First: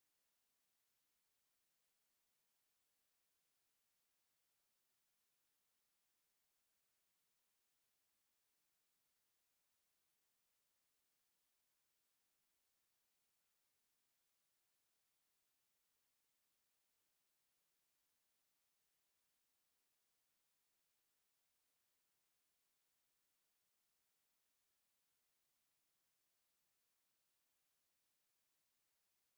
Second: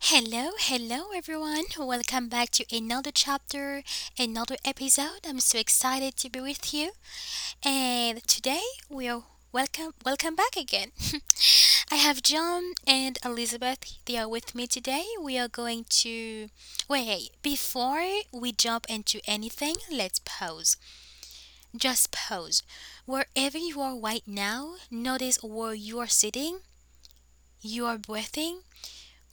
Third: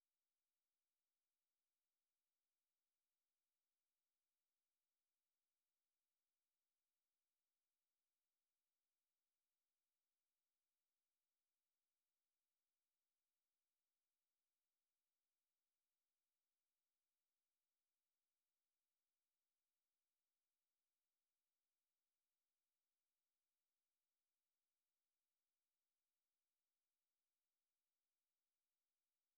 Hello everyone. Welcome back to another chapter, another episode. I'm so excited to be with you. And today we are welcome welcome back again. I have John and Elizabeth. They are with me today. We are going to wait, before we jump into anything, let's pause. Just pause. Wherever you are right now, notice where you are sitting, you are breathing.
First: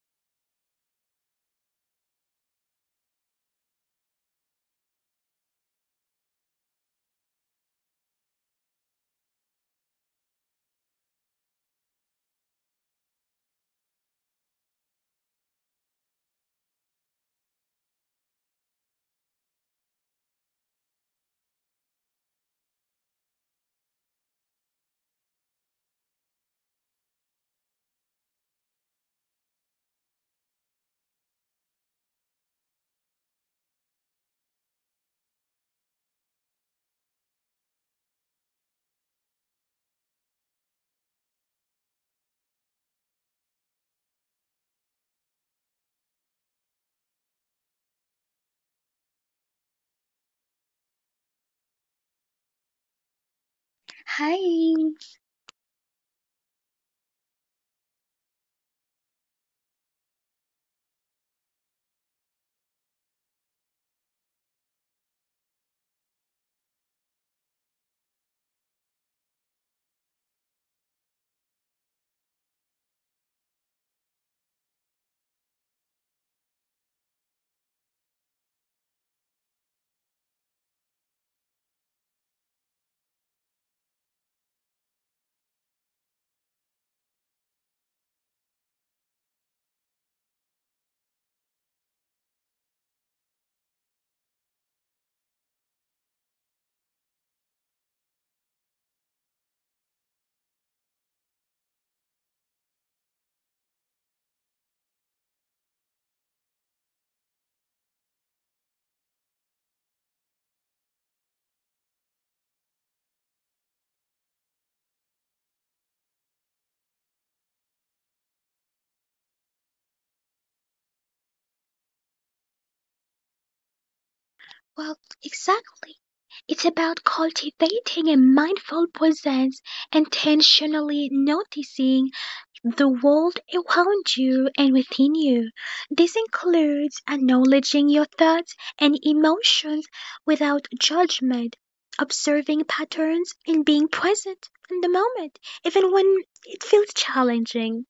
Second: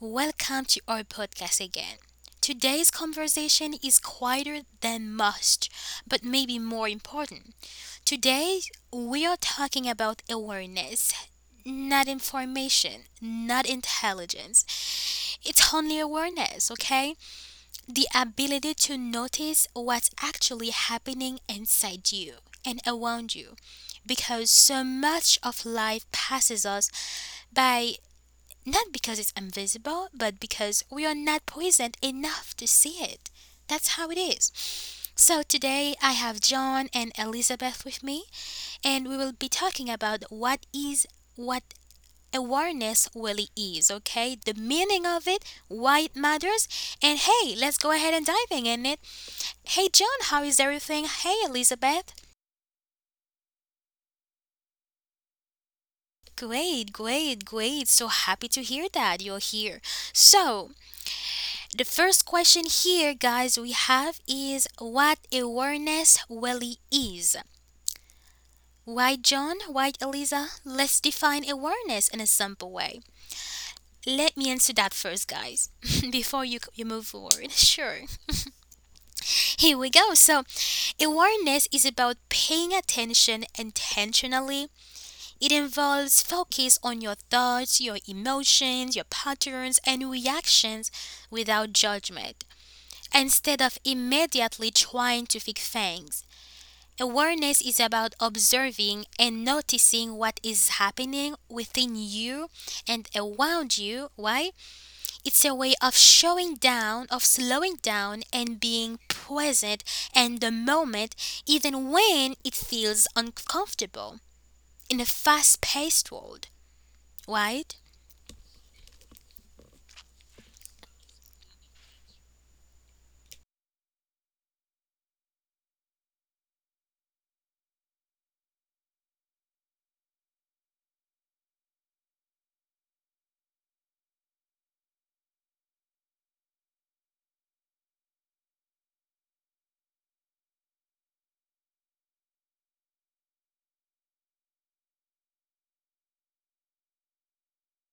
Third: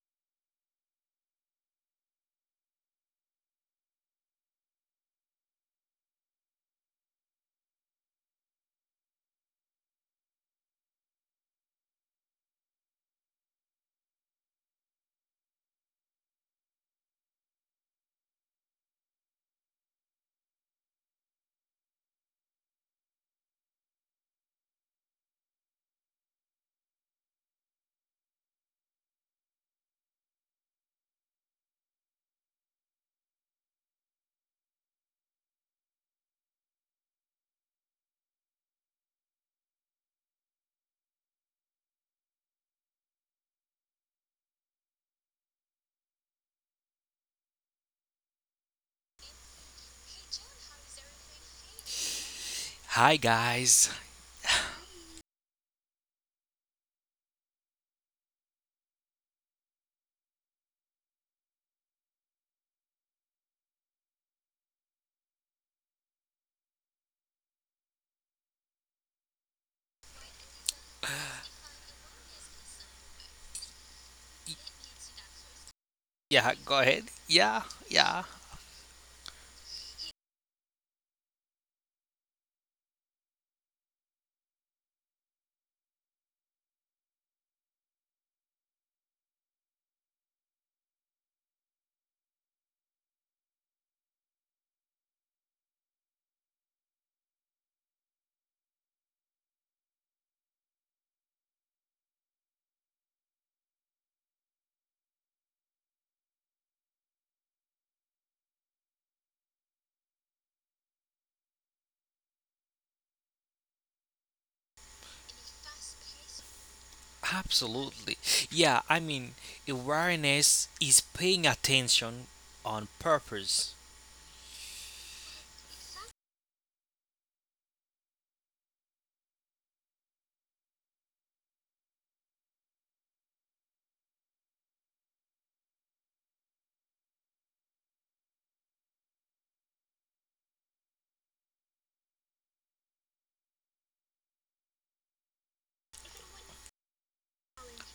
Welcome to our podcast again. Today's conversation is quieter than most, but maybe more important. Today, we are talking about awareness, not information, not intelligence. It's only awareness, okay? The ability to notice what's actually happening inside you and around you. Because so much of life passes us by, not because it's invisible, but because we are not present enough to see it. That's how it is. So today I have John and Elizabeth with me, and we will be talking about what awareness really is, okay? The meaning of it, why it matters, and hey, let's go ahead and diving in it. Hey John, how is everything? Hey Elizabeth. Hi guys. Hi. Great, great, great. So happy to hear that you're here. So, the first question here, guys, we have is what awareness really is. Why, John? Why, Eliza? Let's define awareness in a simple way. Let me Y- answer that first, guys, before Yeah, you, go you move ahead. forward. Yeah, Sure. yeah, Here we go. So, awareness is about paying attention intentionally. It involves focus on your thoughts, your emotions, your patterns, and reactions without judgment. Instead of immediately trying to fix things, awareness is about observing and noticing what is happening within you and around you. Why? It's a way of showing down, of slowing down, and being present in the moment, even when it feels uncomfortable in a fast paced world. Right? absolutely. Yeah, I mean, awareness is paying attention on purpose. Well, exactly. It's about cultivating a mindful presence, intentionally noticing the world around you and within you. This includes acknowledging your thoughts and emotions without judgment, observing patterns, and being present in the moment, even when it feels challenging.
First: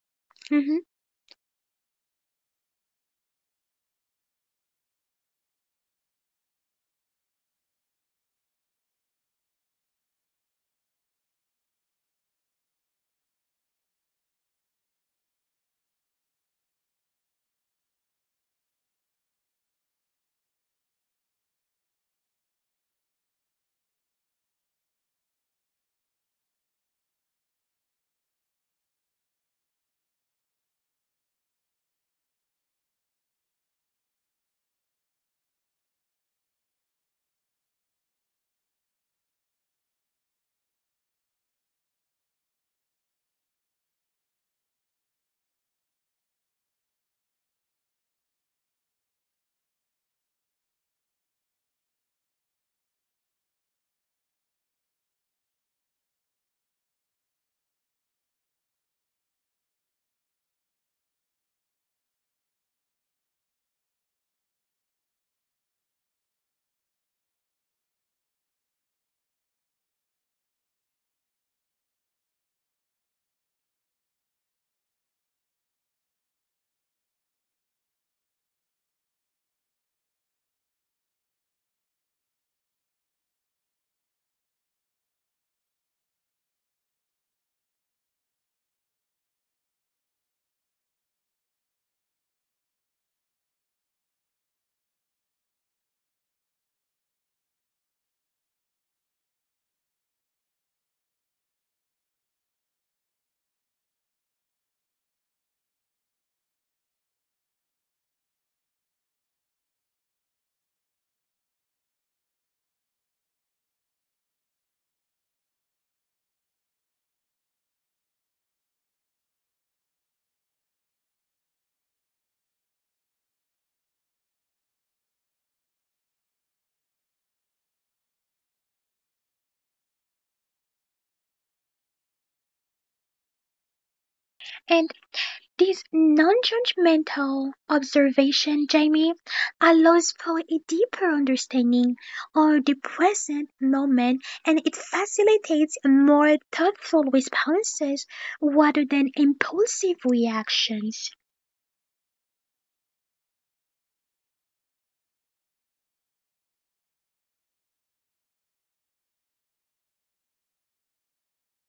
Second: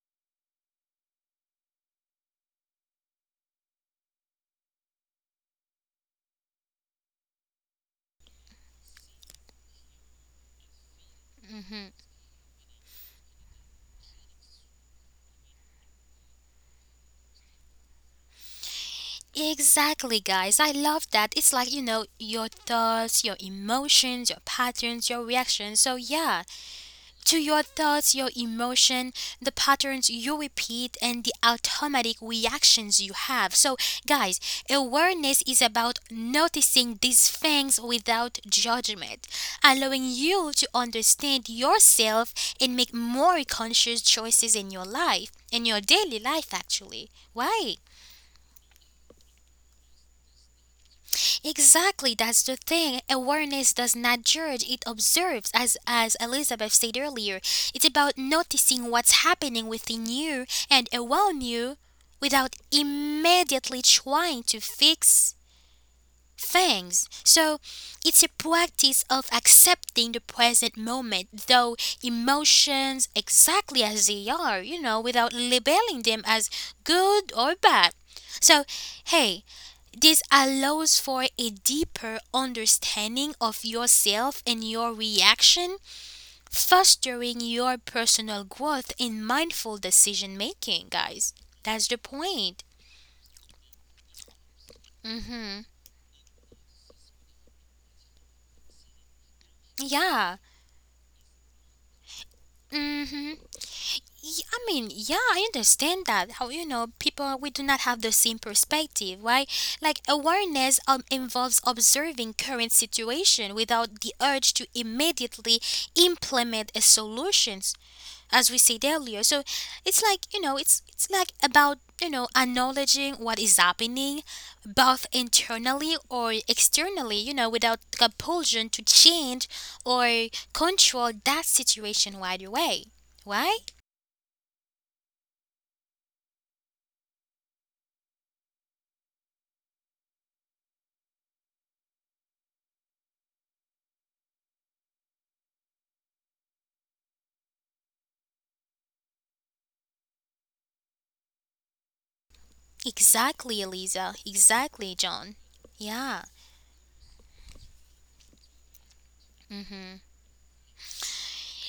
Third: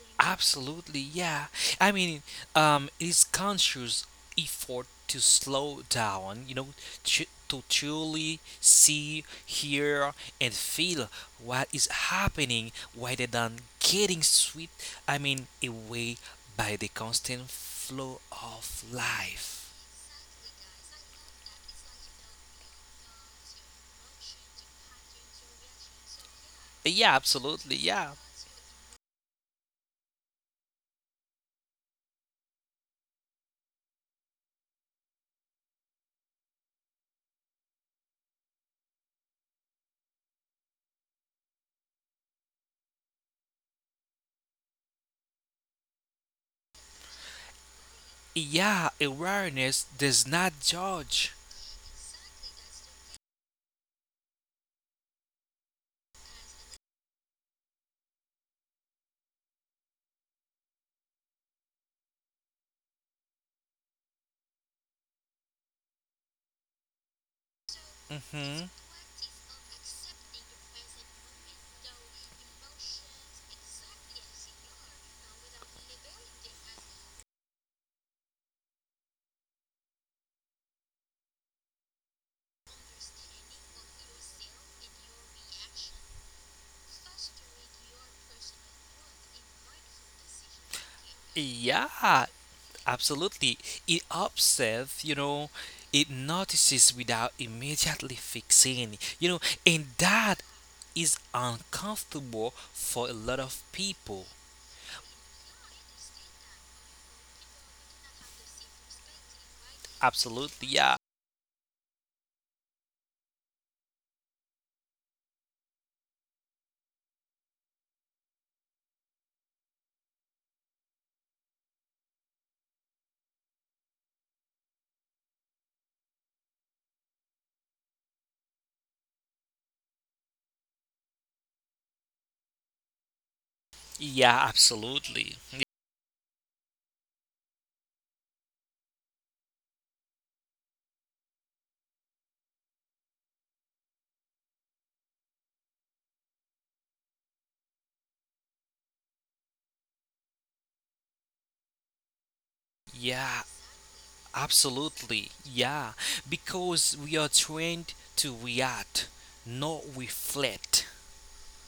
Mhm. Absolutely, yeah. I mean, it is conscious effort to slow down, you know, to truly see, hear, and feel what is Mm-hmm. happening rather than getting swept, I mean, away by the constant flow of life. Exactly, guys. I love that. It's like, you know, your thoughts, your emotions, your patterns, your reactions. So, yeah, Yeah, to your absolutely, yeah. thoughts, your emotion, the patterns you repeat, and the automatic reactions you have. So, guys, awareness is about noticing these things without judgment, allowing you to understand yourself and make more conscious choices in your life, in your daily life, actually. Why? Yeah, awareness does not judge. Exactly, that's the thing. Awareness does not judge, it observes, as Elizabeth said earlier. It's about noticing what's happening within you and around you without immediately trying to fix things. So, it's a Hmm. practice of accepting the present moment, though emotions exactly as they are, you know, without labeling them as good or bad. So, hey, this allows for a deeper understanding of yourself and your reaction, fostering your personal growth in mindful decision making, guys. That's the Yeah, point. absolutely. It observes, you know, Mhm. it notices without immediately fixing, you know, and Yeah. that is uncomfortable for a lot Mhm. of people. I mean, yeah, I understand that. How you know, people we do not have the same perspective, right? Like Absolutely. awareness Yeah. Involves observing current situation without the urge to immediately implement a solution as we said earlier. So it's like you know, it's like about you know acknowledging what is happening, both internally or externally. You know, without compulsion to change or control that situation right away. Right? Yeah, And absolutely. This non-judgmental observation, Jamie, allows for a deeper understanding of the present moment, and it facilitates more thoughtful responses rather than impulsive reactions. Yeah, Exactly, Eliza. Exactly, absolutely. John. Yeah. Yeah. Because we are trained to react, not reflect.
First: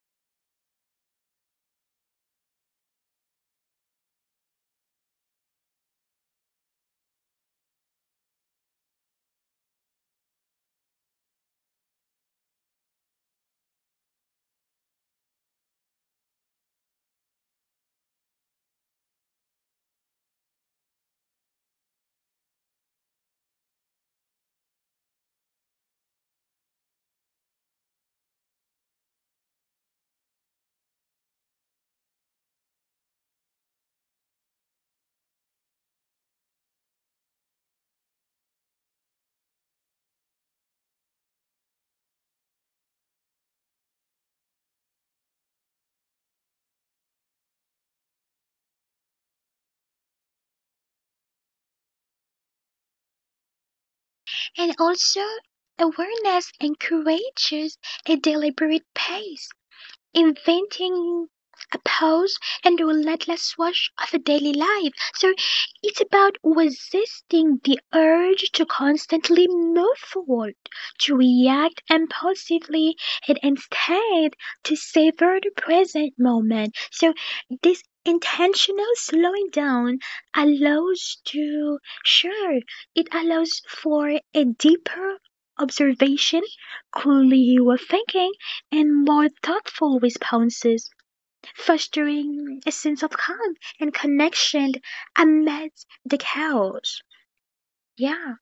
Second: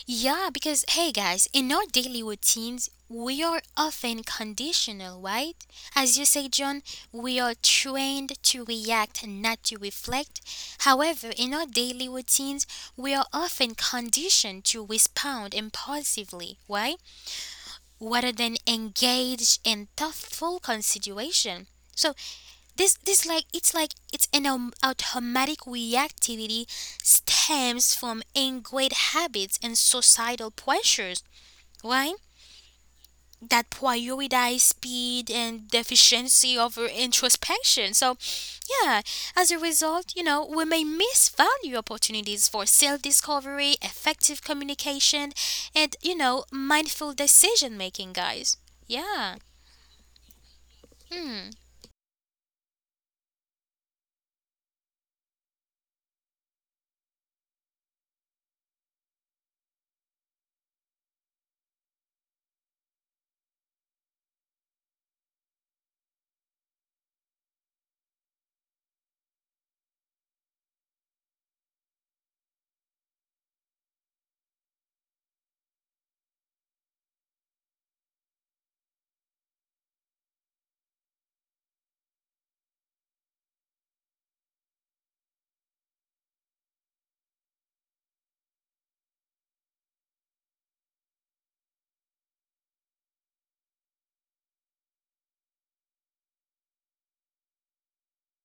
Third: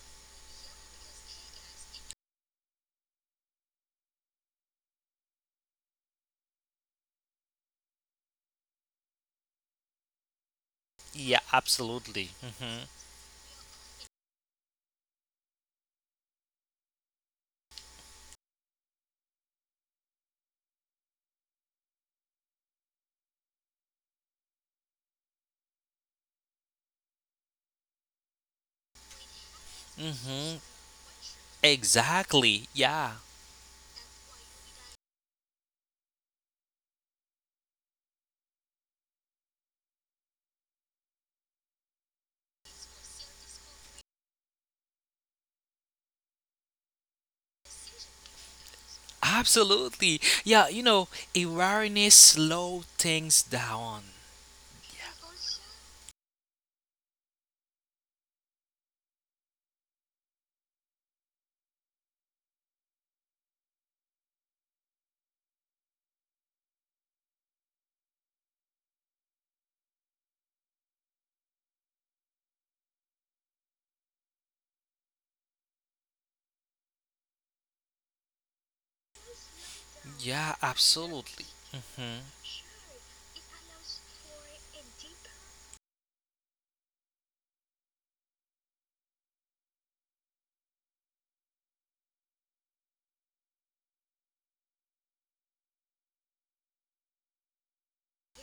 Yeah, because hey guys, in our daily routines, we are often conditional, right? As you say, John, we are trained to react and not to reflect. However, Yeah, in our daily absolutely. routines, Mhm. we are often conditioned to respond impulsively, right? Rather than engage in thoughtful consideration. So this like it's an automatic reactivity stems from ingrained habits and societal Mhm. pressures, right? Exactly. Yeah. That prioritize speed and efficiency over introspection. So, yeah, as a result, you know, we may miss value opportunities for self discovery, effective communication, and, you know, mindful decision making, guys. Yeah. Absolutely. Yeah, you know, Hmm. awareness slow things down. And also, awareness encourages a deliberate pace, inventing a pause and relentless rush of a daily life. So it's about resisting the urge to constantly move forward, to react impulsively, and instead to savor the present moment. So this intentional slowing down Yeah, allows absolutely. to Hmm. sure it allows for a deeper observation, clearer thinking, and more thoughtful responses, fostering a sense of calm and connection amidst the chaos. Yeah,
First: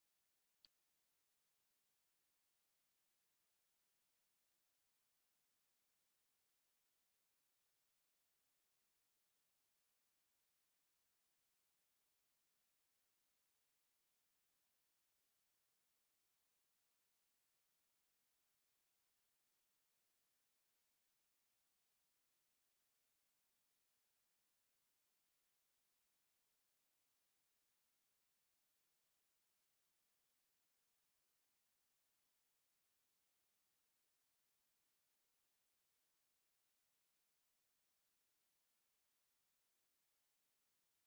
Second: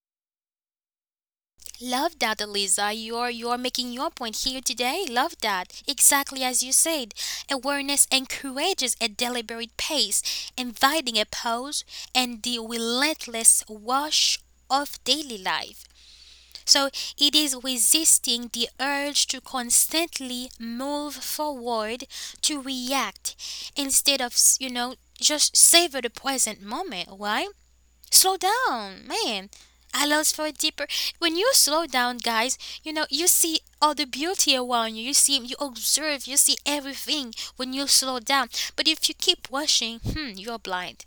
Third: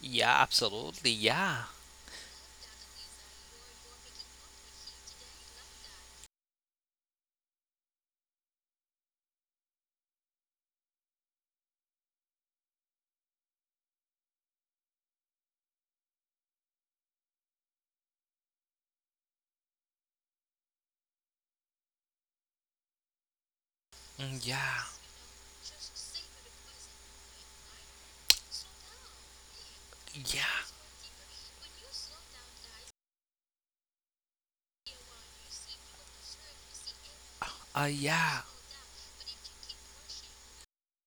Yeah, absolutely. Yeah. Love that, Eliza. You're making your point here today. Love that. Exactly as you said. Awareness encourages a deliberate pace, inviting a pause and the relentless wash of daily life. So it is resisting the urge to constantly move forward to react instead of, Mm, you yeah. know, just savor the present moment. Why? Slow down, man, allows for Yeah. a deeper, when you slow down guys, you know you see all the beauty around you, you see, you observe, you see everything when you slow Yeah. down, but if you keep rushing, hmm, you're blind,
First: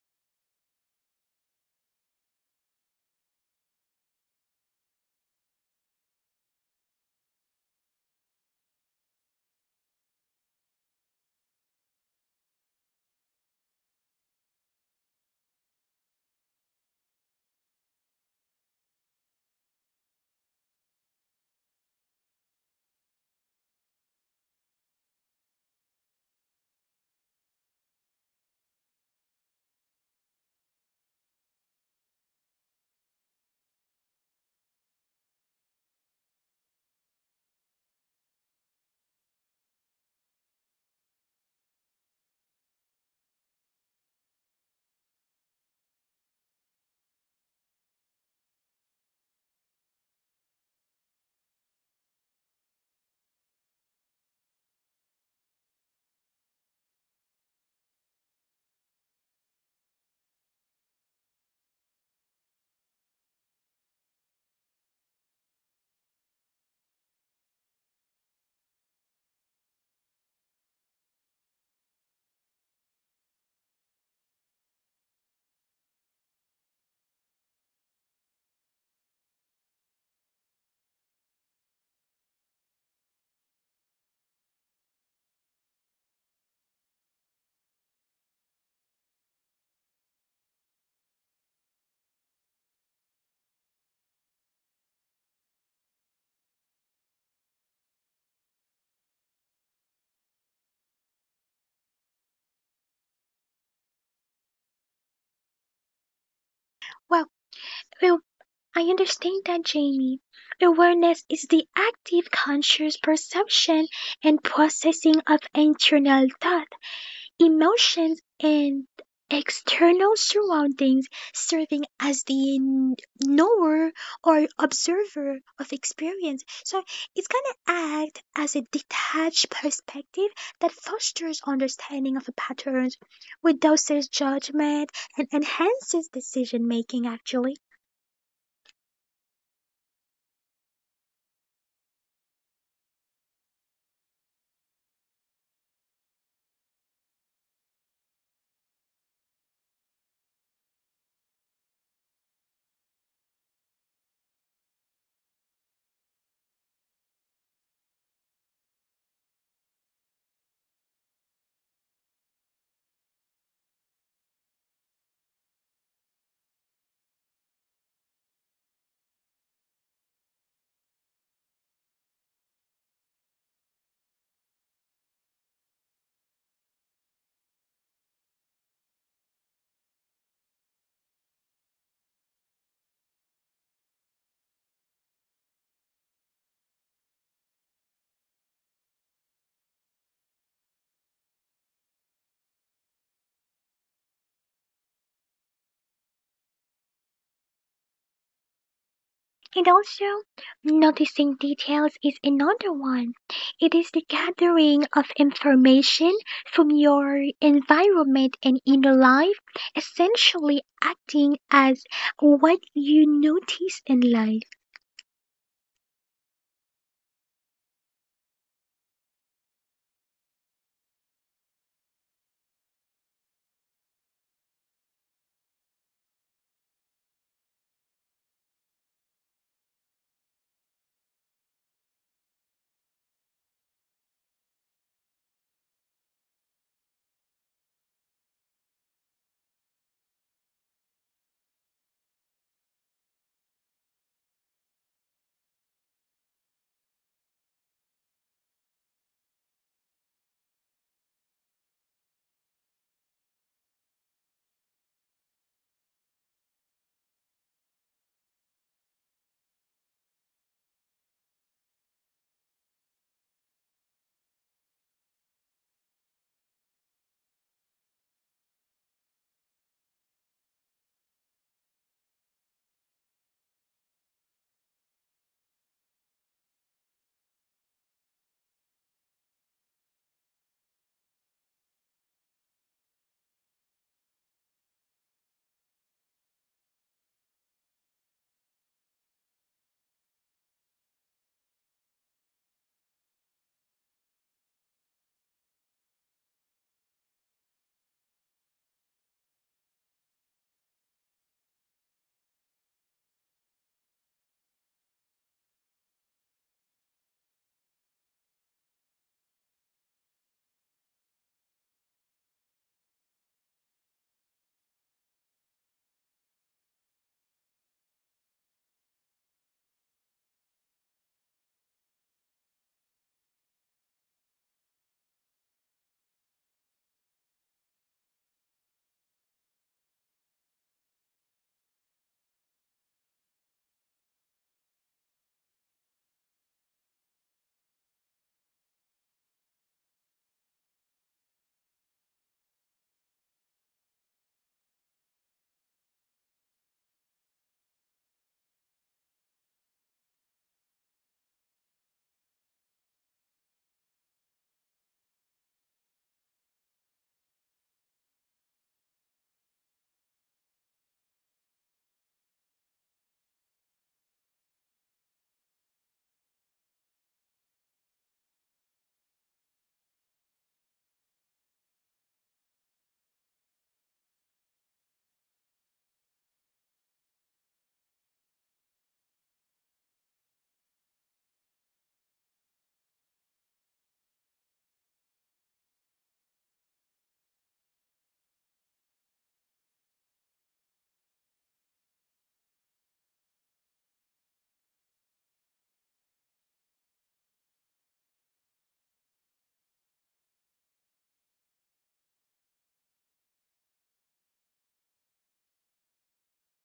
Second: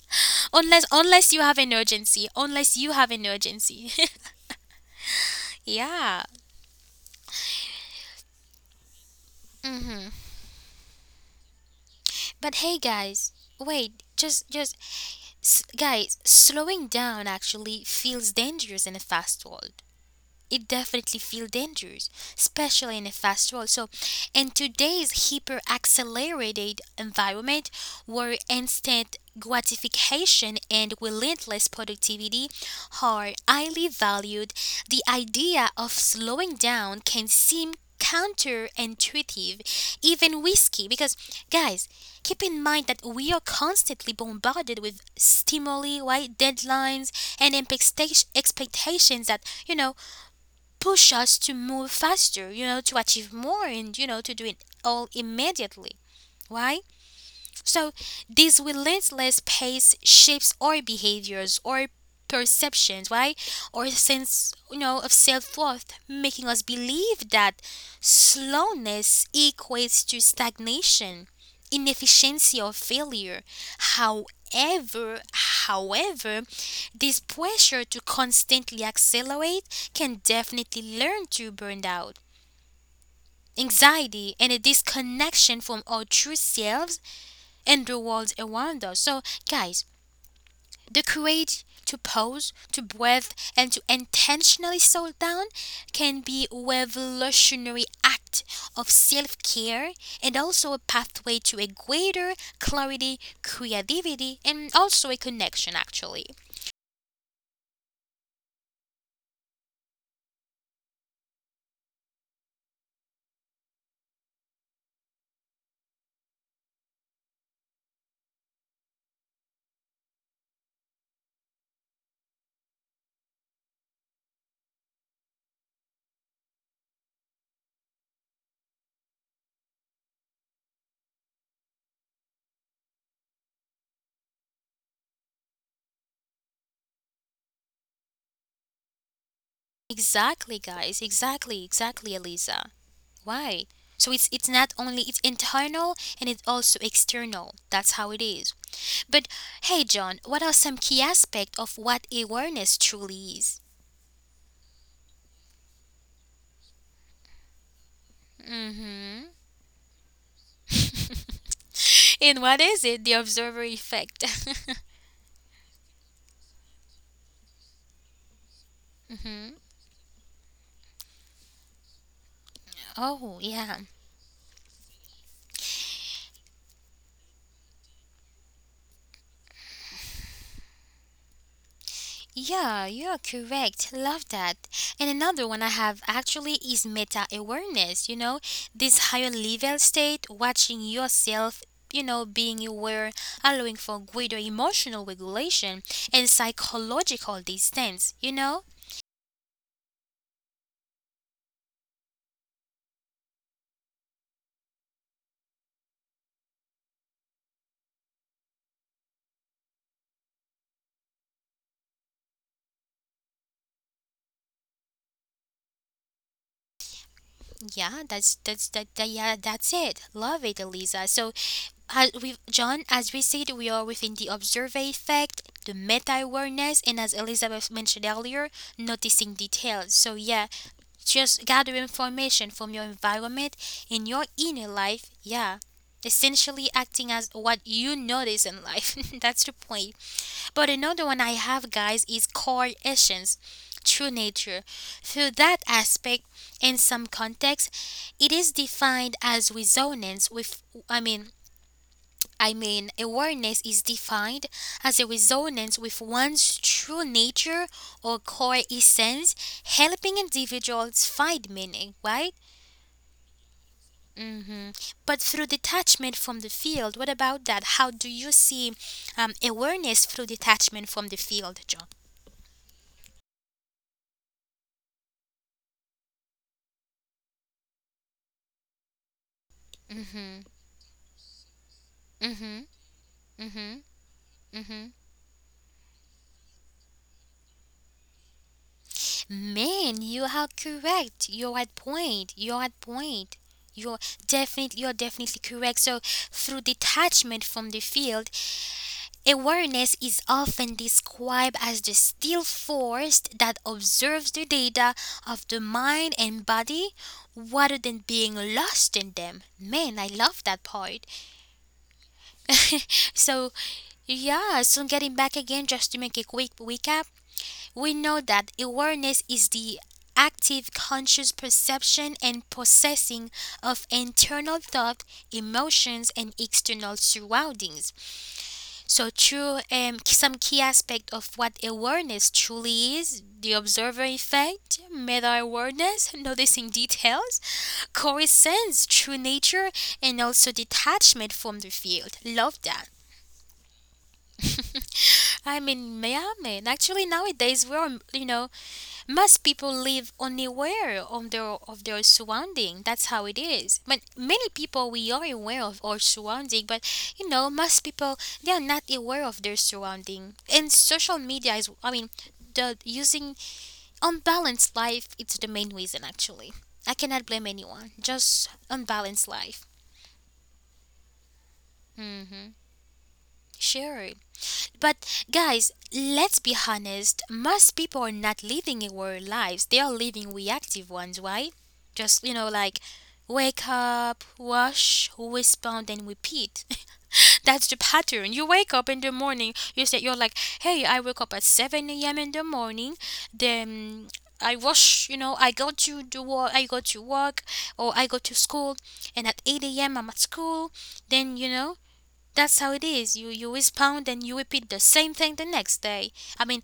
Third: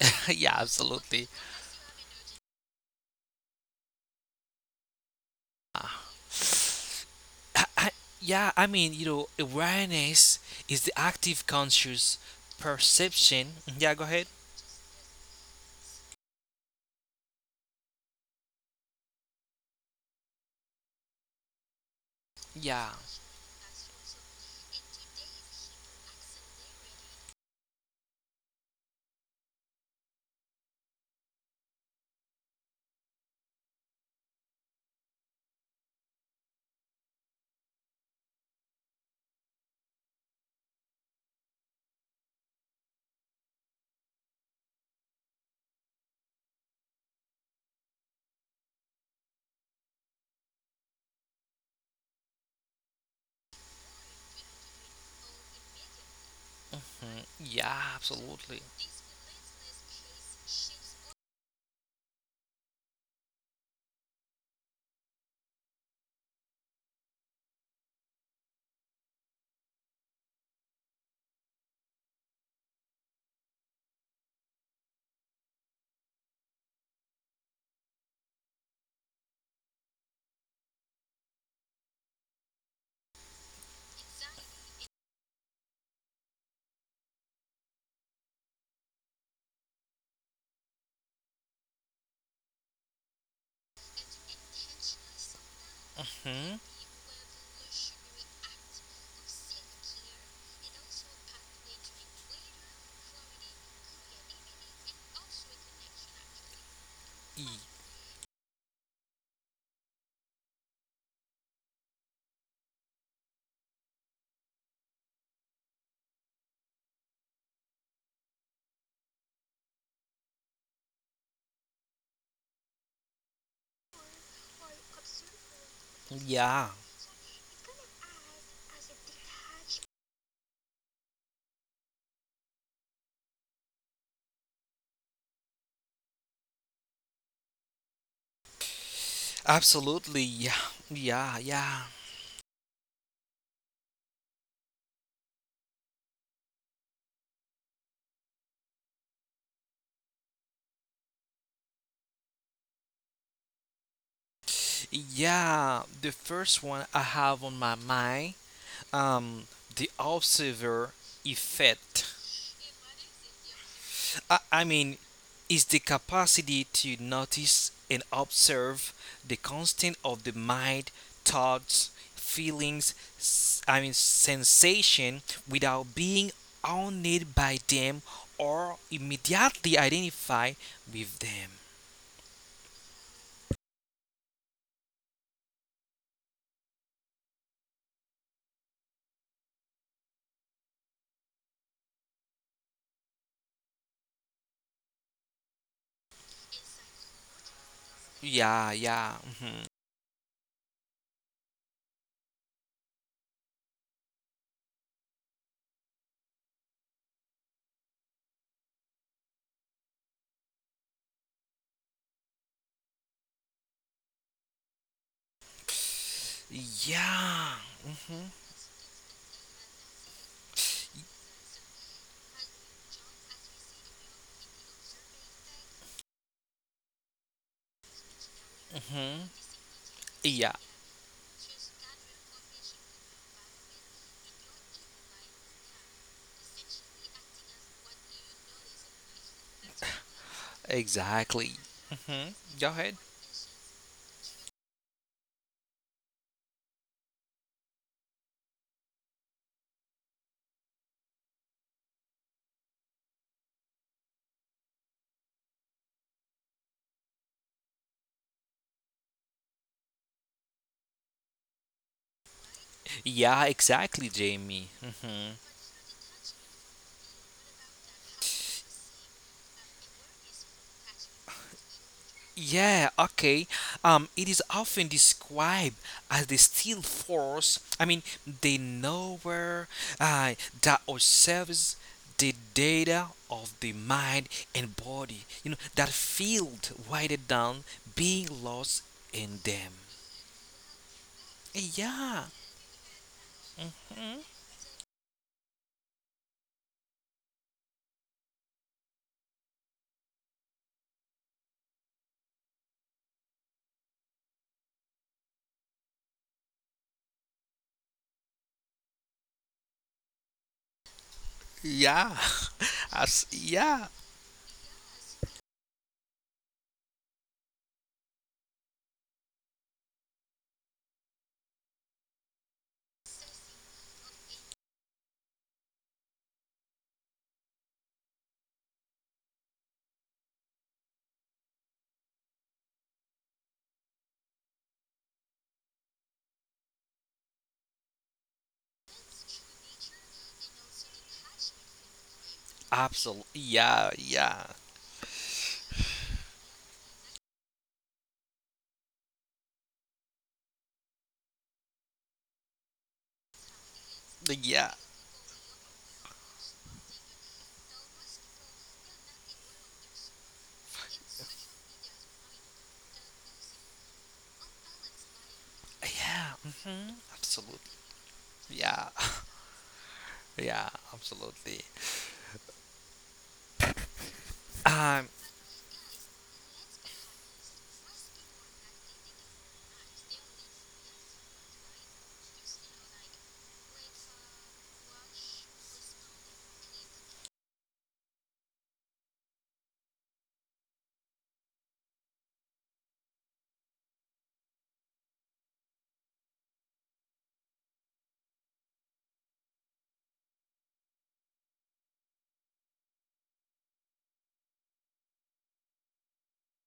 Yeah, unless absolutely. unless you have an urgency, unless you have an urgency. Yeah, I, I, yeah, I mean, you know, awareness is the active conscious but hey guys, perception. Yeah, wait, go ahead. just guys, slowing down actually feels dangerous in a fast world. It definitely feels dangerous, Yeah. especially in a fast world. So, in today's hyper accelerated environment where instant gratification and relentless productivity are highly valued, the idea of slowing down can seem counterintuitive, even risky. Because, guys, keep in mind that we are constantly bombarded with stimuli, right? Deadlines and expectations that, you know, push us to move faster, you know, to achieve more and, you know, to do it all immediately. Why? Mhm. Yeah, So, this absolutely. relentless pace shapes our behaviors, our perceptions, right? Our sense, you know, of self-worth, making us believe that slowness equates to stagnation, inefficiency, or failure. However, this pressure to constantly accelerate can definitely learn to burn out. Anxiety and a disconnection from our true selves and the world, a wonder. So, guys, the courage to pause, to breathe, and to intentionally slow down can be a Hmm? revolutionary act of self care and also a pathway to a greater clarity, creativity, and also a connection, actually. well, well, I understand that, Jamie. Awareness is the active, conscious perception and processing of internal thought, emotions, and external surroundings, serving as the knower or observer of experience. Yeah, So it's gonna act as a detached perspective that fosters understanding of the patterns, reduces judgment, and enhances decision making actually. absolutely. Exactly, Yeah, guys. yeah, Exactly, yeah, Eliza. Why? So it's not only it's internal and it's also external. That's how it is. But hey, John, what are some key aspects of what awareness truly is? yeah. The first one I have on my mind, Hmm. um, the observer effect. And what is it? The observer effect. I, I mean, is the capacity to notice and observe the Hmm. constant of the mind, thoughts, feelings, Oh, I yeah. mean, sensation without being owned by them or immediately identify with them. Yeah, you're correct. Love that. And another one I have actually is meta awareness, you know, this higher level state, watching yourself. You know, being aware, allowing for greater emotional regulation and psychological distance, you know? Yeah, yeah. Mhm. And also, noticing details is another one. It is the gathering of information from your environment and inner life, essentially acting as what you notice in life. Yeah. Yeah, Hmm. That's that, that yeah, that's it. Love it, Elisa. So, as we John, as we said, we are within the observer effect, the meta awareness, and as Elizabeth mentioned earlier, hmm noticing details. So yeah, Yeah, just gather information from your environment in your inner life. Yeah, essentially acting as what you notice in life. That's the point. But another one I exactly. have, guys, is Hmm. core Go ahead. essence, true nature. Through that aspect, in some contexts, it is defined as resonance with, I mean, I mean, awareness is defined as a resonance with one's true nature or core essence, helping individuals find meaning, right? Yeah, exactly, Jamie. Hmm. But Hmm. through detachment from the field, what about that? How do you see awareness through detachment from the field, John? Yeah, okay. It is often described as the steel force. I mean, the nowhere uh, Mm-hmm. that observes the Mhm, data of the mhm, mind and mhm. body. You know that field wider down, being lost in them. Man, you are correct. You're at Yeah, point. You're at point. You're you're definitely correct. So through detachment from the field, awareness is often described as the still force that observes the data of the mind and body rather than being lost in them. Man, I love that part. yeah, as, So yeah, yeah, so getting back again just to make a quick recap, we know that awareness is the active conscious perception and processing of internal thought, emotions, and external surroundings. So, through some key aspect of what awareness truly is, the observer effect, meta awareness, noticing details, coherence, true nature, and also detachment from the field. Love that. absolutely. Yeah, I mean, yeah, man. Actually, nowadays we are, you know, most people live unaware of their surrounding. That's how it is. But many yeah, people we are aware of our surrounding, but you know, most people they are not aware of their surrounding. And social media is, I mean, the using unbalanced life. It's the main reason yeah. actually. Hmm. I cannot blame Absolutely. anyone. Just Yeah, unbalanced life. yeah, absolutely. Mm-hmm. Sure. Um, But guys, let's be honest. Most people are not living aware lives. They are living reactive ones, right? Just you know, like wake up, wash, respond, and repeat. That's the pattern. You wake up in the morning. You say you're like, hey, I wake up at seven a.m. in the morning. Then I wash. You know, I go to the work. I go to work, or I go to school. And at eight a.m. I'm at school. Then you know, that's how it is. You respond and you repeat the same thing the next day. I mean,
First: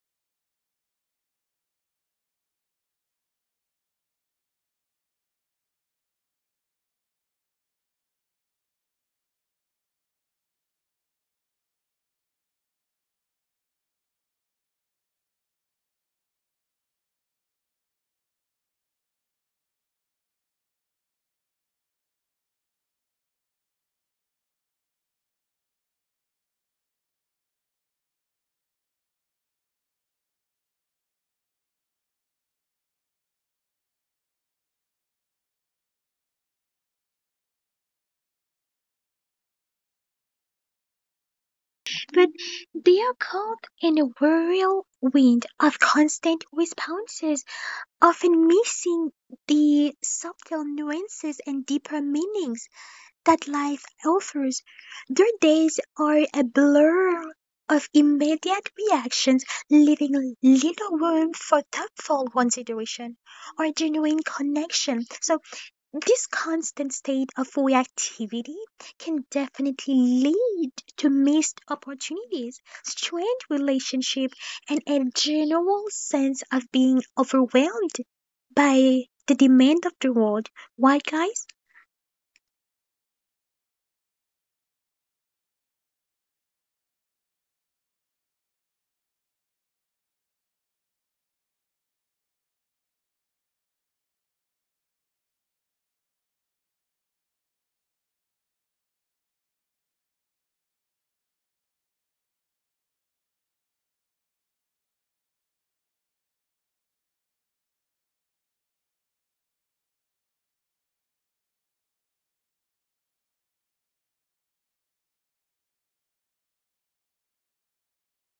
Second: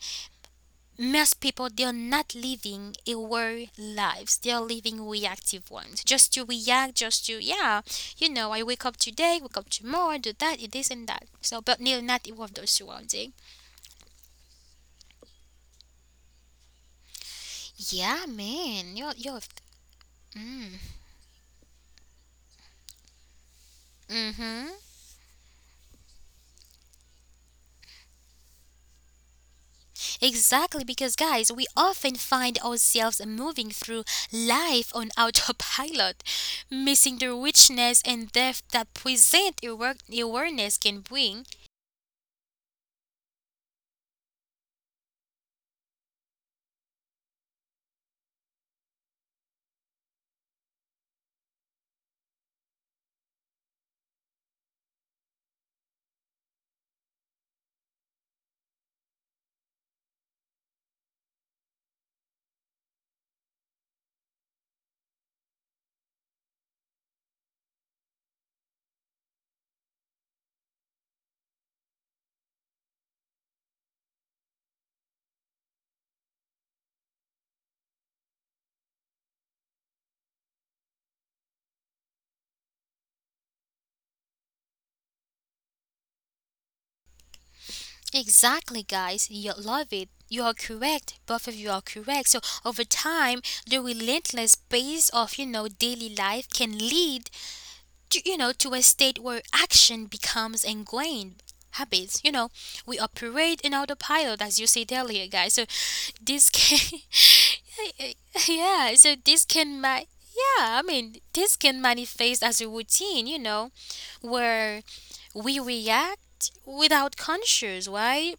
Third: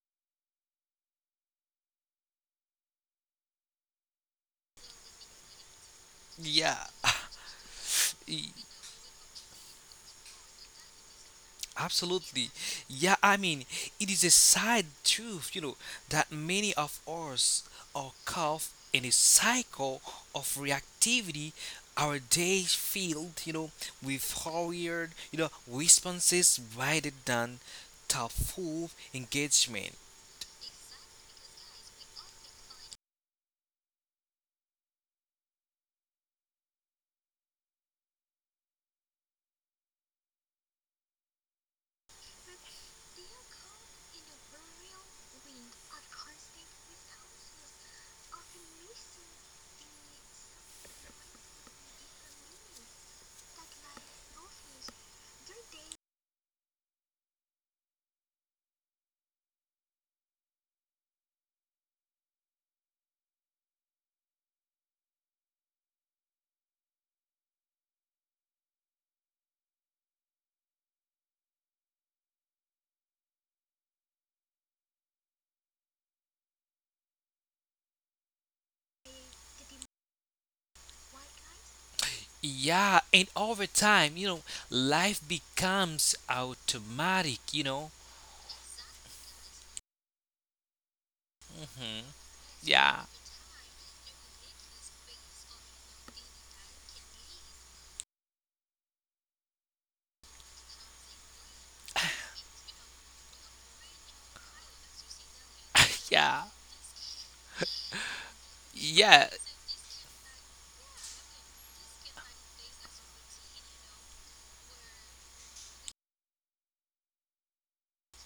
most people they're not living aware lives. They're living reactive ones. Just to yeah, react, just to yeah, you know, E- I wake up today, wake up tomorrow, do that, it this and that. So, but they're not aware absolutely. of those Yeah, surrounding. I mean, it is a sad truth, you know, that many of us are Yeah, caught man, in a you're. cycle of reactivity. Our days filled, you know, with Mm-hmm. hurried, you know, responses rather than thoughtful engagement. Exactly, because guys, we often find ourselves moving through life on autopilot, missing the richness and depth that present awareness can bring. But they are caught in a whirlwind of constant responses, often missing the subtle nuances and deeper meanings that life offers. Their days are a blur of immediate reactions, leaving little room for thoughtful consideration or genuine connection. So, this constant state of reactivity can definitely lead to missed opportunities, strained relationships, and a general sense of being overwhelmed by the demand of the world. Why, guys? Yeah, and over time, you know, life becomes automatic, you know. Exactly, guys, you love it. You are correct. Both of you are Hmm. correct. So over Yeah, time, the relentless pace of you know daily life can lead to, you know, to a state where action becomes ingrained habits. You know, we operate in autopilot, as you said earlier, guys. So this yeah, can, yeah, so yeah. this can, yeah, I mean, this can manifest as a routine, you know, where we react without conscious, right?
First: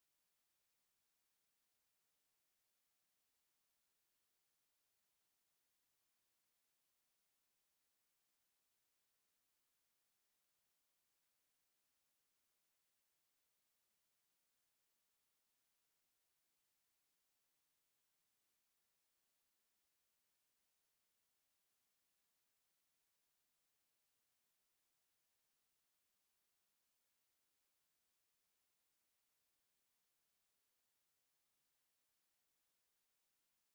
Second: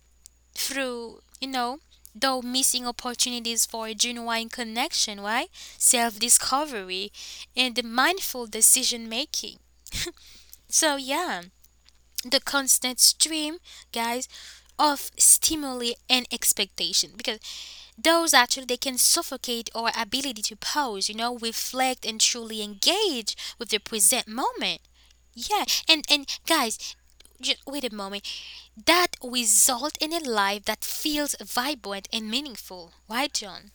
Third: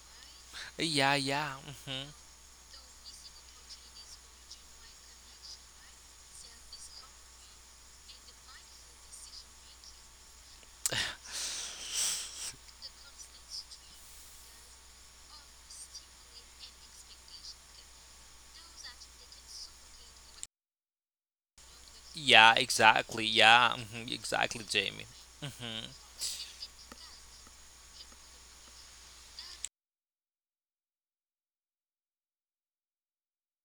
yeah, Through, you yeah. know, Hmm. though missing opportunities for genuine connection, right? Self discovery and the mindful decision making. So yeah, the constant stream, guys, of stimuli and expectation because those actually they can suffocate our ability to pause, you know, reflect and truly Yeah, engage exactly. with the Yeah, hmm, present exactly, moment. Jamie. Yeah, Hmm. and guys, just wait a moment. That result in a life that feels vibrant and meaningful. Right, John?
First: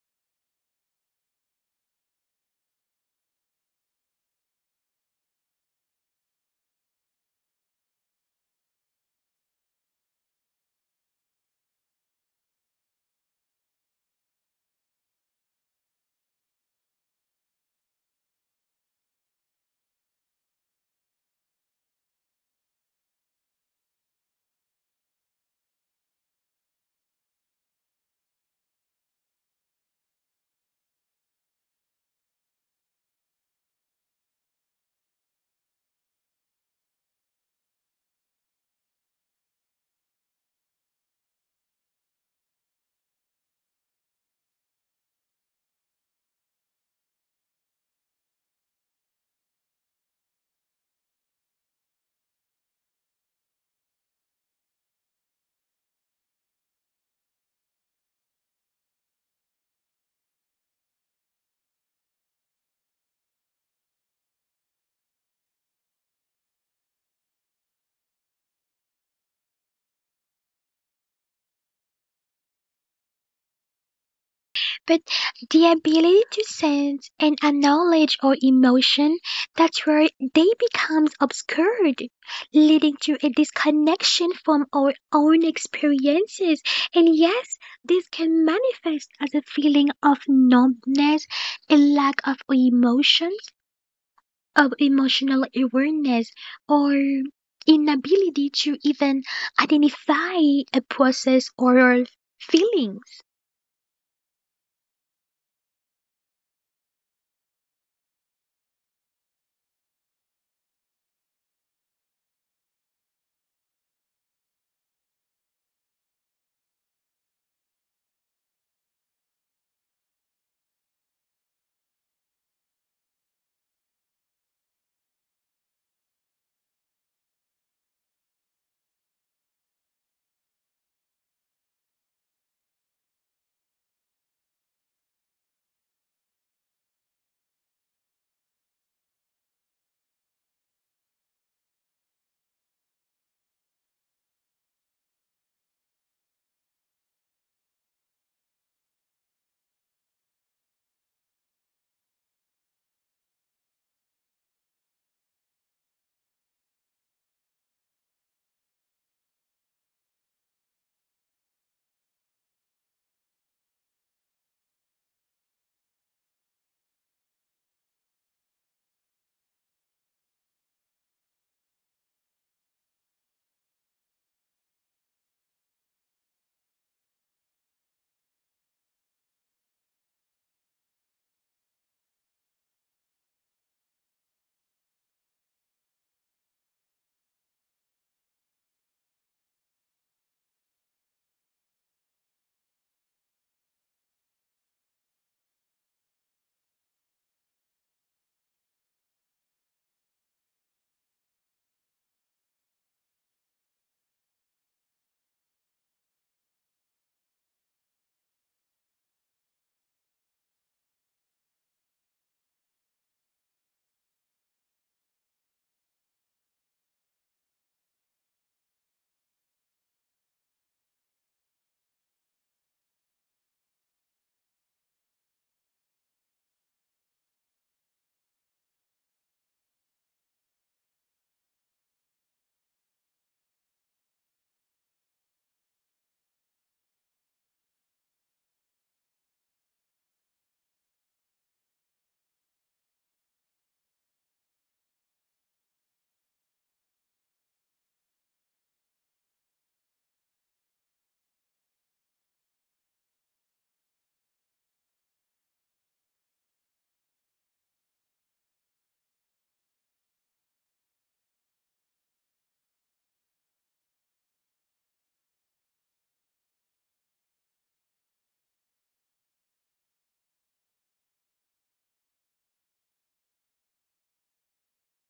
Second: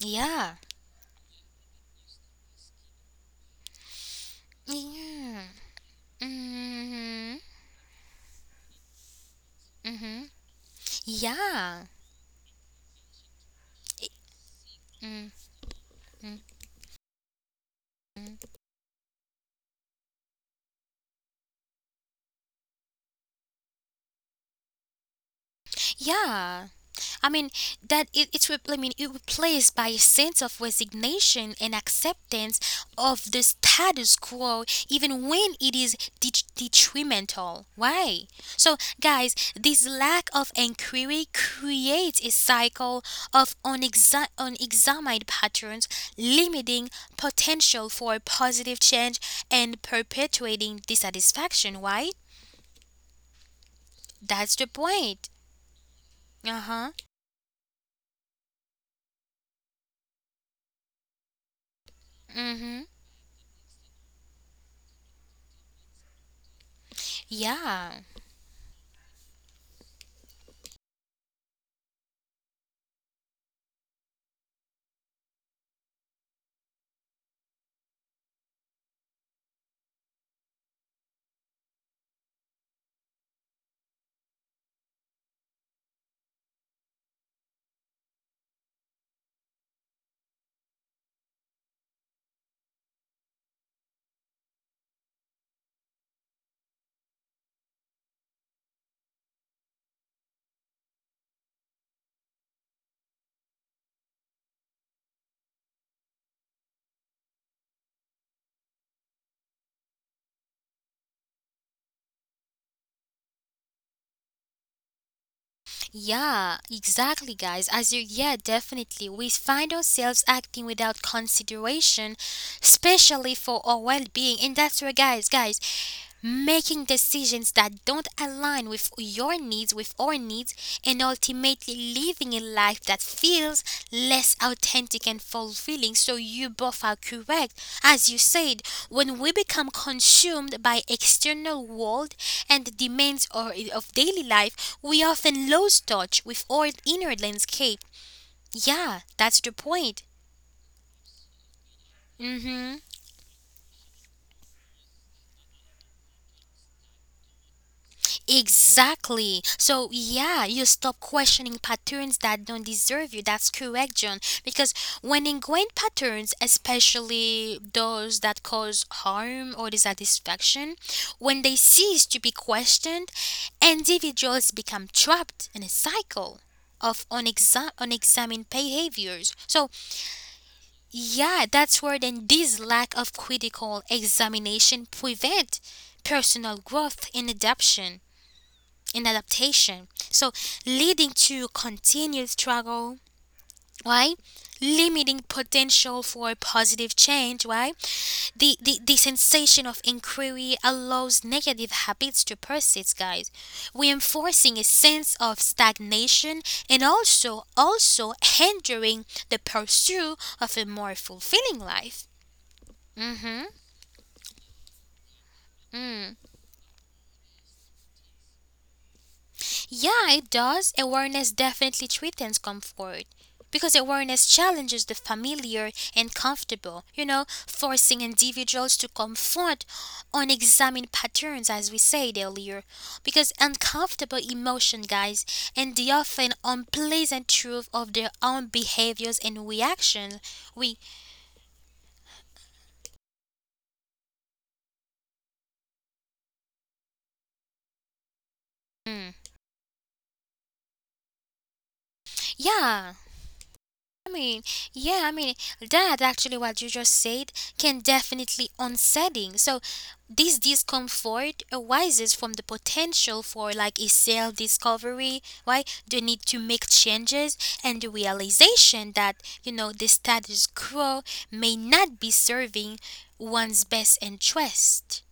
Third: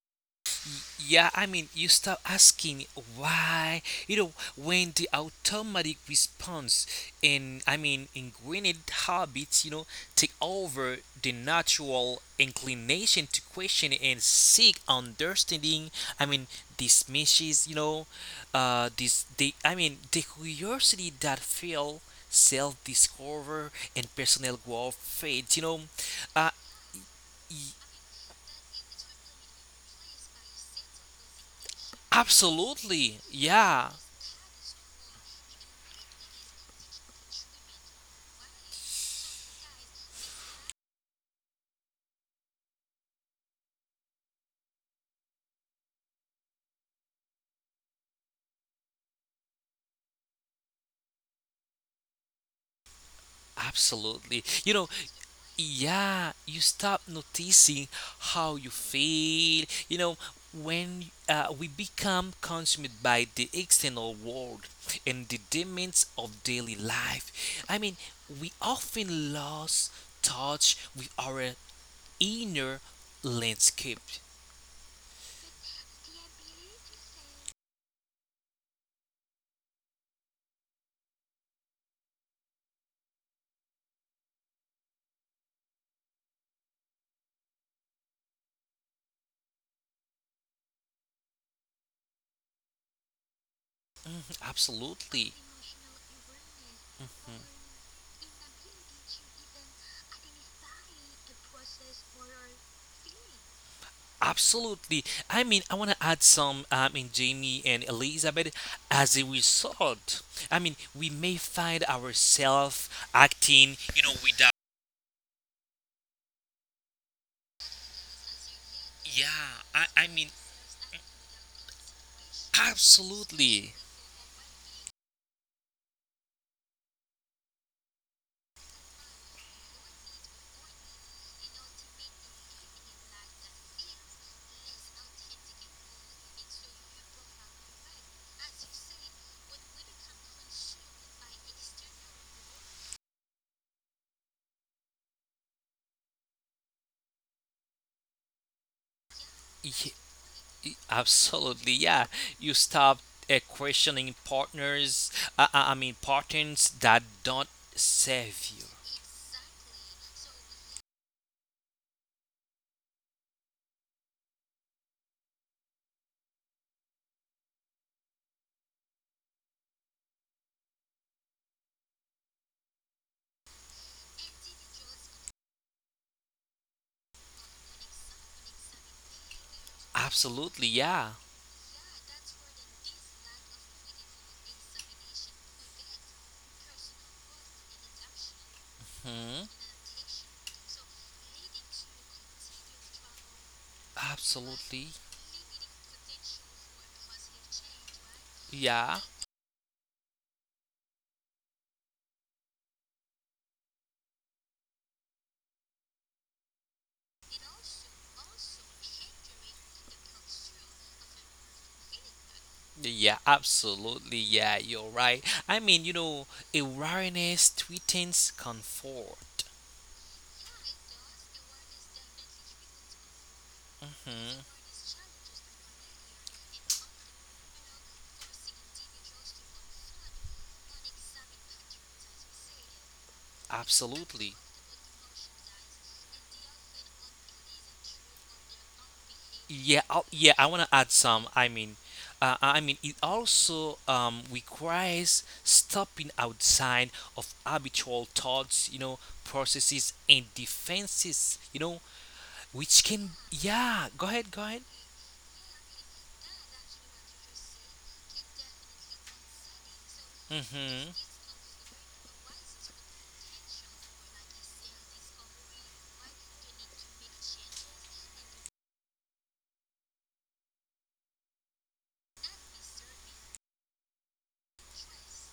Yeah. Yeah, I mean, you stop asking why. You know, when the Yeah. automatic response Mhm. and I mean, ingrained habits, you know, take Mhm. over the Yeah. natural inclination to question and seek understanding. I mean, dismisses, you know, Mm. This the I mean, the curiosity that feel self-discover and personal growth fades. Uh, Yeah. I mean y- that it, it's re- I mean it replaced by a sense of resignation and acceptance Absolutely, of the yeah. status quo, even when it is detrimental. Why? So, guys, this lack of inquiry creates a cycle of unexamined patterns, limiting potential for positive change and perpetuating dissatisfaction. Why? Absolutely. You That's the know, point. yeah, you Uh stop huh. noticing how you feel. You know, when we become Mm hmm. consumed by the external world and the demands of daily life, I mean, Yeah. we often lose touch with our inner landscape. But the ability to sense and acknowledge our emotion, that's where they becomes obscured, leading to a disconnection from our own experiences. And yes, this can manifest as a feeling of numbness, a lack of emotions, of Absolutely. emotional awareness, or inability to even identify a process or feelings. Absolutely. I mean, I want to add some. I mean, Jamie and Elizabeth, as a result, I mean, we may find ourselves acting, you know, without. Yeah, exactly, guys. As you, yeah, Yeah, definitely. We find I mean, ourselves acting without consideration, especially absolutely. for our well being. And that's where, guys, making decisions that don't align with your needs, with our needs, and ultimately living a life that feels less authentic and fulfilling. So you both are correct. As you said, when we become consumed by external world and the demands of daily life, we often lose touch with our inner landscape. Yeah, that's the Ye- point. Absolutely, yeah. You Hmm. stop questioning partners, I mean, partners that don't serve you. Exactly. So, yeah, you stop questioning patterns that don't deserve you. That's correct, John. Because when ingrained patterns, especially those that cause harm or dissatisfaction, when they cease to be questioned, individuals become trapped in a cycle of unexamined behaviors. So, Absolutely, yeah. yeah, that's where then this lack of critical examination prevent personal growth and adaption and Hmm. adaptation. So, leading to continued struggle, right? Absolutely, Limiting potential for positive change, right? The, yeah. the, the sensation of inquiry allows negative habits to persist, guys, reinforcing a sense of stagnation and also hindering the pursuit of a more fulfilling life. Yeah, Mm-hmm. absolutely. Yeah, you're right. I mean, you know, Mm-hmm. awareness threatens comfort. Yeah, it does. Awareness definitely threatens comfort. Because Hmm, awareness challenges the familiar and comfortable, you know, forcing individuals to confront unexamined patterns, as we said earlier. Because absolutely. uncomfortable emotion, guys, and the often unpleasant truth of their own behaviors and Yeah. reactions, I want to add we, some. I mean, it also requires stopping outside of habitual thoughts, you know, mm, processes and defenses, you know, which can. yeah, Yeah, go ahead, I go ahead. mean, yeah, I mean, that actually what you just said can definitely unsettling. So this Hmm. discomfort arises from the potential for like a self-discovery, right? The need to make changes and the realization that, you know, the status quo may not be serving one's best interest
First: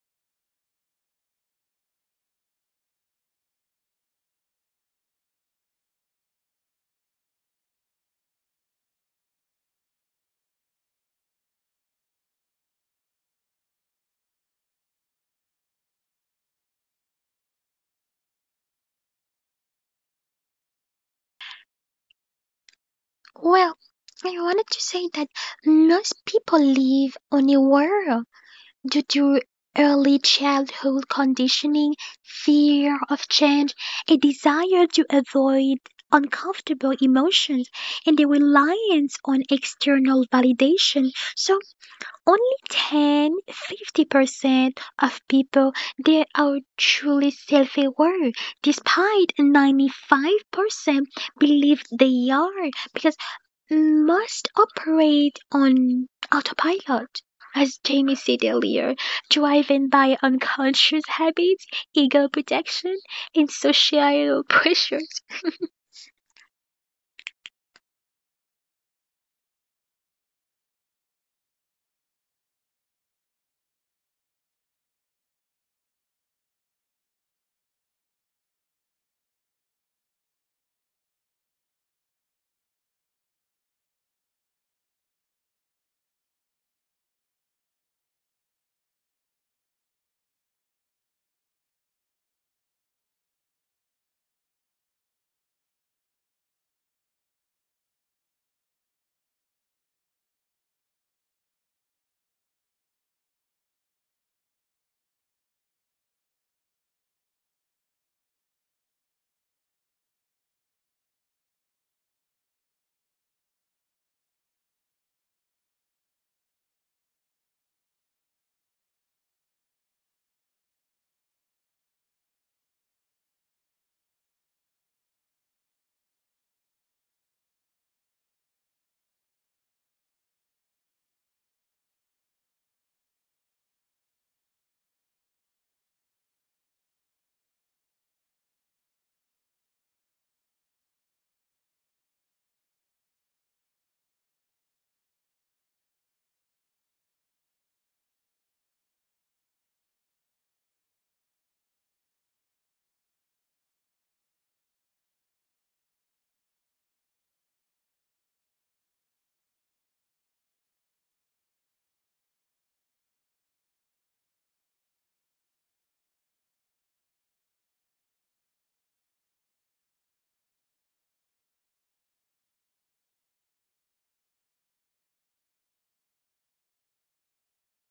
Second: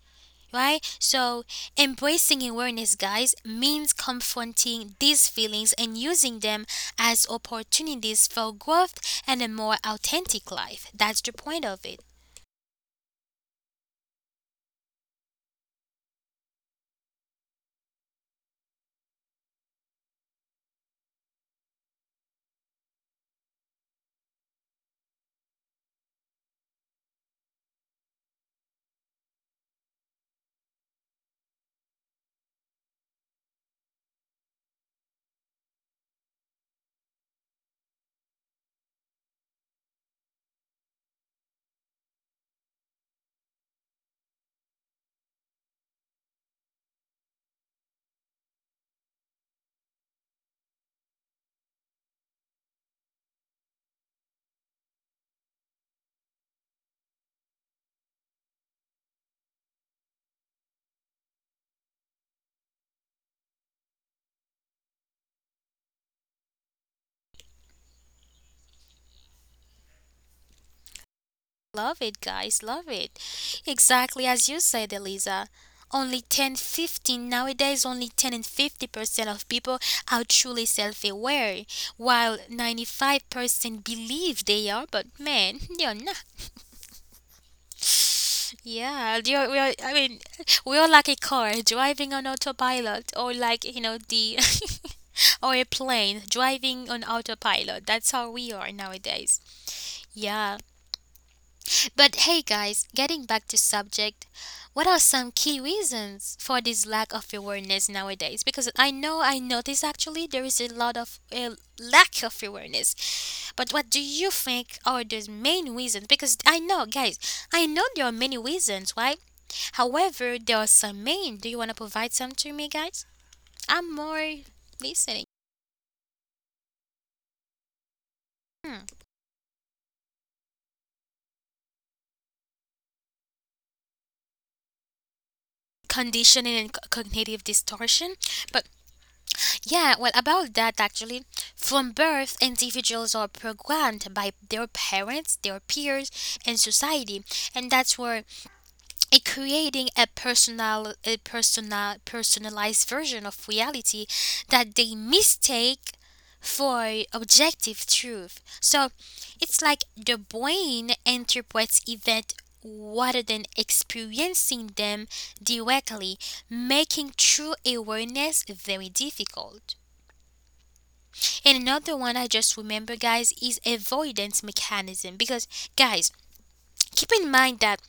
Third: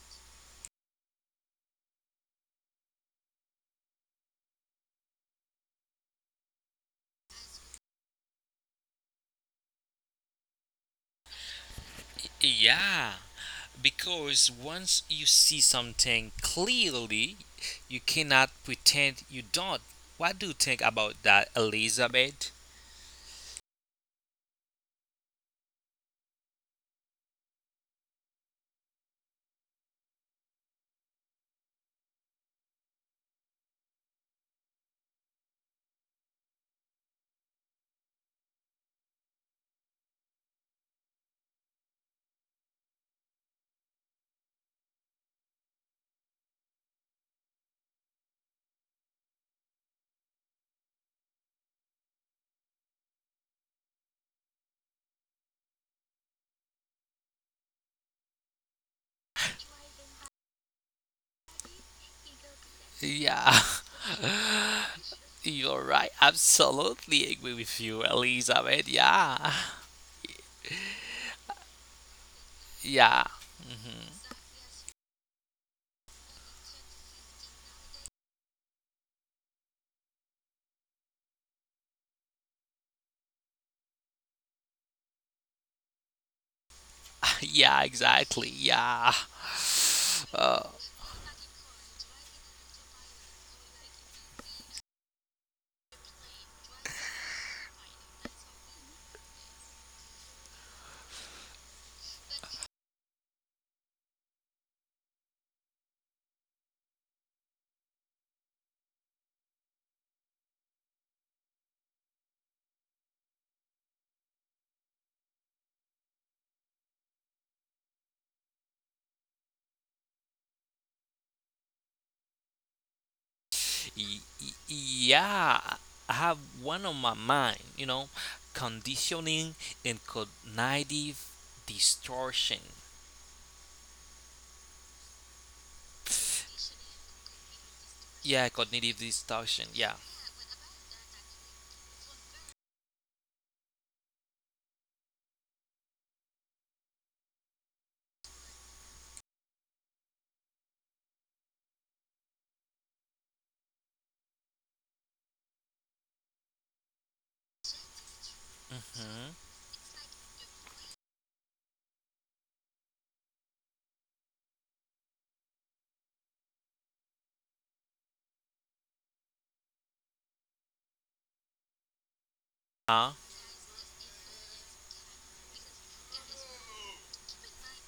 right? So, embracing awareness, guys, means confronting these feelings and using them as opportunities for growth and a more authentic life. That's the point of it. Yeah, because once you see something clearly, you cannot pretend you don't. What do you think about that, Elizabeth? Well, I wanted to say that most people live unaware due to early childhood conditioning, fear of change, a desire to avoid uncomfortable emotions, and a reliance on external validation. So only 10-50% of people they are truly self-aware, despite 95% believe they are, because must operate on autopilot, as Jamie said earlier, driven by unconscious habits, ego protection, and Yeah, societal pressures. you're right. Absolutely agree with you, Elizabeth. Yeah, Love it, guys, love it. yeah, Exactly as you said, Eliza. Only 10, 15 nowadays, only 10 and 50% of people are truly self aware, while 95% believe they are, but man, they are. yeah, exactly. Yeah. Yeah, we are, I mean, Uh, we are like a car driving on autopilot, or like, you know, the or a plane driving on autopilot. That's how we are nowadays. Yeah. But hey guys, getting back to subject, what are some key reasons for this lack of awareness nowadays? Because I know I notice actually there is a lot of a lack of awareness. But what do you think are the main reasons? Because I know guys, I know there are many reasons, right? However, there are some main. Do you want to provide some to me guys? I'm more listening. yeah, I have one on my mind, you know, Hmm. conditioning and cognitive distortion. Conditioning and cognitive distortion, Yeah, but cognitive distortion. Yeah. yeah, well, about that actually, from birth, individuals are programmed by their parents, their peers, and society, and that's where it creating personalized version of reality that they mistake for objective truth. So Hmm. it's like the brain interprets event rather than experiencing them directly, making true awareness very difficult. And another one I just remember, Uh, guys, is avoidance mechanism. Because, guys, keep in mind that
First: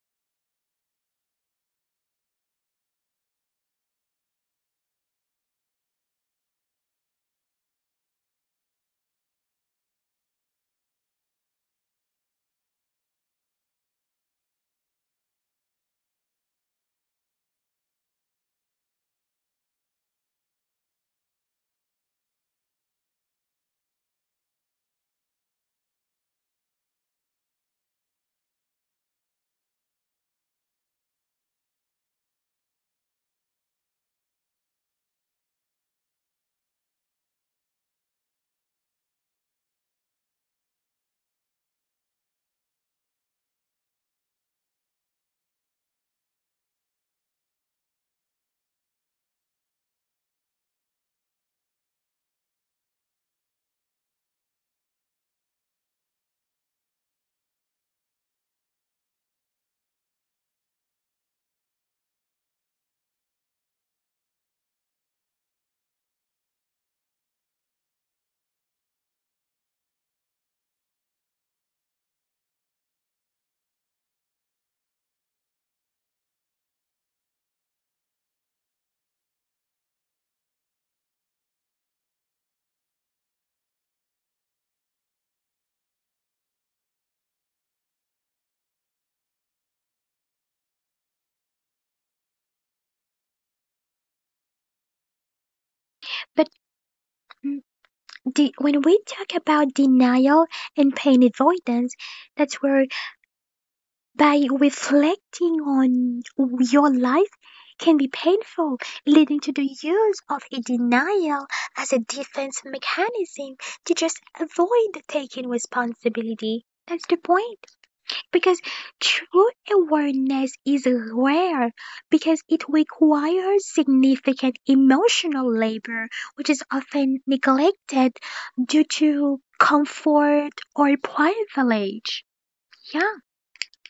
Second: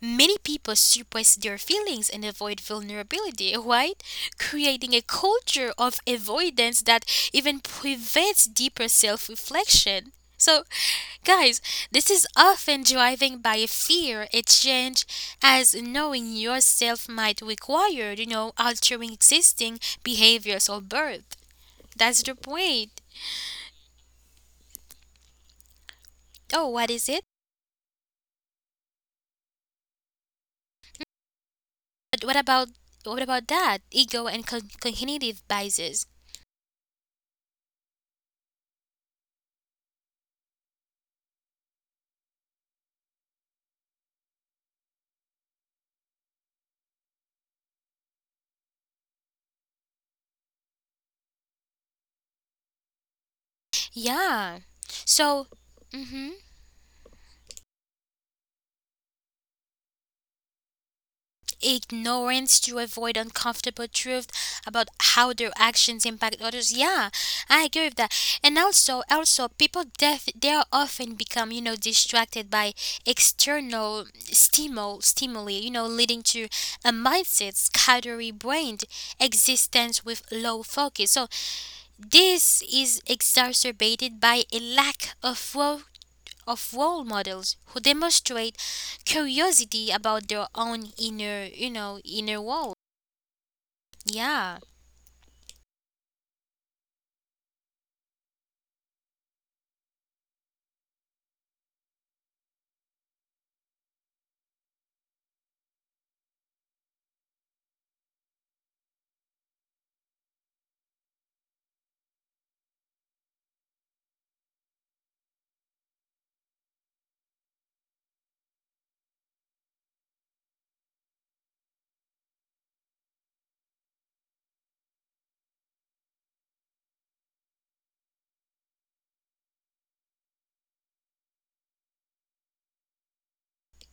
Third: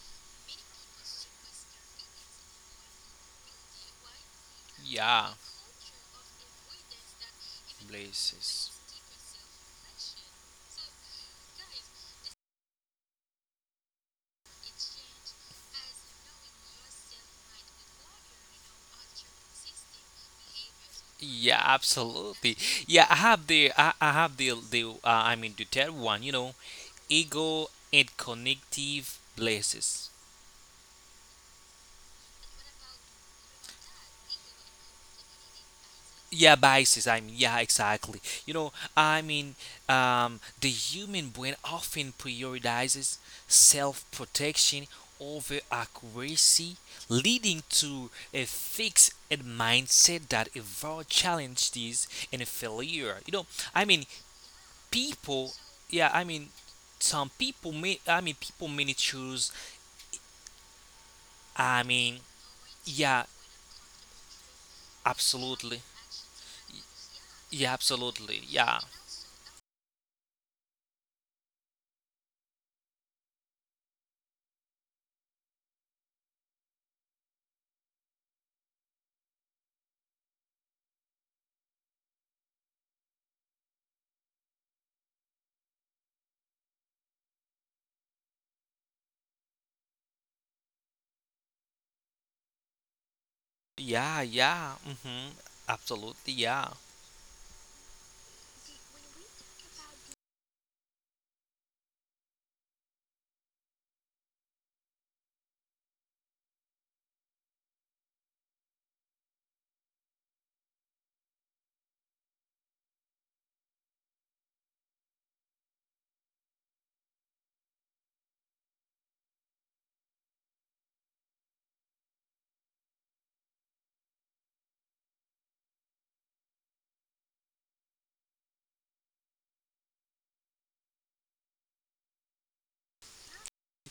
many people suppress their feelings and avoid vulnerability, right? Creating a yeah. culture of avoidance that even prevents Places. deeper self reflection. So, guys, this is often driven by a fear, a change, as knowing yourself might require, you know, altering existing behaviors or birth. Yeah, That's the absolutely. point. Yeah, I have the I have the I mean the third one, you know, Oh, what is it? ego and cognitive biases. But what about that ego and cognitive biases? Yeah, biases. I mean, yeah, exactly. You know, I mean, the human brain often prioritizes self protection over accuracy, leading to a fixed mindset that avoid challenges and failure. You know, I mean, Yeah. So, people, yeah, I mhm, mean, some people may, I mean, people may choose, I mean, ignorance to avoid yeah, uncomfortable truth about how their absolutely. actions impact others. Yeah, I Yeah, agree with that. absolutely. And Yeah. also, also people they are often become you know distracted by external stimuli. You know, leading to a mindset scattery brained existence with low focus. So this is exacerbated by a lack of of role models who demonstrate curiosity about their own inner, you know, inner world. Yeah, Yeah. yeah. Hmm. Absolutely, But yeah. mm, when we talk about denial and pain avoidance, that's where by reflecting on your life can be painful, leading to the use of a denial as a defense mechanism to just avoid taking responsibility. That's the point. Because true awareness is rare because it requires significant emotional labor, which is often neglected due to comfort or privilege. Yeah,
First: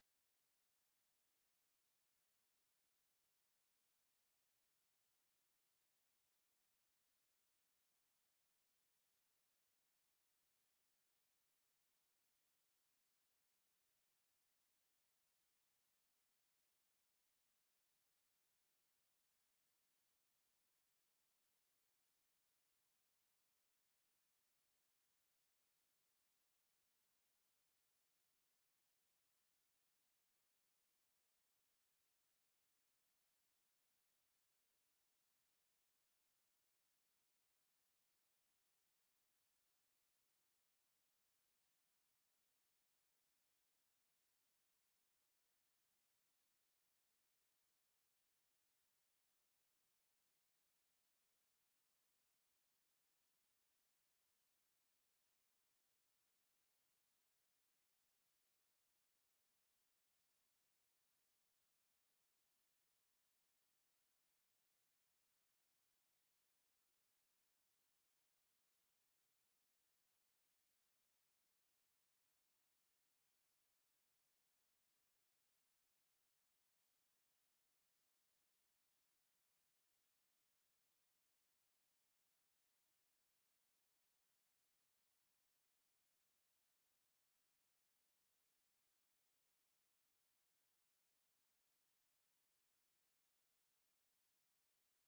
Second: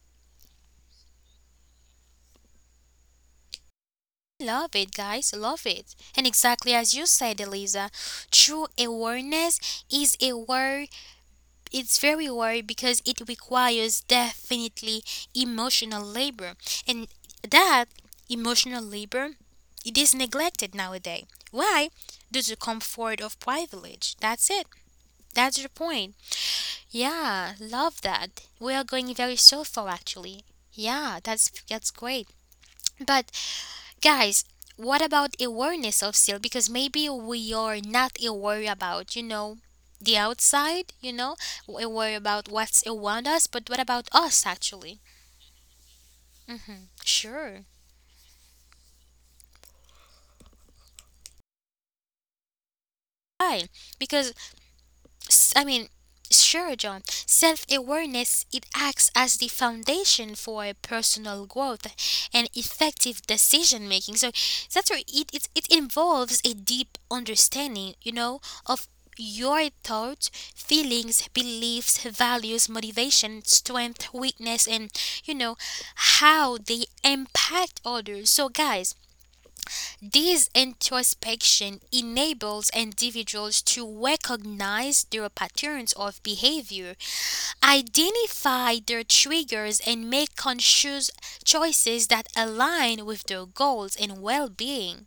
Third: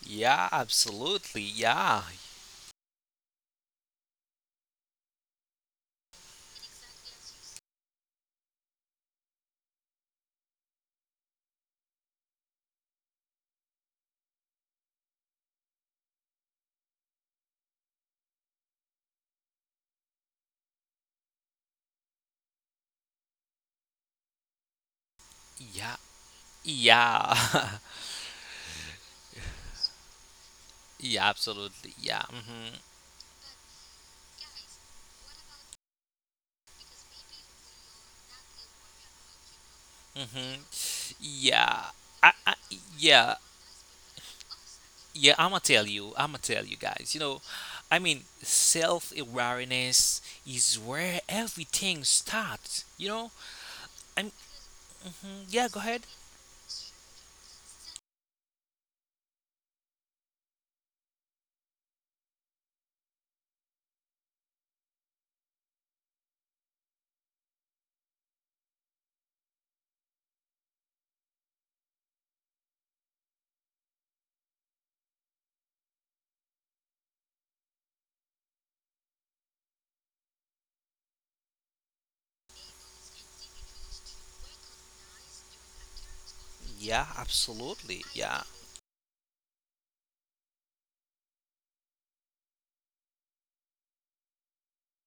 Yeah, absolutely, yeah. Love it, guys. Love it. And exactly as you said, Eliza, true awareness is aware it's very hard because it requires definitely emotional labor and that emotional labor it is neglected nowadays. Why? Due to comfort of privilege. That's it. That's the Yeah, point. Yeah, yeah. love that we are going very so far actually. Yeah, Yeah, absolutely, that's yeah. great. Hmm. But guys, what about awareness of still? Because maybe we are not aware about, you know, the Hmm. outside, you know, Yeah. we worry I, about I, what's around yeah, us, but what about us actually? yeah, I'ma tell you guys. You know, Sure. I mean, self-awareness is where everything starts. You know, Why? I'm. Because Mhm. I Yeah, go mean, ahead. sure, John. Self awareness it acts as the foundation for personal growth and effective decision making. So that's where it involves a deep understanding, you know, of your thoughts, feelings, beliefs, values, motivation, strength, weakness, and you know how they impact others. So, guys, this introspection enables individuals to recognize their patterns of behavior, Yeah, absolutely. Yeah, identify their triggers, and make conscious choices that align with their goals and well being.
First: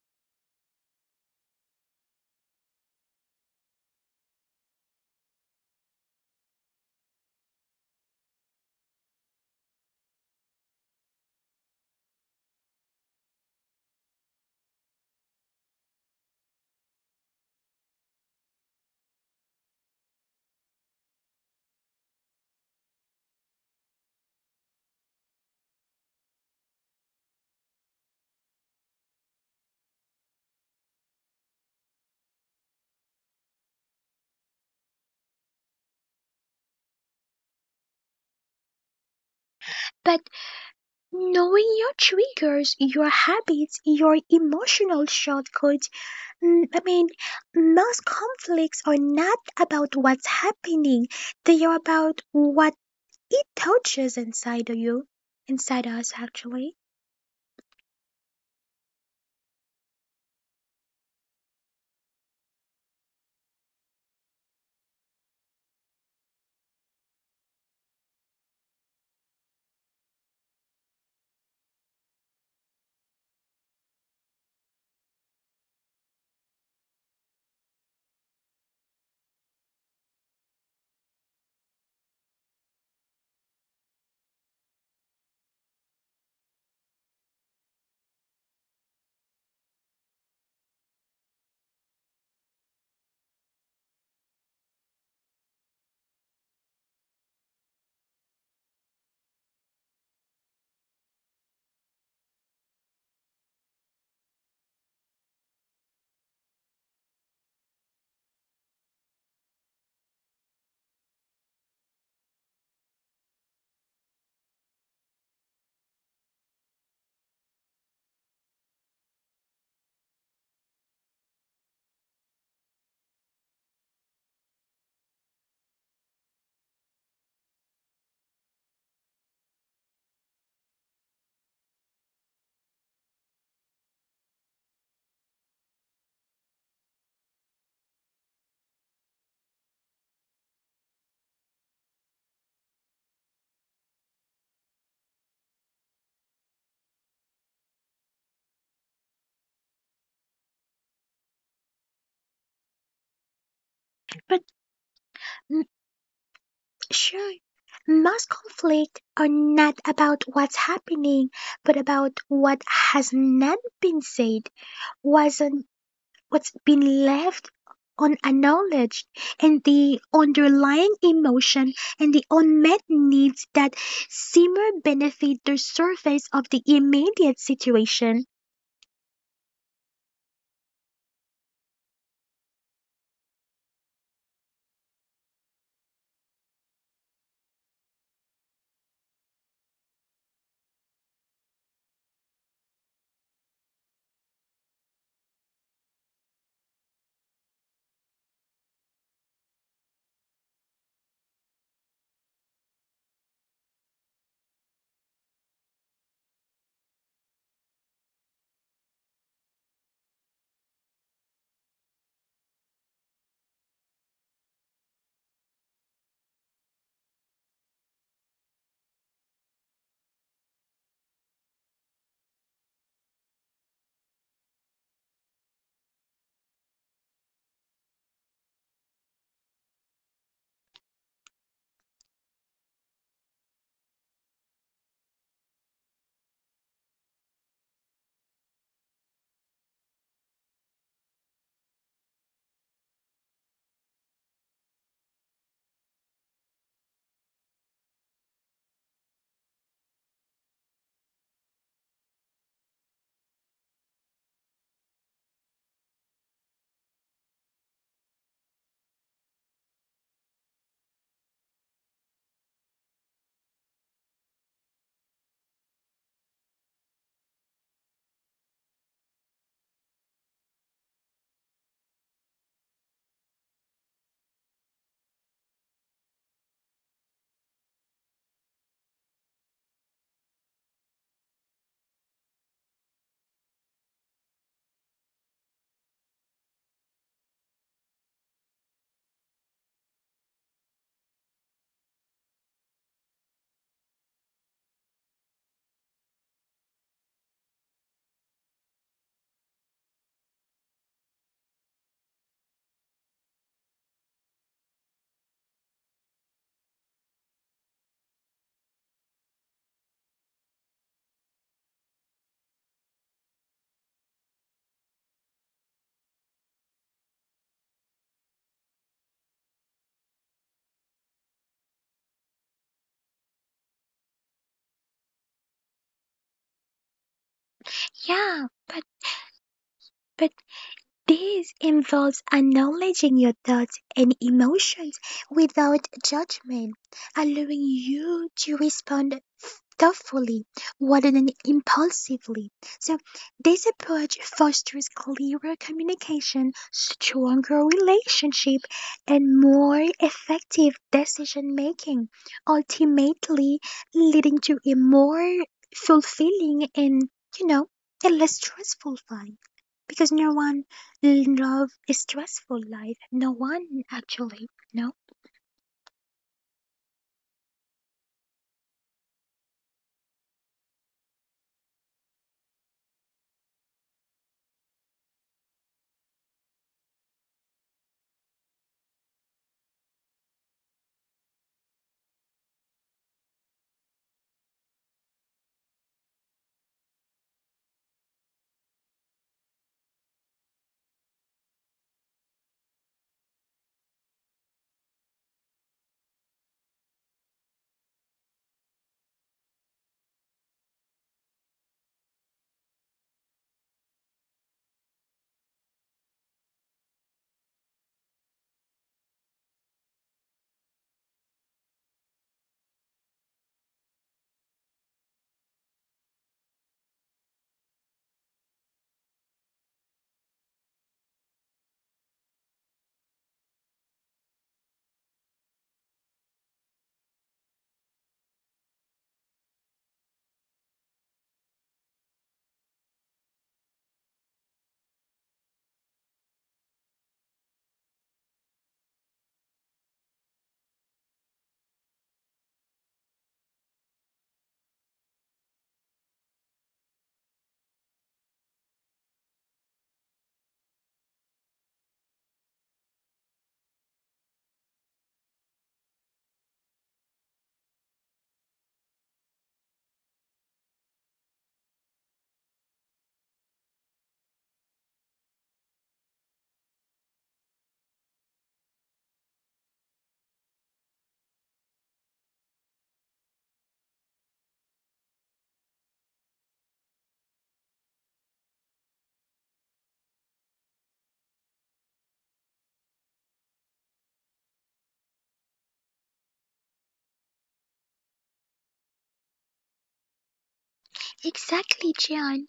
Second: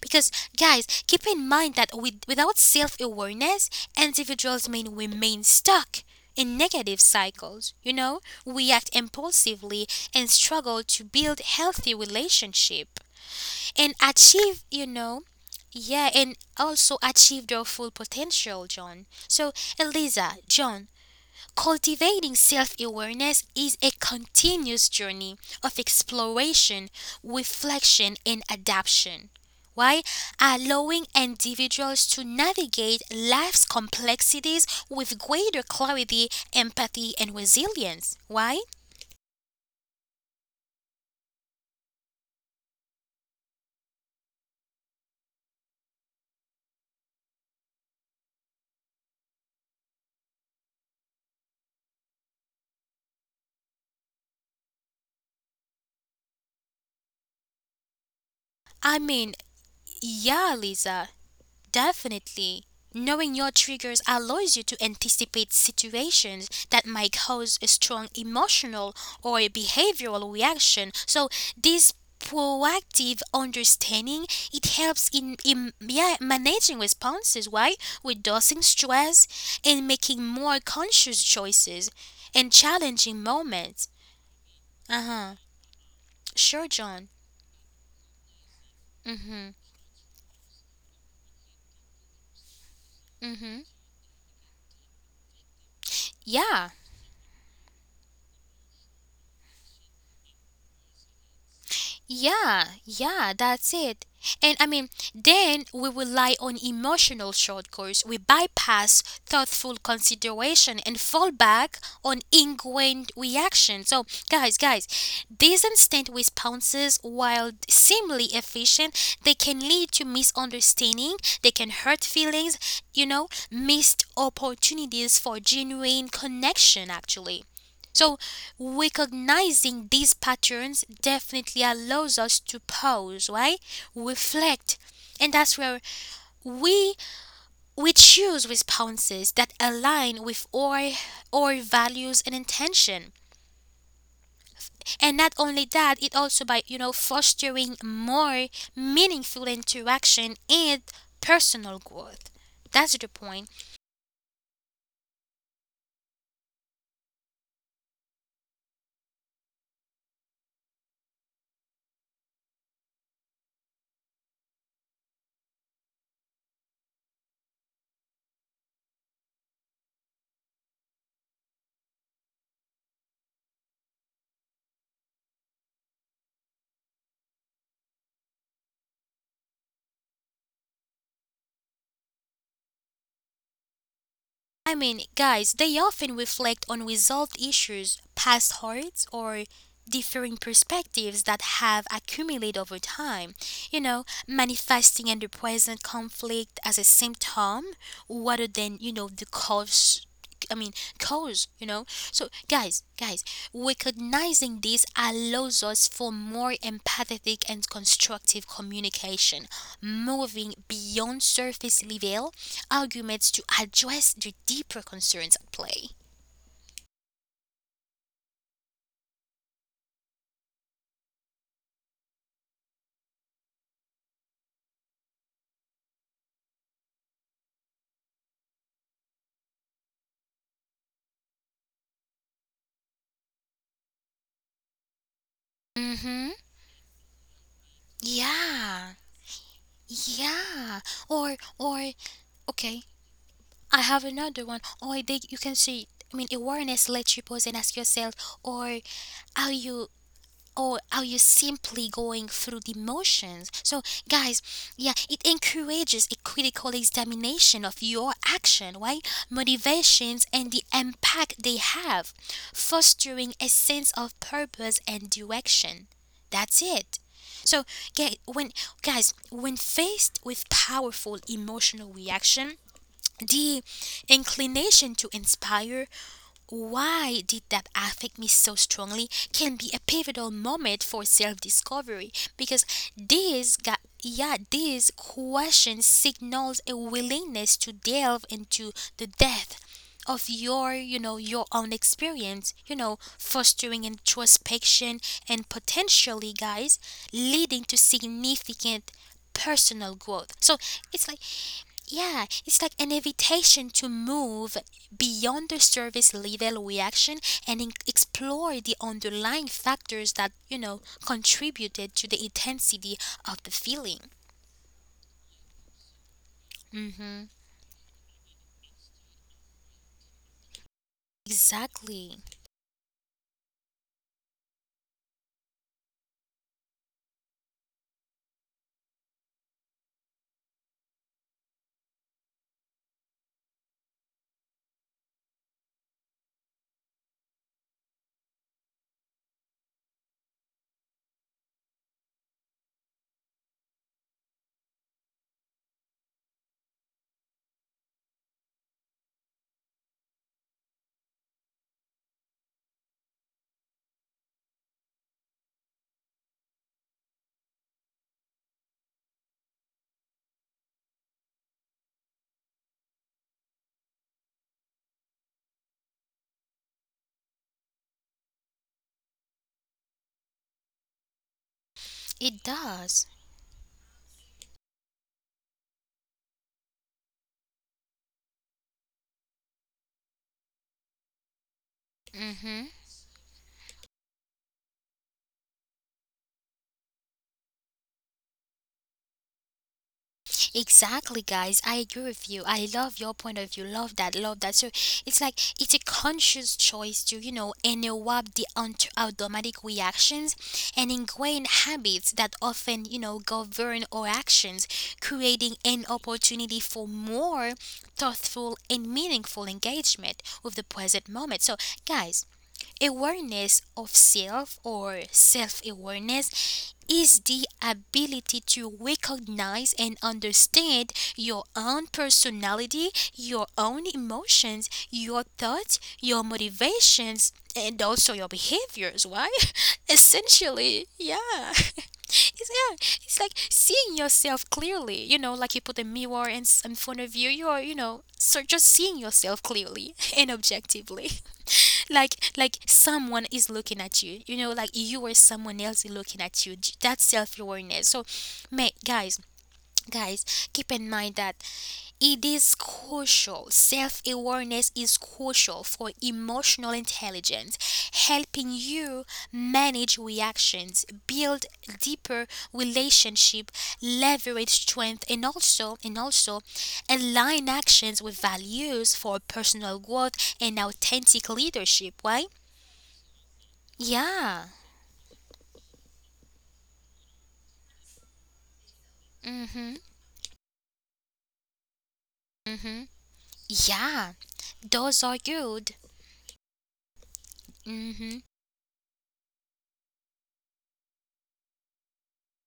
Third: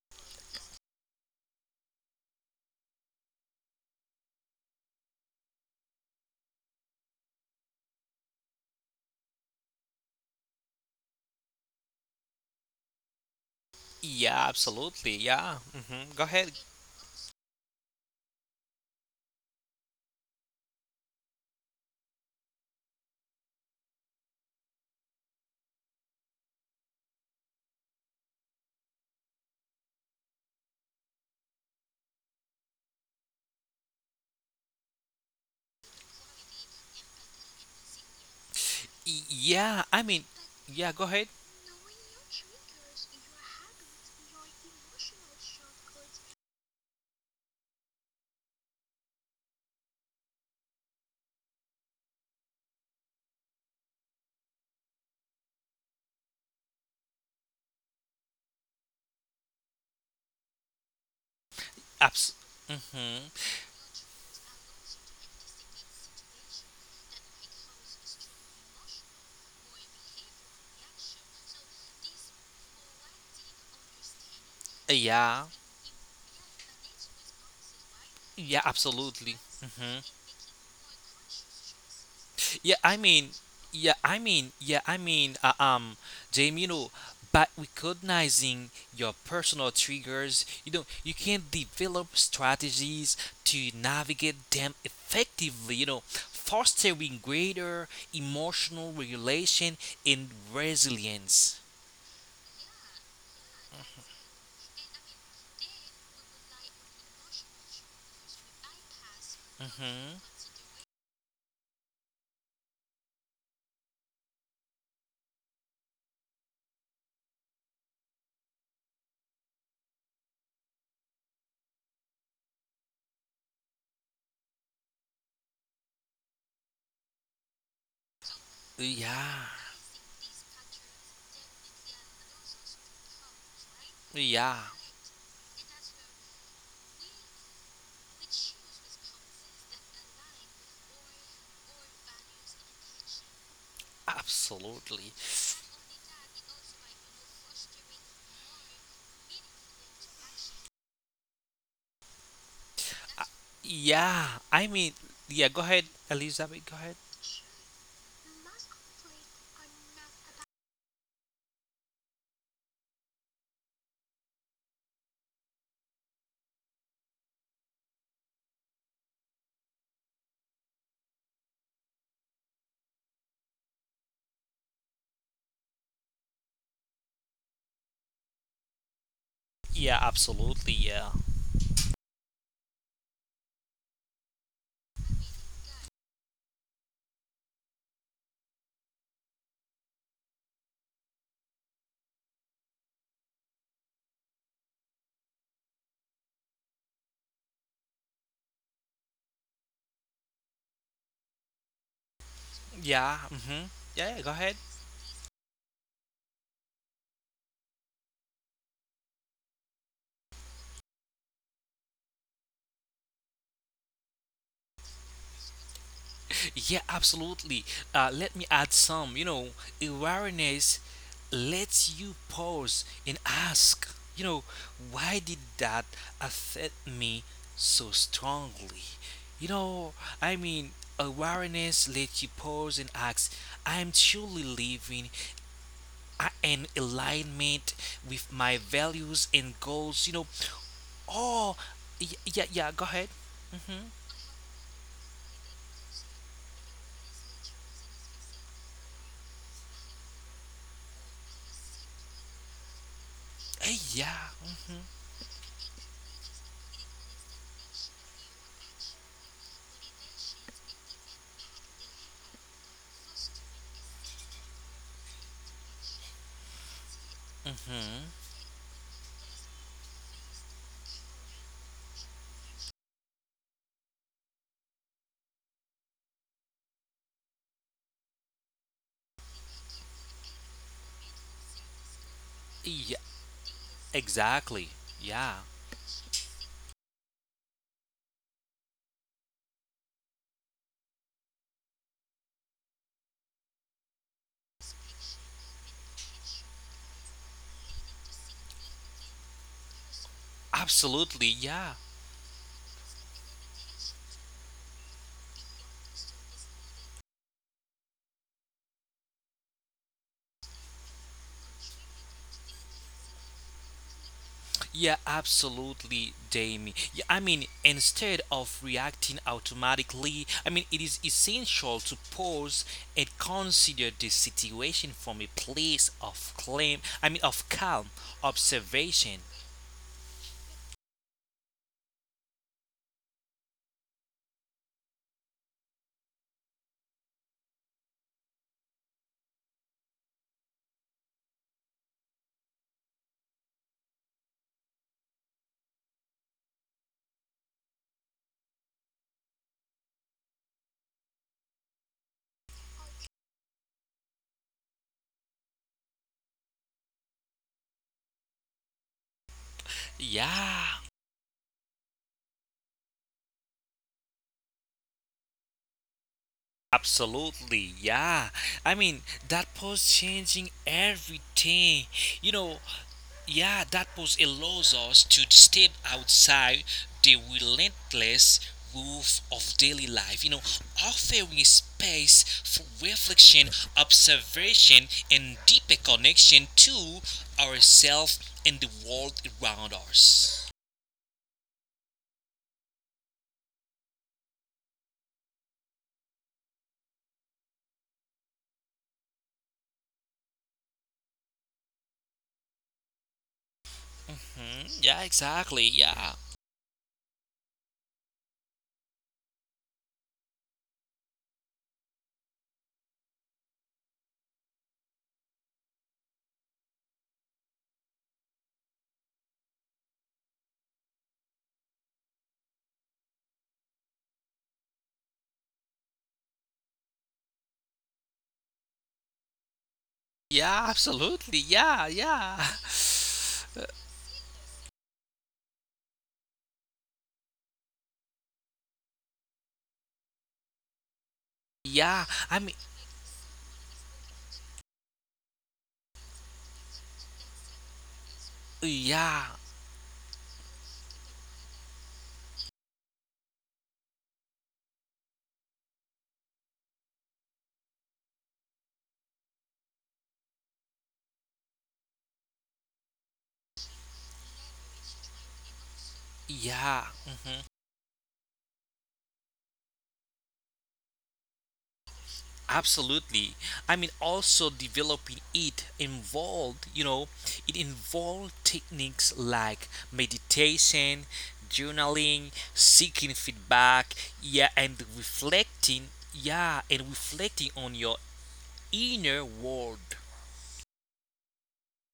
Because, guys, keep in mind that with, without self awareness, individuals may remain stuck in negative cycles. You know, we act impulsively and struggle to build healthy relationship and yeah, achieve, you absolutely. know, Yeah. Hmm. yeah, Go and ahead. also achieve their full potential, John. So, Eliza, John, cultivating self awareness is a continuous journey of exploration, reflection, and adaptation. Why? Allowing individuals to navigate life's complexities with greater clarity, empathy, and resilience. Why? Yeah, I but mean, yeah, go ahead. knowing your triggers, your habits, your emotional shortcuts, mm, I mean, most conflicts are not about what's happening, they are about what it touches inside of you, inside us actually. I mean, yeah, Lisa. Abs- Definitely. mm-hmm. Knowing your triggers allows you to anticipate situations that might cause a strong emotional or a behavioral reaction. So this proactive understanding it helps in, Yeah, in yeah, managing responses right, yeah, reducing stress absolutely. and Hmm. making more conscious choices and Yeah, I challenging mean, moments. yeah, I mean, yeah, I mean, Uh-huh. uh, um, Jamie, you Sure, know, John. by recognizing your Mm-hmm. personal triggers, you know, you can develop strategies Mm-hmm. to navigate them effectively, you know, Yeah. fostering greater emotional regulation and resilience. Yeah, yeah, that's it. And I mean, then we rely on emotional shortcuts. We bypass thoughtful Hmm. consideration and fall back on ingrained reaction. So, guys, these instant responses, while seemingly efficient, they can lead to misunderstanding. They can hurt feelings. You know, missed opportunities for genuine connection. Actually. So Yeah, recognizing these patterns definitely allows us to pause, right? yeah. Reflect. And that's where we we choose responses that align with our values and intention. Absolutely. And not only that, it also by you know fostering more meaningful interaction and personal growth. That's the point. Yeah, But I mean, yeah, go mm, ahead, Elizabeth, go ahead. sure, most conflicts are not about what's happening, but about what has not been said, wasn't what's been left on unacknowledged, and the underlying emotion and the unmet needs that simmer beneath the surface of the immediate situation. Yeah, absolutely, yeah. I mean, guys, they often reflect on resolved issues, past hurts, or differing perspectives that have accumulated over time. You know, manifesting in the present conflict as a symptom rather than, you know, the cause. I mean, cause, you know. So, guys, Yeah, guys, mm-hmm. Yeah, yeah, go ahead. recognizing this allows us for more empathetic and constructive communication, moving beyond surface level arguments to address the deeper concerns at play. Yeah, absolutely. Let me add some, you know, awareness lets you pause and ask, you know, why did that affect me so strongly? You know, I mean, awareness lets you pause and ask, I'm truly living Mm-hmm. I am alignment with my Yeah. values and goals. You know, Yeah. Or oh, or yeah, yeah. okay. Go ahead. I Mm-hmm. have another one. Or they you can see I mean awareness lets you pause and ask yourself or are you or are you simply going through the motions? So, Hey, yeah. guys, yeah, it encourages a critical examination of your action, right? Motivations and the impact they have, fostering a sense of purpose and direction. That's it. So, Mm-hmm. ga- when guys, when faced with powerful emotional reaction, the inclination to inspire why did that affect me so strongly can be a pivotal moment for self discovery because Yeah. these got yeah Exactly. these Yeah. questions signals a willingness to delve into the depth of your you know your own experience you know fostering introspection and potentially guys leading to significant personal growth. So it's like Absolutely. Yeah. yeah, it's like an invitation to move beyond the surface level reaction and explore the underlying factors that, you know, contributed to the intensity of the feeling. Yeah. Absolutely, Mhm. Jamie. Yeah, I mean, instead of reacting automatically, I mean, it is Exactly. essential to pause and consider the situation from a place of claim. I mean, of calm Yeah, but observation. but this involves acknowledging your thoughts and emotions without judgment, allowing you to respond thoughtfully rather than impulsively. So, this approach fosters clearer communication, stronger relationship, and more effective decision making, ultimately leading to a more fulfilling and, you know, a less stressful life. Because no one Yeah. love a stressful life. No one actually. No. Absolutely, yeah. I mean, that post changing It everything. You does. know, yeah, that post allows us to step outside the relentless roof of daily life, you know, offering Mhm. space for reflection, observation, and deeper connection to ourselves and the world around us. Exactly, guys. I agree with you. I love your point of view. Love that. Love that. So it's like it's a conscious choice to you know interrupt the automatic reactions and ingrain habits that often you know govern our actions, Hmm, yeah, creating exactly, an yeah. opportunity for more thoughtful and meaningful engagement with the present moment. So, guys, awareness of self or self awareness is the ability to recognize and understand your own personality, your own emotions, your thoughts, your motivations, and also your behaviors. Why? Yeah, Essentially, absolutely, yeah. It's, yeah, it's like seeing yourself clearly. You know, like you put a mirror in, in front of you. You're, you know, so Just seeing yourself clearly and objectively, yeah, like I mean, like someone is looking at you, you know, like you or someone else is looking at you. That's self-awareness. So mate guys yeah, keep in mind that it is crucial. Self-awareness is crucial for emotional intelligence, helping you manage reactions, build deeper relationship, leverage strength, and also yeah, mhm, align actions with values for personal growth and authentic leadership. Why? absolutely. I mean, Yeah. also developing it involved, you know, it involved techniques like Mhm. meditation, journaling, Mhm. seeking Yeah. feedback, Those yeah, are and good. reflecting, Mhm. on your inner world. Exactly, John.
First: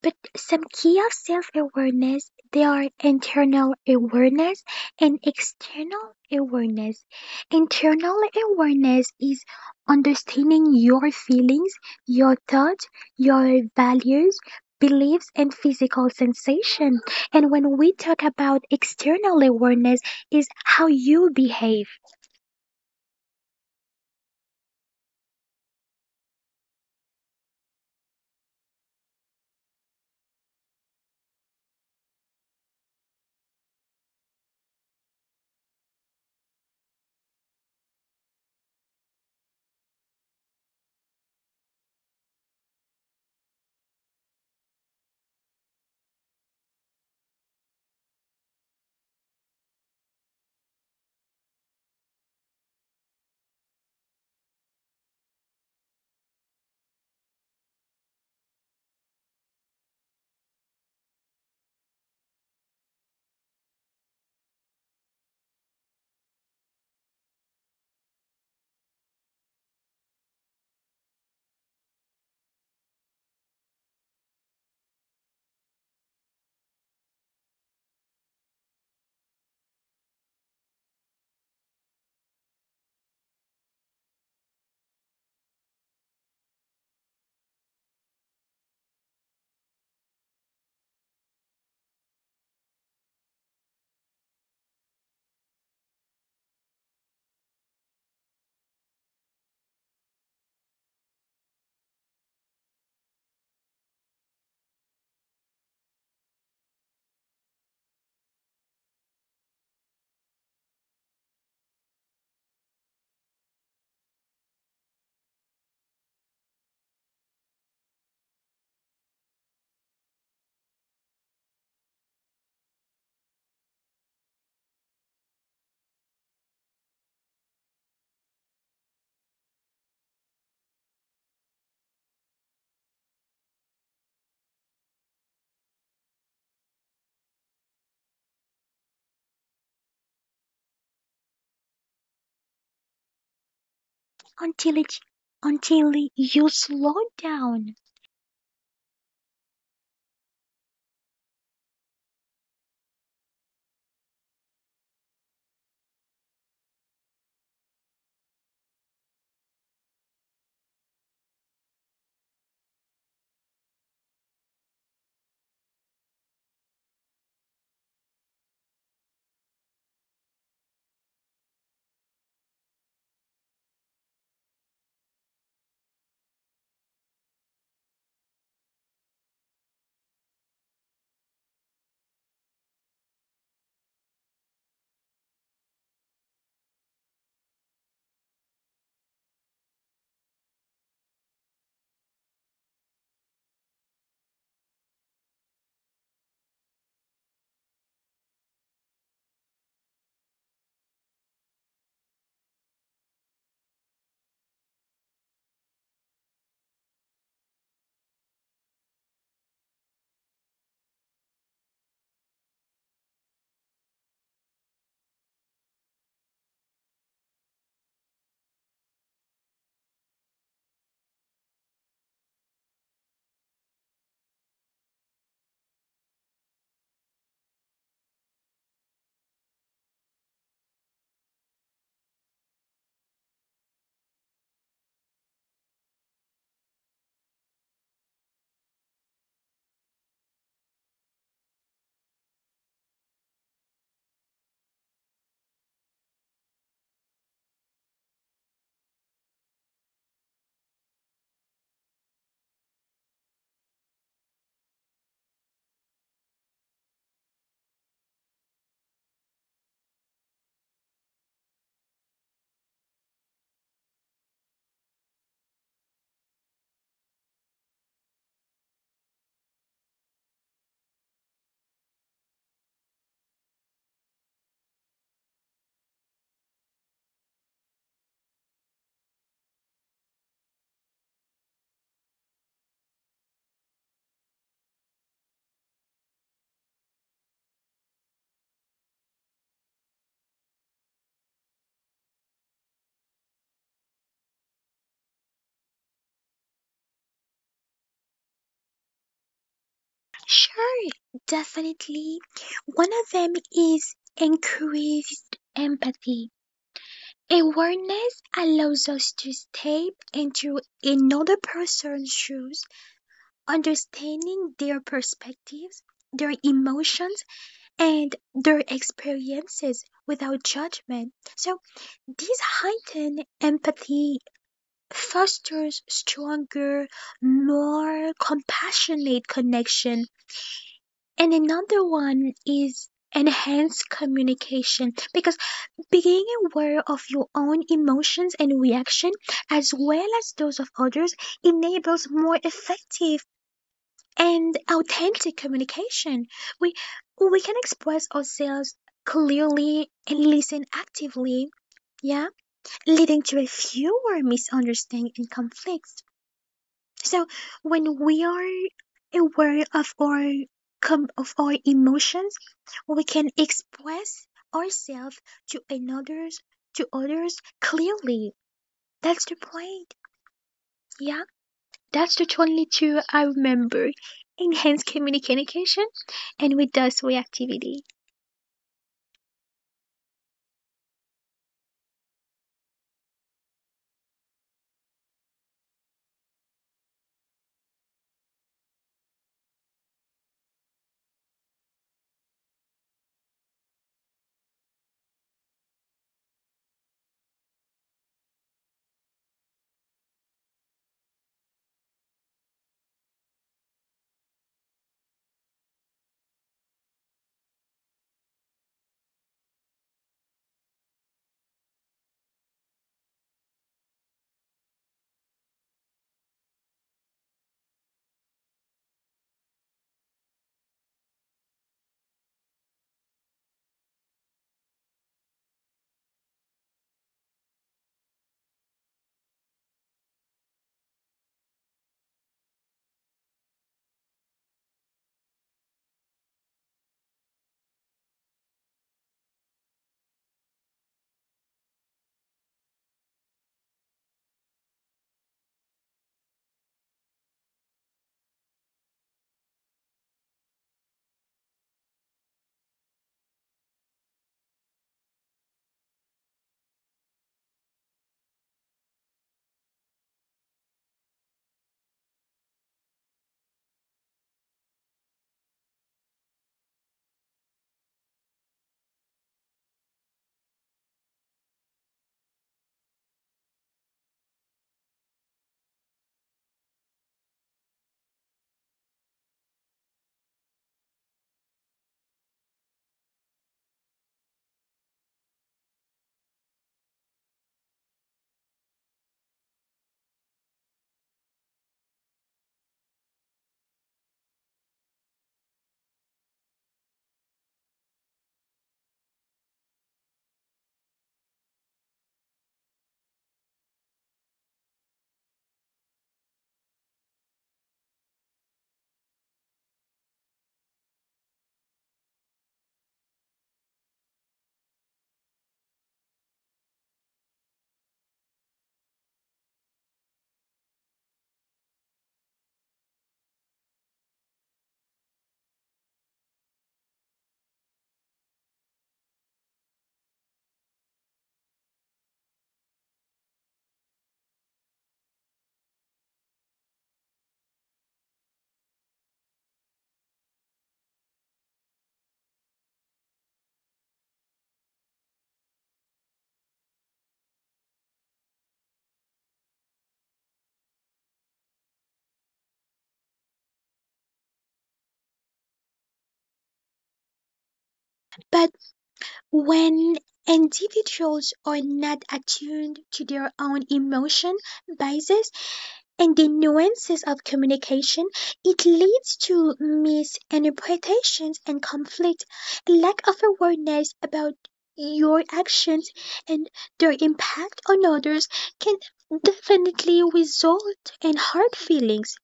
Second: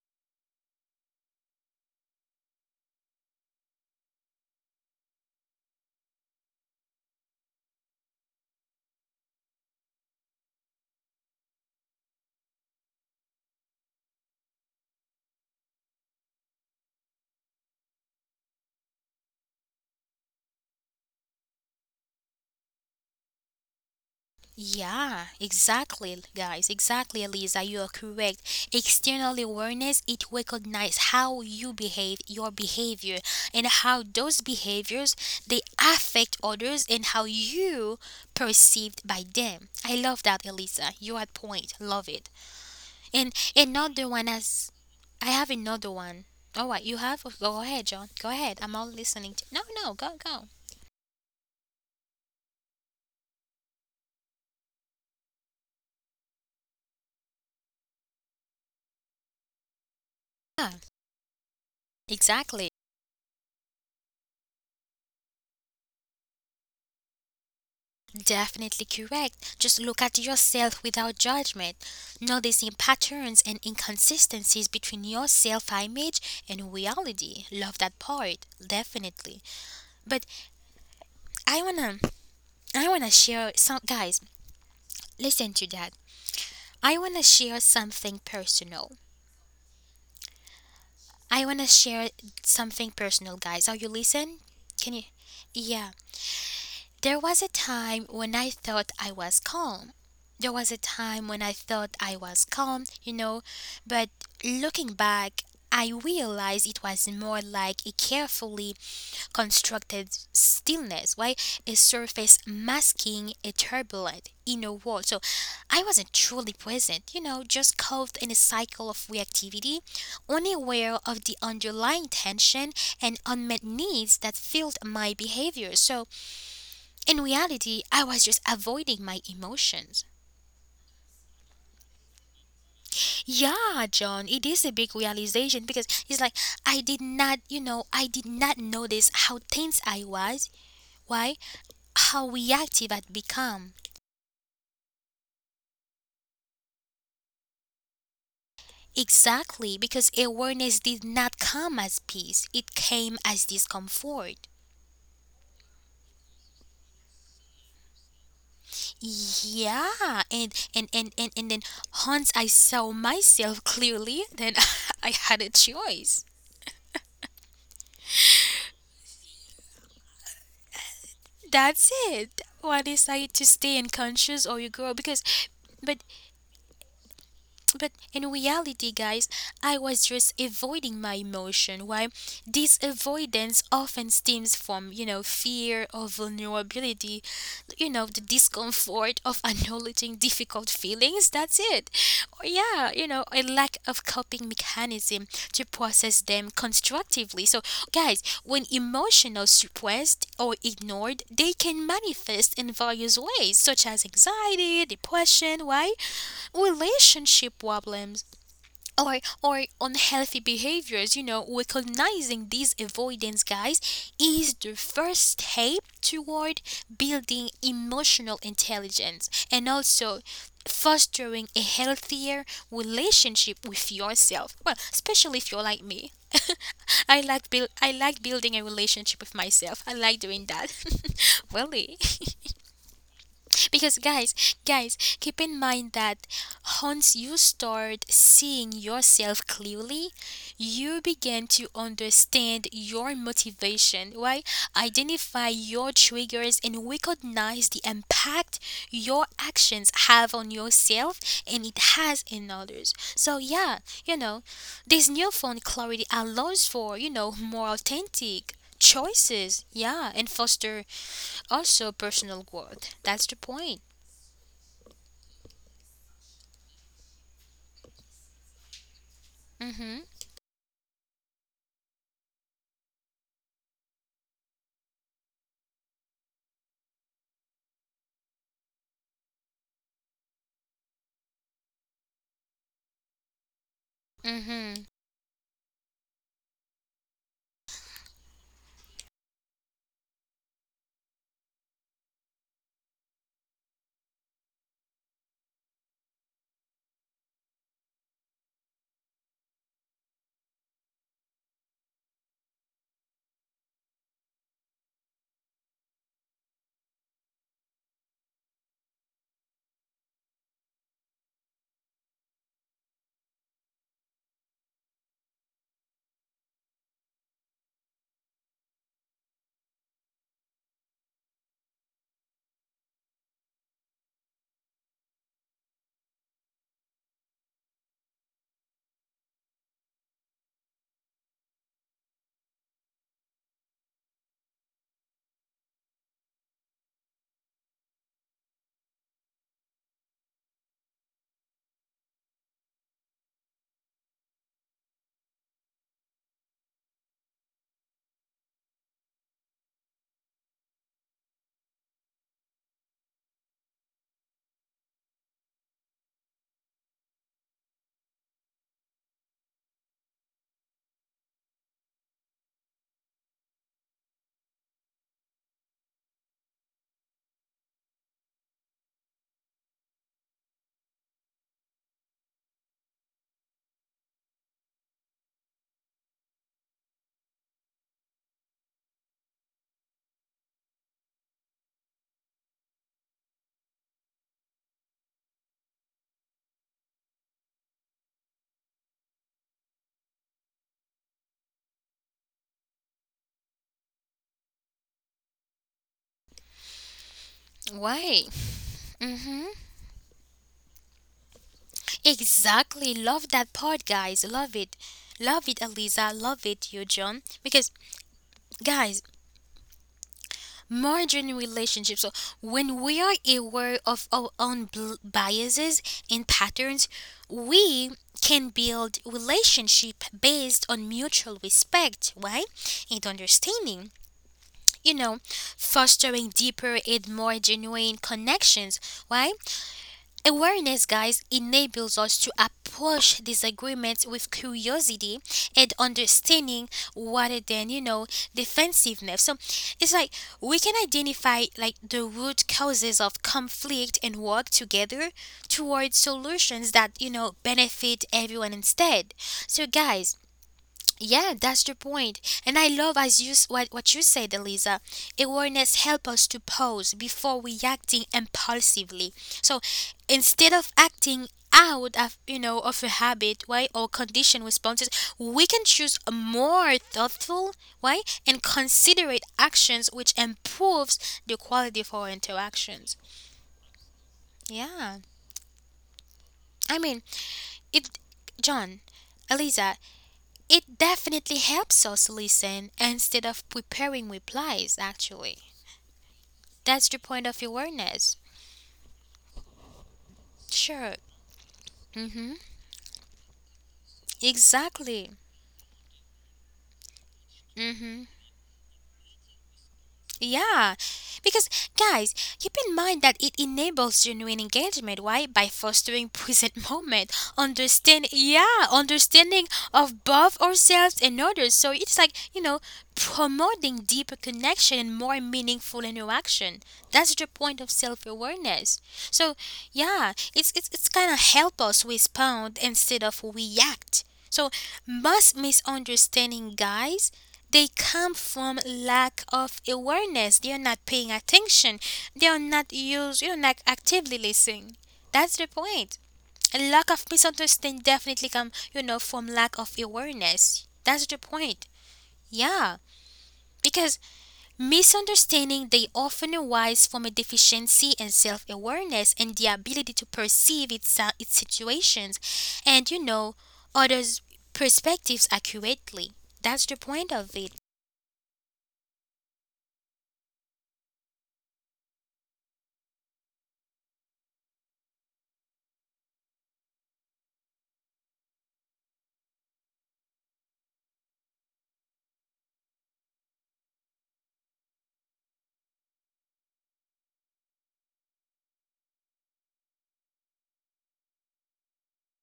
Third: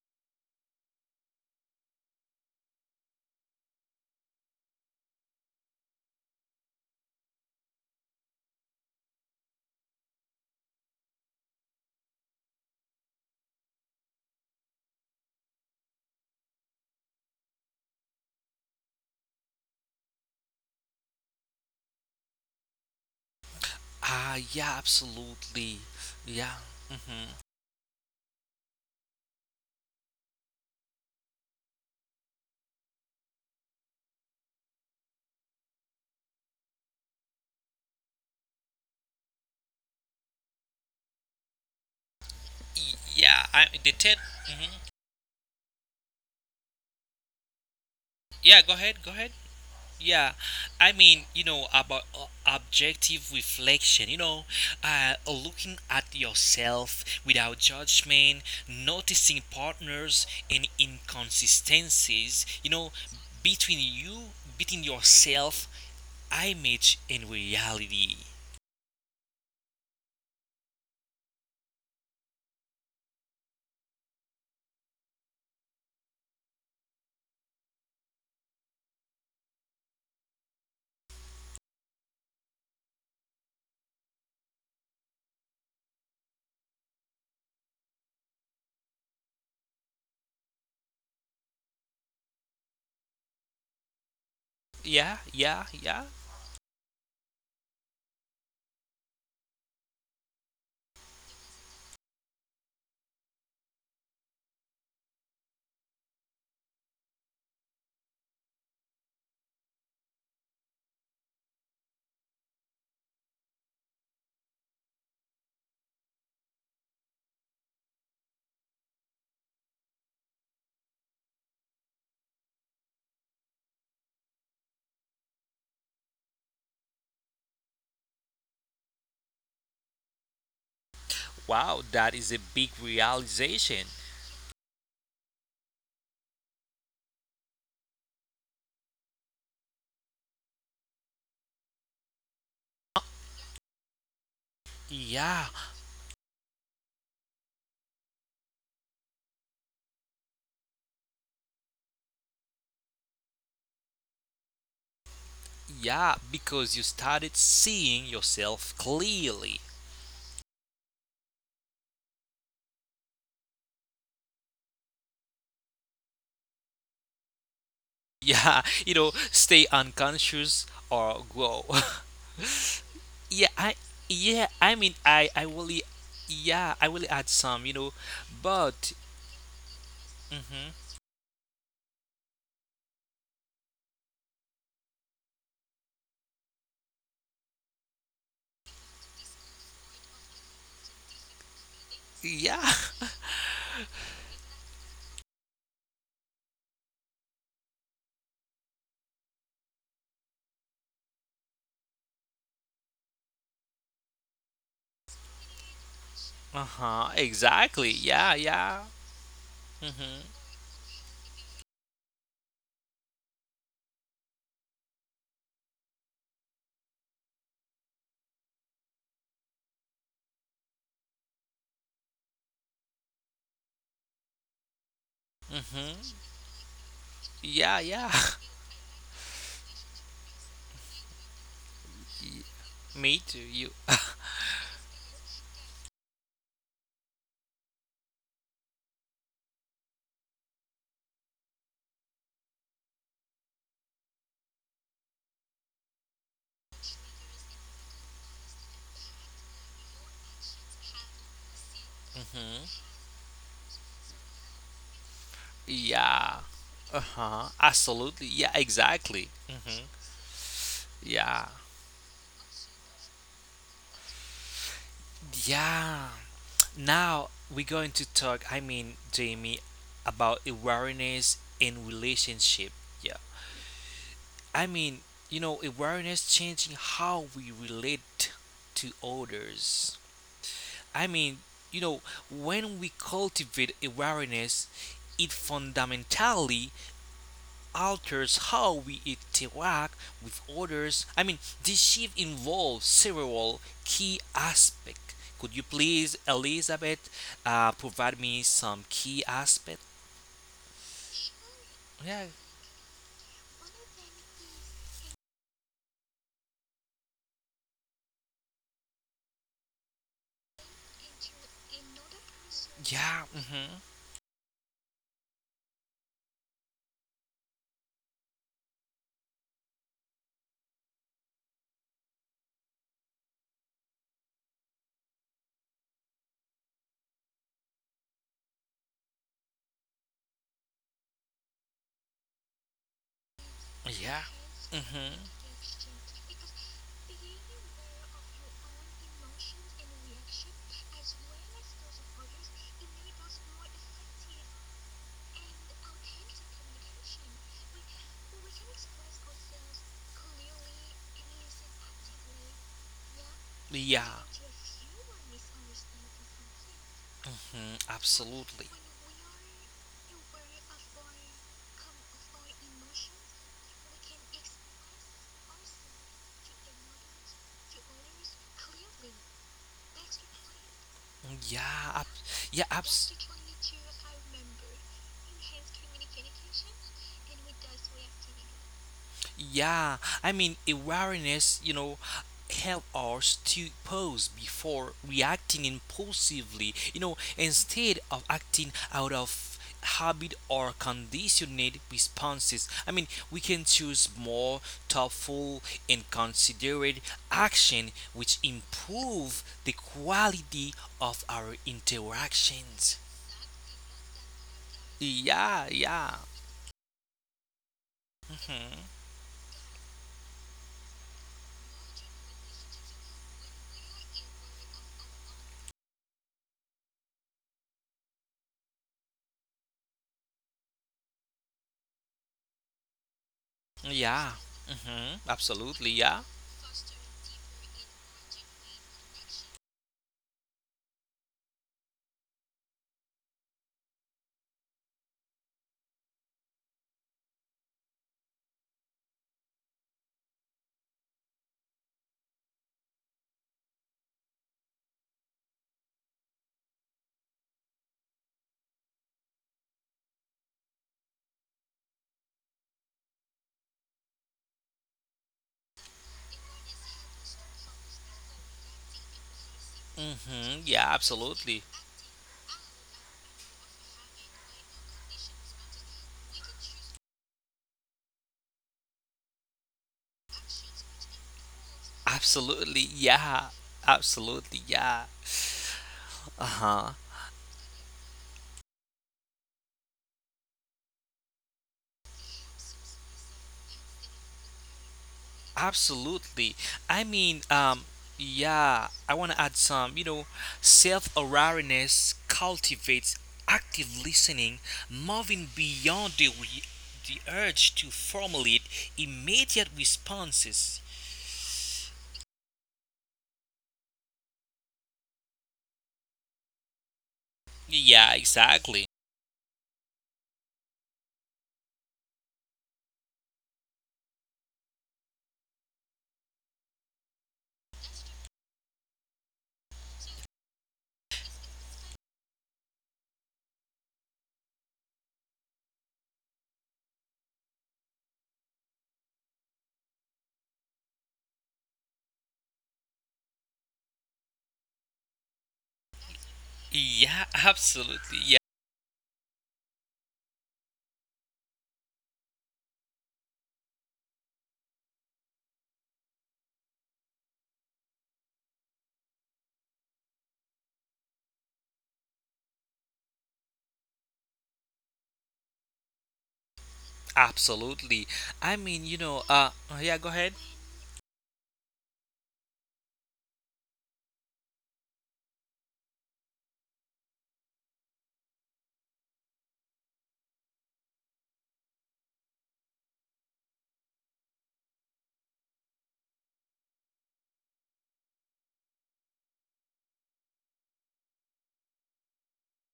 But some key of self-awareness, they are internal awareness and external awareness. Internal awareness is understanding your feelings, your thoughts, your values, beliefs, and physical sensation. And when we talk about external awareness, is how you behave Ah, yeah, Yeah. absolutely. Exactly, Yeah, guys. Exactly, mhm. Elisa. You are correct. External awareness, it recognizes how you behave, your behavior, and how those behaviors they affect others and how you perceived by them. I love that, Elisa. You are at point. Love it. And Yeah, I, the another 10. one as Mhm. I have another one. All right, you have. Oh, go ahead, John. Go Yeah, ahead. go I'm all ahead, go ahead. listening. No, no, go, Yeah, go. I mean, you know, about objective reflection, you know, looking at yourself without judgment, noticing partners and Yeah, inconsistencies, you exactly. know, between you, between yourself, image, and reality. Definitely correct. Just look at yourself without judgment, noticing patterns and inconsistencies between your self image and reality. Love that part, definitely. But I wanna I wanna share some, guys, listen to that. I wanna share something personal. I want to share something personal, guys. Are you listen? Can you? Yeah, Yeah. yeah. There was a time when I thought I was calm. There was a time when I thought I was calm, you know, but looking back, I realized it was more like a carefully constructed stillness. Why? A surface masking a turbulent inner world. So I wasn't truly present, you know, just caught in a cycle of reactivity, unaware of the underlying tension and unmet needs that filled my behavior. So in reality, I was just avoiding my emotions. Wow, that is a big realization. Yeah, John, it is a big realization because it's like I did not, you know, I did not notice how tense I was. Why? How reactive I'd become. until Yeah, it until you slow down. Exactly, because awareness did not come as peace, it came as discomfort. yeah, because you started seeing yourself clearly, Yeah, and then once I saw myself clearly, then I had a choice. yeah, you know, stay unconscious or grow. That's it. Why yeah i decide to stay yeah I mean unconscious or you I grow? Because, really but yeah, I will add some, you know, but in but reality, guys, I was hmm, just avoiding my emotion. Why? This avoidance often stems from, you know, fear or vulnerability, you know, the discomfort of acknowledging difficult feelings. That's it. yeah, Or, yeah, you know, a lack of coping mechanism to process them constructively. So, guys, when emotional suppressed or ignored, they can manifest in various ways, such as anxiety, depression. Why? uh-huh, exactly, Relationship yeah, problems yeah, or mm-hmm, unhealthy behaviors. You know, recognizing these avoidance, guys, is the first step toward building emotional intelligence and also fostering a healthier relationship with yourself. Well, especially hmm, if you're like me. Yeah, yeah. I like building a relationship with myself. I like doing that. Really. Y- Me too you. Because, guys, guys, keep in mind that once you start seeing yourself clearly, you begin to understand your motivation, right? Identify your triggers and recognize the impact your actions have on yourself and it has in Hmm. others. So yeah, you know, this newfound clarity Yeah, allows for, you uh-huh, know, more absolutely, yeah, authentic exactly, hmm, choices, yeah, and foster yeah, also personal growth. That's the point. yeah. Now we're going to talk, I mean, Jamie, about Mhm. awareness in relationship. Yeah. I mean, you know, awareness changing how we relate to others. I mean, you know, when we cultivate awareness, it Mhm. fundamentally alters how we interact with others. I mean, this shift involves several key aspects. Could you please, Elizabeth, provide me some key aspect? Sure, Yeah, definitely. One of them is increased empathy. Awareness allows us to step into another person's shoes, yeah. Mhm. understanding their perspectives, their emotions, and their experiences without judgment. So, this heightened empathy fosters stronger, more compassionate connection. And another one is Yeah. enhanced Mhm. communication, because being aware of your own emotions and reaction, as well as those of others, enables more effective and authentic communication. We we can express ourselves clearly and listen actively, yeah, leading Yeah. to a fewer misunderstandings and conflicts. So when Absolutely. we are aware of our of our emotions, we can express ourselves to another's to others clearly. That's the point. Yeah, Yeah, ab- yeah, that's the abs- only two I remember. Enhance communication and reduce reactivity. yeah, I mean, awareness, you know, help us to pause before reacting impulsively, you know, instead of acting out of habit or conditioned responses. I mean, we can choose more thoughtful and considerate action which Why? improve the Mhm. quality of our interactions. Exactly. Love that part, guys. Love it. Yeah, Love it, yeah. Eliza. Love it, you, John. Because, Mhm. guys, margin relationships. So when we are aware of our own biases and patterns, we can build relationship based on mutual respect, right, and Yeah. understanding. Mhm. You know, Absolutely, yeah. fostering deeper and more genuine connections. Why? Awareness, guys, enables us to approach disagreements with curiosity and understanding rather than, you know, defensiveness. So it's like we can identify like the root causes of conflict and work together towards solutions that, you know, benefit everyone instead. So, guys, yeah, that's the point. And I love as you what you said, Eliza. Awareness help us to pause before we acting impulsively. So Hmm. Yeah, instead of absolutely. acting out of, you know, of a habit, why, or condition responses, we can choose a more thoughtful, why, and considerate actions which improves the quality of our Absolutely. Yeah. interactions. Absolutely. Yeah. Yeah, Uh-huh. I mean it, John, Eliza. It definitely helps us listen instead of preparing replies, actually. Absolutely. I That's mean, the point of awareness. yeah, I want to add some, you know, Sure. self-awareness Mm-hmm. cultivates active listening, moving Exactly. beyond the urge to Mm-hmm. formulate immediate responses. Yeah, because, guys, keep in mind that it enables genuine engagement. Why? By fostering present moment, Yeah, understand, exactly. yeah, understanding of both ourselves and others. So it's like, you know, promoting deeper connection and more meaningful interaction. That's the point of self awareness. So yeah, it's kind of help us respond instead of react. So most misunderstanding, guys, they come from lack of awareness. They are not paying attention. They are not used, you know, like actively listening. That's the point. A Yeah, lack of absolutely. misunderstanding Yeah, definitely come, you know, from lack of awareness. That's the point. Yeah. Because misunderstanding they often arise from a deficiency in self-awareness and the ability to perceive its situations and, you know, others' perspectives accurately. That's the point of it. absolutely. I mean, you But know, yeah, go ahead. when individuals are not attuned to their own emotion, biases, and the nuances of communication, it leads to misinterpretations and conflict. Lack of awareness about your actions and their impact on others can definitely result in hurt feelings,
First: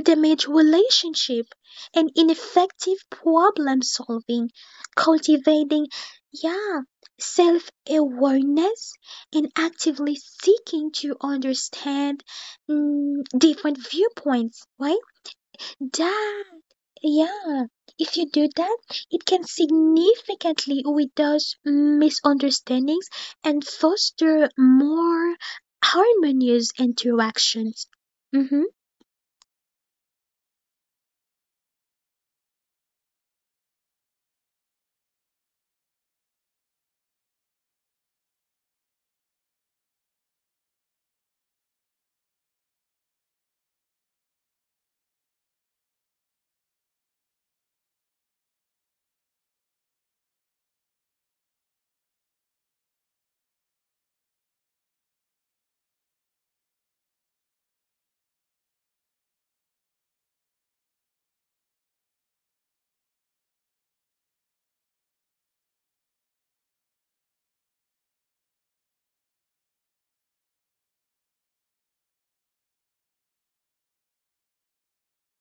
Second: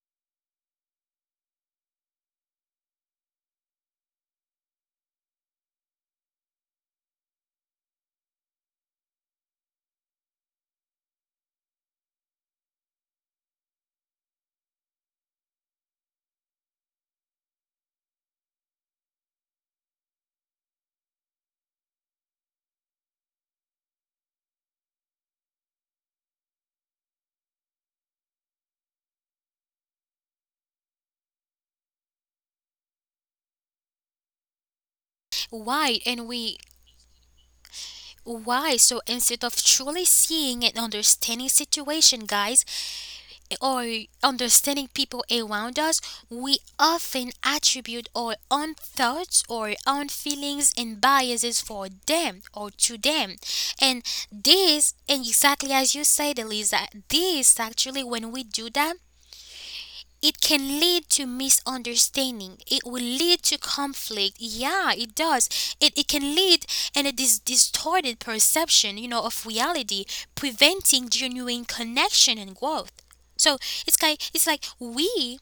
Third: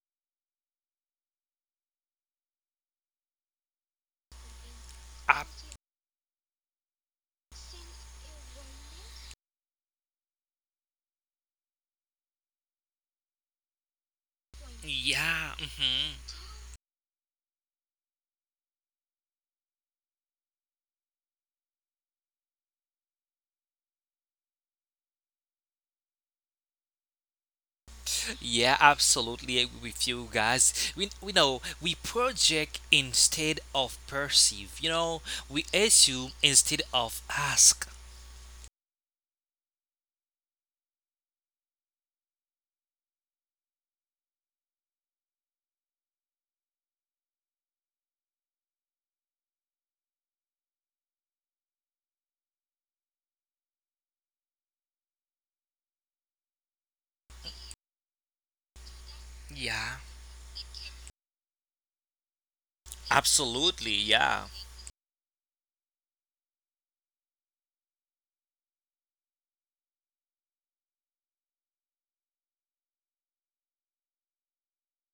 damaged relationships, and ineffective problem solving. Cultivating, yeah, self awareness and actively seeking to understand different viewpoints, right? Yeah, mhm. That, yeah, if you do that, it can significantly reduce misunderstandings and foster more harmonious interactions. Mhm. Yeah, absolutely agree with you guys. We know we project instead of perceive. You know, we Why and assume we instead of ask. Why? So instead of truly seeing and understanding situation, guys, or understanding people around us, we often attribute our own thoughts or own feelings and biases for them or to them. And this, and exactly as you said, Elisa, this actually when we do that, Yeah, it can lead to misunderstanding, it will lead to absolutely. conflict, Yeah, yeah, it does. It can lead, and it is distorted perception, you know, of reality, preventing genuine connection and growth. So it's like we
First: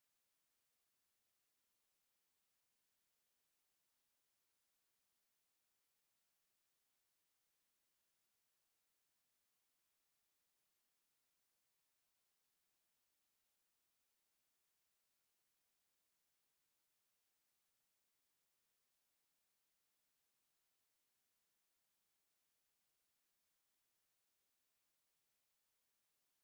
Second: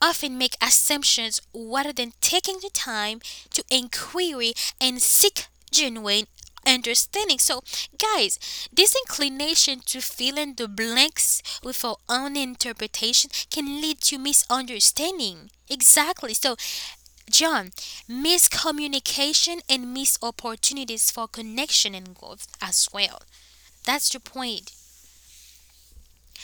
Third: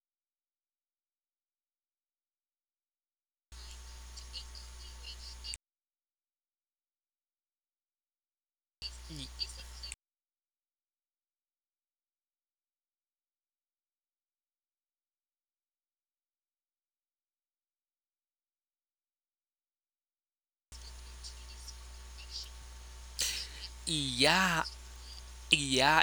often make assumptions rather than taking the time to inquire and seek genuine understanding. So, guys, this Y- inclination to fill in the blanks with our own interpretation can lead to misunderstanding. Exactly. So, John, miscommunication and missed opportunities for connection and growth as well. That's the point. yeah, yeah,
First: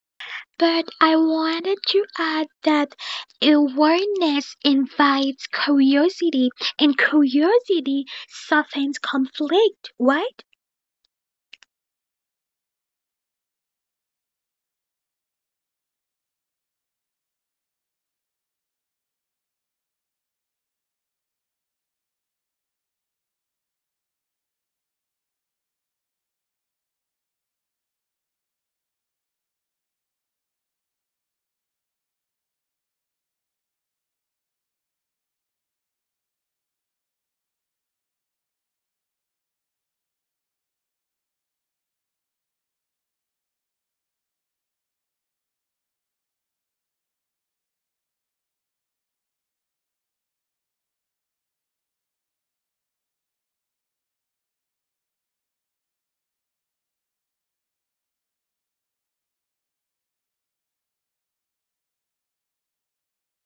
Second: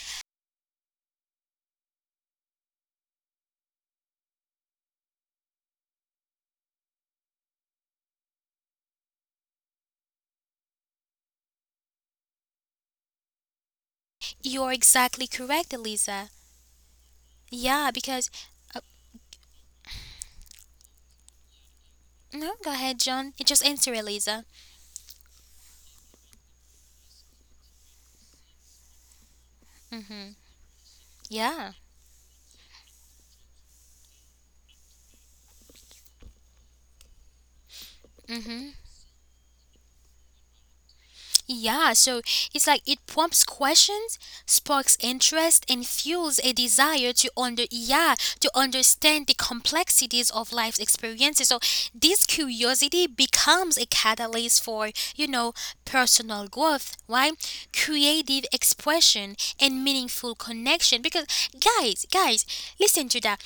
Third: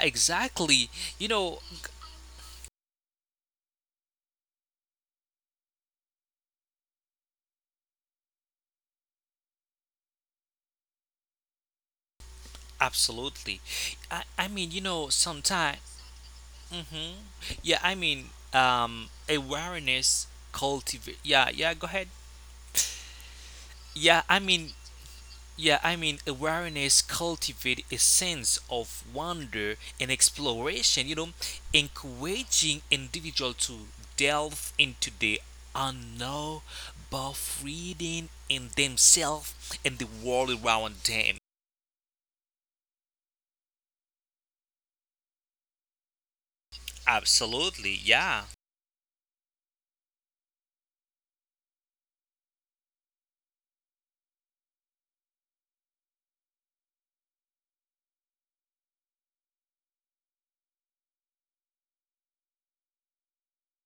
But exactly. I You know, wanted to add that awareness invites curiosity, and curiosity softens conflict, right? absolutely. I mean, You're you know, exactly correct, sometimes. Eliza. Hmm. Yeah, I Yeah, mean, because awareness cultivate. Yeah, Go ahead. no, go ahead, John. Just answer, Yeah, I Eliza. mean, yeah, I mean, awareness cultivate a sense of wonder and exploration, you know, Yeah. encouraging individual to delve into the unknown, both reading in Hmm. themselves and the world around them. Yeah. So it's like it prompts questions, sparks interest, and fuels a desire to Absolutely, under, yeah. yeah, to understand the complexities of life's experiences. So this curiosity becomes a catalyst for, you know, personal growth, right? Creative expression and meaningful connection. Because, guys, guys, listen to that.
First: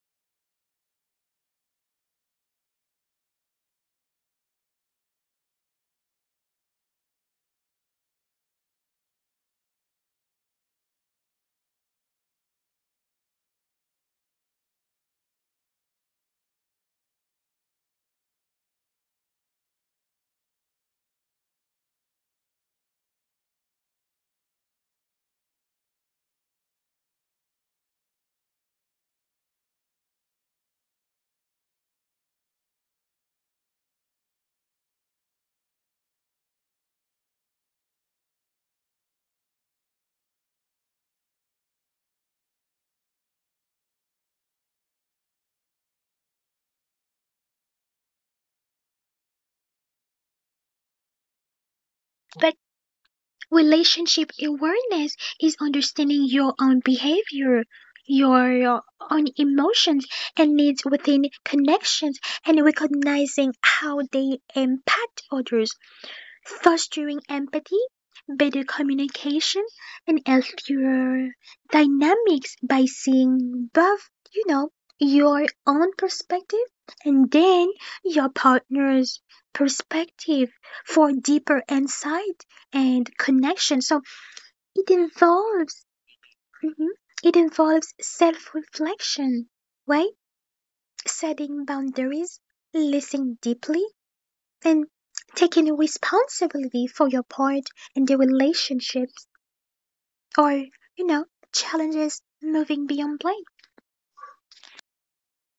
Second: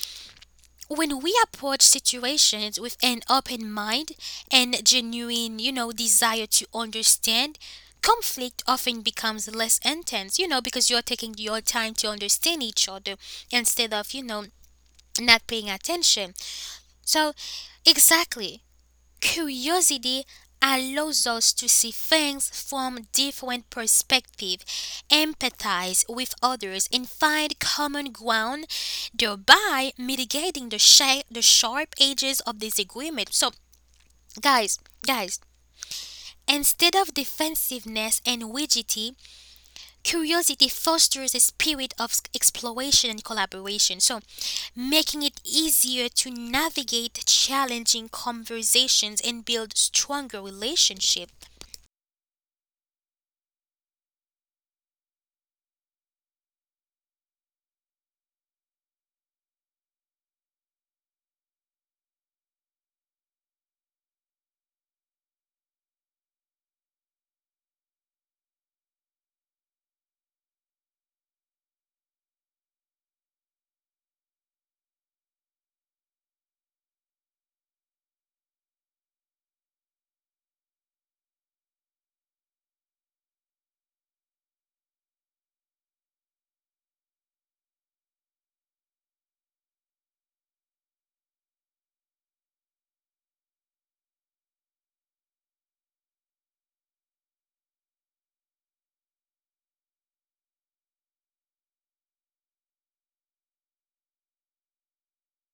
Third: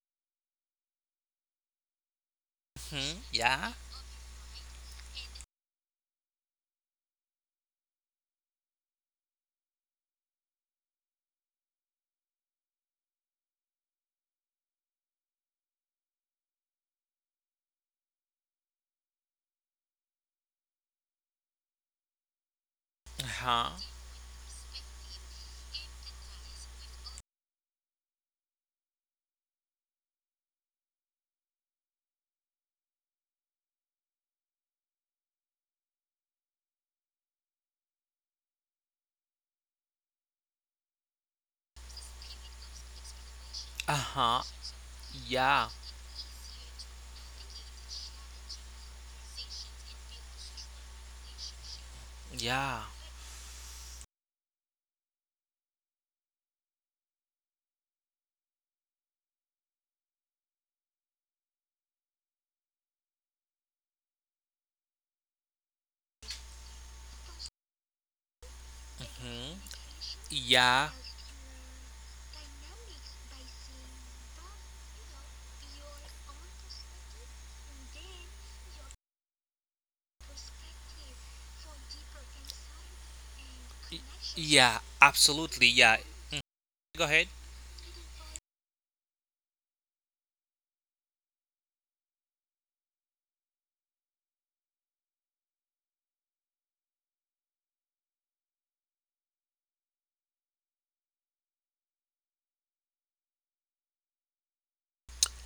When we approach situations with Hmm. an open Yeah. mind and genuine, you know, desire to understand, conflict often becomes less intense, you know, because you're taking your time to understand each other instead of, you know, not paying attention. So, exactly. Curiosity allows us to see things from Uh-huh. different perspectives, empathize with others, and find common ground, thereby mitigating the, the sharp edges of disagreement. So, guys, guys, instead of defensiveness and rigidity, curiosity fosters a spirit of exploration and collaboration, so Uh-huh. making it Yeah. easier to navigate challenging conversations and build stronger relationships. But Yeah. relationship awareness is understanding your own behavior, your own emotions and needs within connections, and recognizing how they impact others, fostering empathy, better Yeah. communication, and Yeah. healthier dynamics by seeing both, you know, your own perspective and then your partner's perspective for deeper insight and connection. So it Yeah, absolutely. involves Yeah, mhm, go it ahead. involves self-reflection, right? Setting boundaries, listening deeply, and taking responsibility for your part in the relationships or, you know, challenges, moving beyond blame.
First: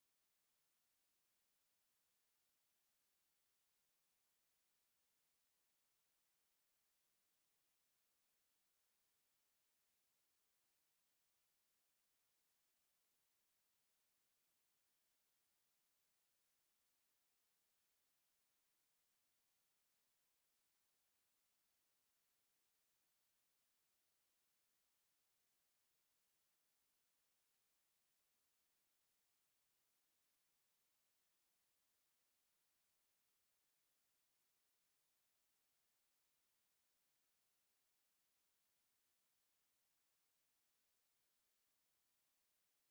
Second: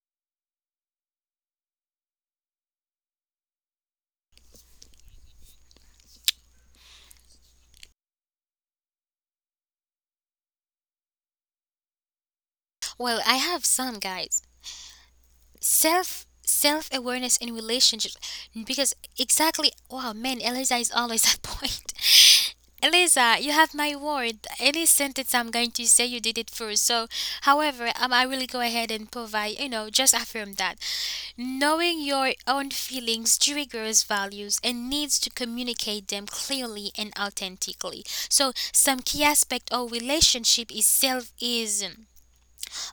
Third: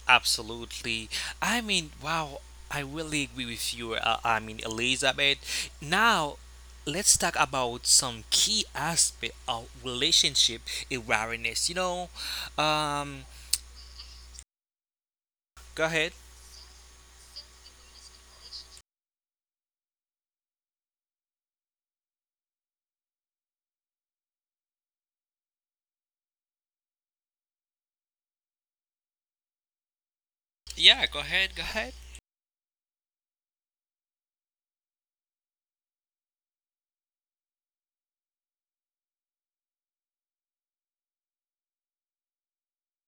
Absolutely. I mean, wow, I really agree with you. I mean, Elizabeth. Now, let's talk about some key aspect of relationship awareness. You know, Well, um, I have some, guys. go ahead. Self awareness in relationships, because exactly, wow, man, Eliza is always at point. Eliza, you have my word. Any sentence I'm going to say, you did it first. So, however, I really go ahead and provide, you know, just affirm that. Yeah, go ahead, go ahead. Knowing your own feelings triggers values and needs to communicate them clearly and authentically. So some key aspect of relationship is self is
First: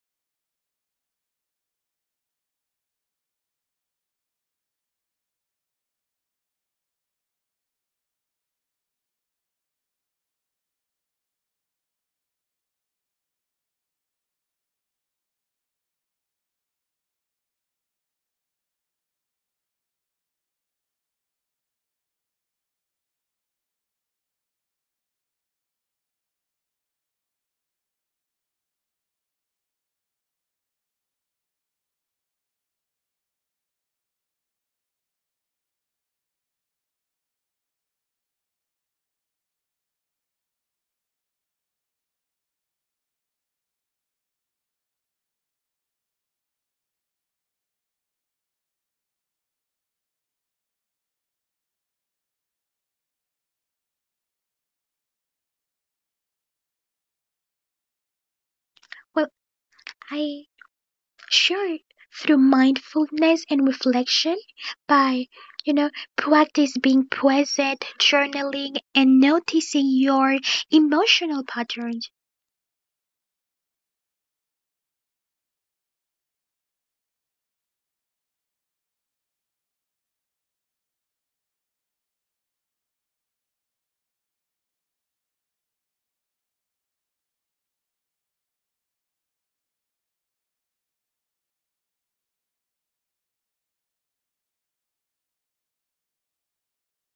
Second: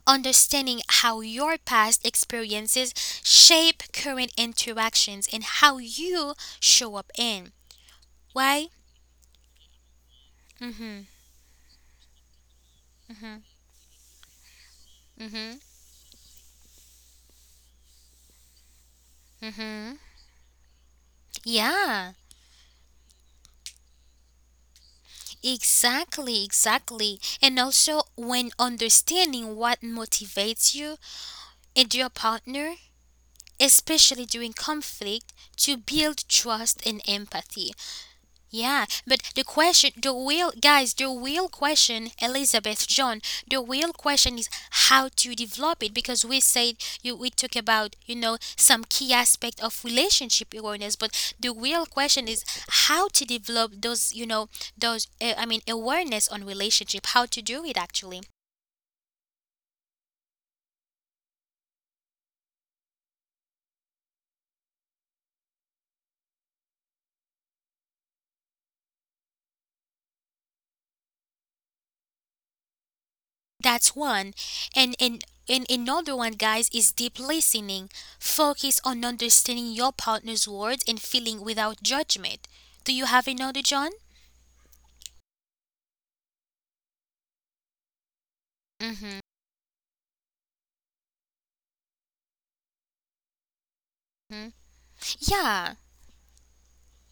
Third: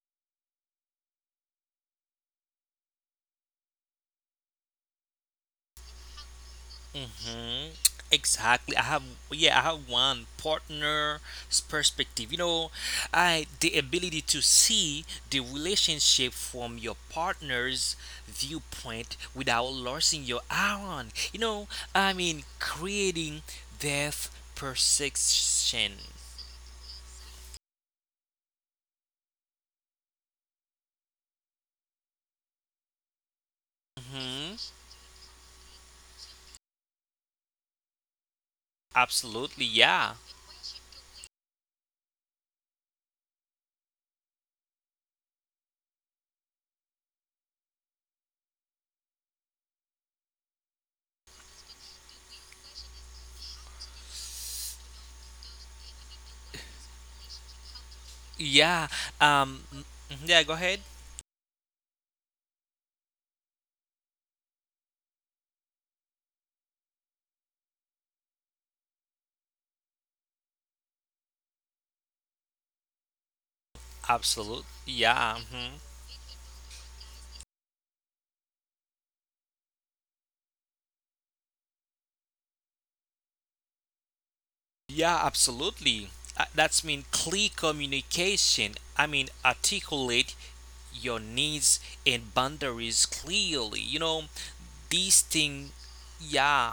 understanding how your past experiences shape current interactions and how you show up in. Mm-hmm. Why? Exactly. I have yeah, I have one Mhm. partner's perspective. You know, I Mhm. the ability to see the Mhm. relationship from your partner's viewpoint without Mhm. losing your own. You know, I Yeah, mean creating depth perception. exactly, exactly. And also, when understanding what motivates you and your partner, especially during Mm-hmm. conflict, to build trust and empathy. Yeah, but the Absolutely, question, yeah. the real, guys, the real question, Elizabeth, John, the real question is how to develop it, because we said, you, we talk about, you know, some key aspect of relationship awareness, but the real question is how to develop those, you know, those, I mean, awareness on relationship, how to do it actually. Yeah. Well, Mhm, yeah, go I ahead. Sure, through mindfulness and reflection by, you know, practice being present, journaling, and noticing your emotional patterns, That's one. Absolutely. And Yeah. Mm-hmm. Another one, guys, is deep listening. Focus on understanding your partner's words and feeling without judgment. Do you have another, John? Yeah, absolutely. That's mean clear communication. I mean Mm-hmm. articulate your needs and boundaries clearly. You know, these thing, Yeah. yeah,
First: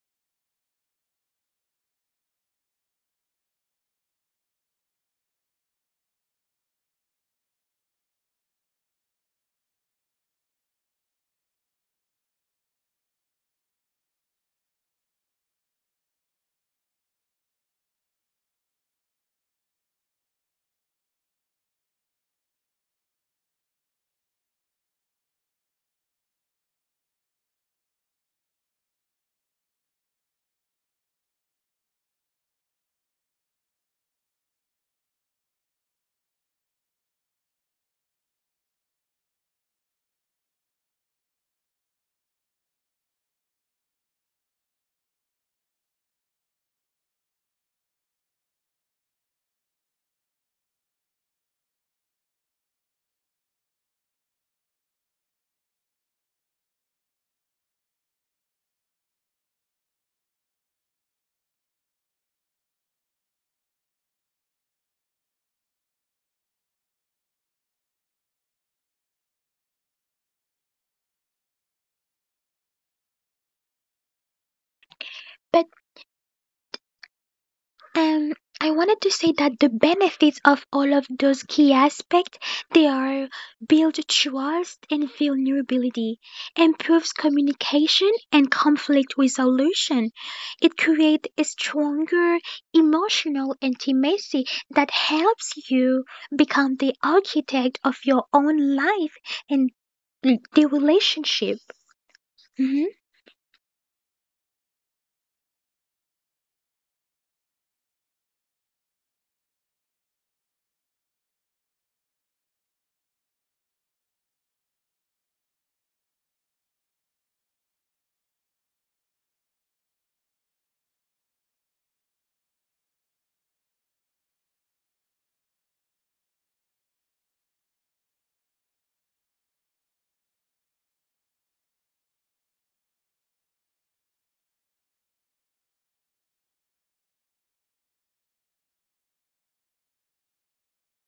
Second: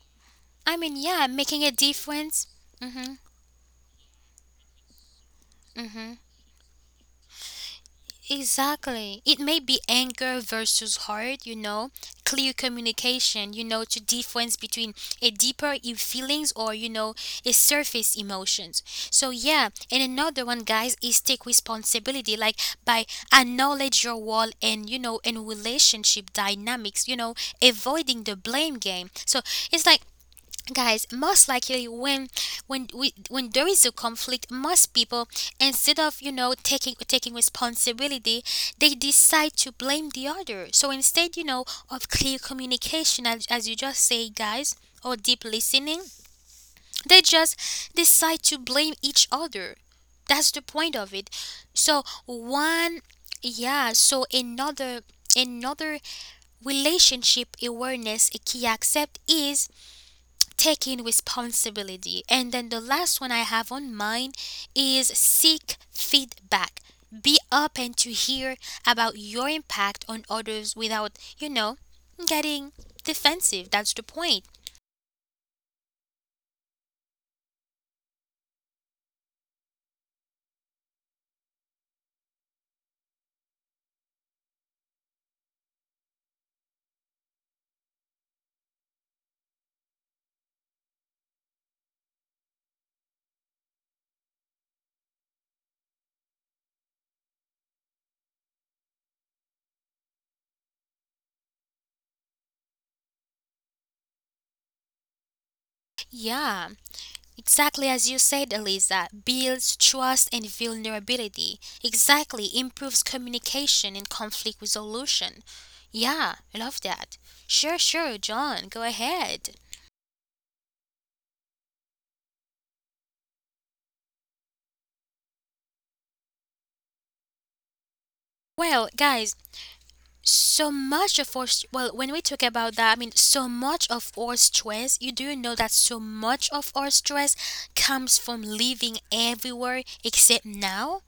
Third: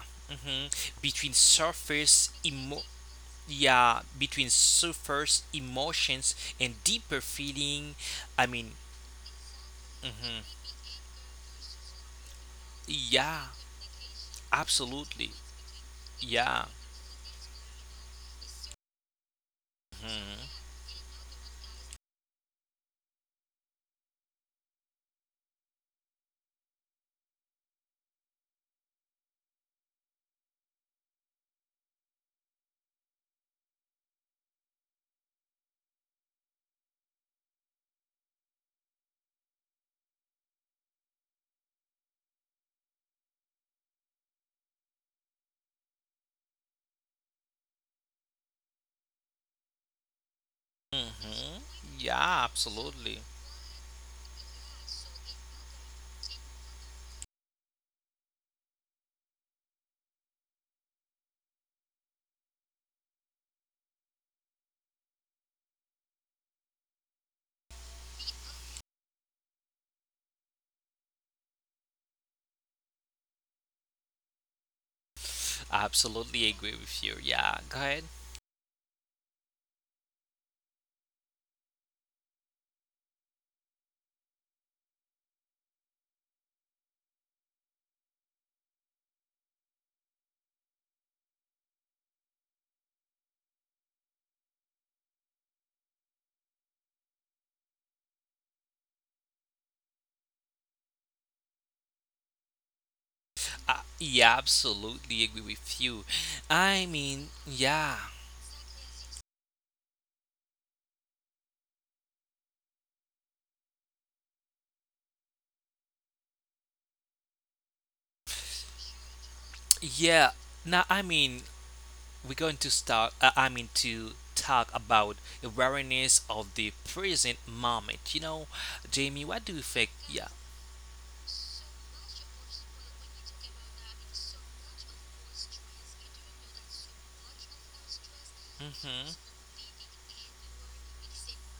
I hmm, mean, yeah, between making a surface difference. emo, Mm-hmm. yeah, between surface Mm-hmm. emotions and deeper feeling. I mean, Exactly. It may be anger hmm, versus heart, you know, clear yeah, communication, you know, to difference between a absolutely, deeper feelings yeah, or, you know, a surface emotions. So yeah, and another one, guys, is take responsibility, like by acknowledge your wall and, you know, and relationship dynamics, you know, avoiding the blame game. So it's like, guys, most likely when we when there is a conflict, most people, instead of, you know, taking responsibility, they decide to blame the other. So instead, you know, of clear communication, as you just say, guys, or deep listening, they just decide to blame each other. That's the point of hmm, it. So yeah, absolutely, one, yeah, so another relationship awareness a key accept is taking responsibility. And then the last one I have on mine is seek feedback. Be open to hear about your impact on others without, you know, getting defensive. That's the point. but absolutely agree with you. Yeah, go ahead. Um, I wanted to say that the benefits of all of those key aspects, they are build trust and vulnerability, improves communication and conflict resolution. It creates a stronger emotional intimacy that helps you become the architect of your own life and the relationship. Mhm. Yeah, absolutely agree with you. I Yeah, mean, yeah, exactly as you said, Eliza. Builds trust and vulnerability. Exactly. Improves communication and conflict resolution. Yeah, I love that. Sure, sure, John, go ahead. yeah. Now, I mean, we're going to start. I mean, to talk about awareness of the present moment. You know, Jamie, Well, what do you guys, think? Yeah, so much of our st- well, when we talk about that, so much of our stress, you do know that so much of our stress comes from hmm, living everywhere except now.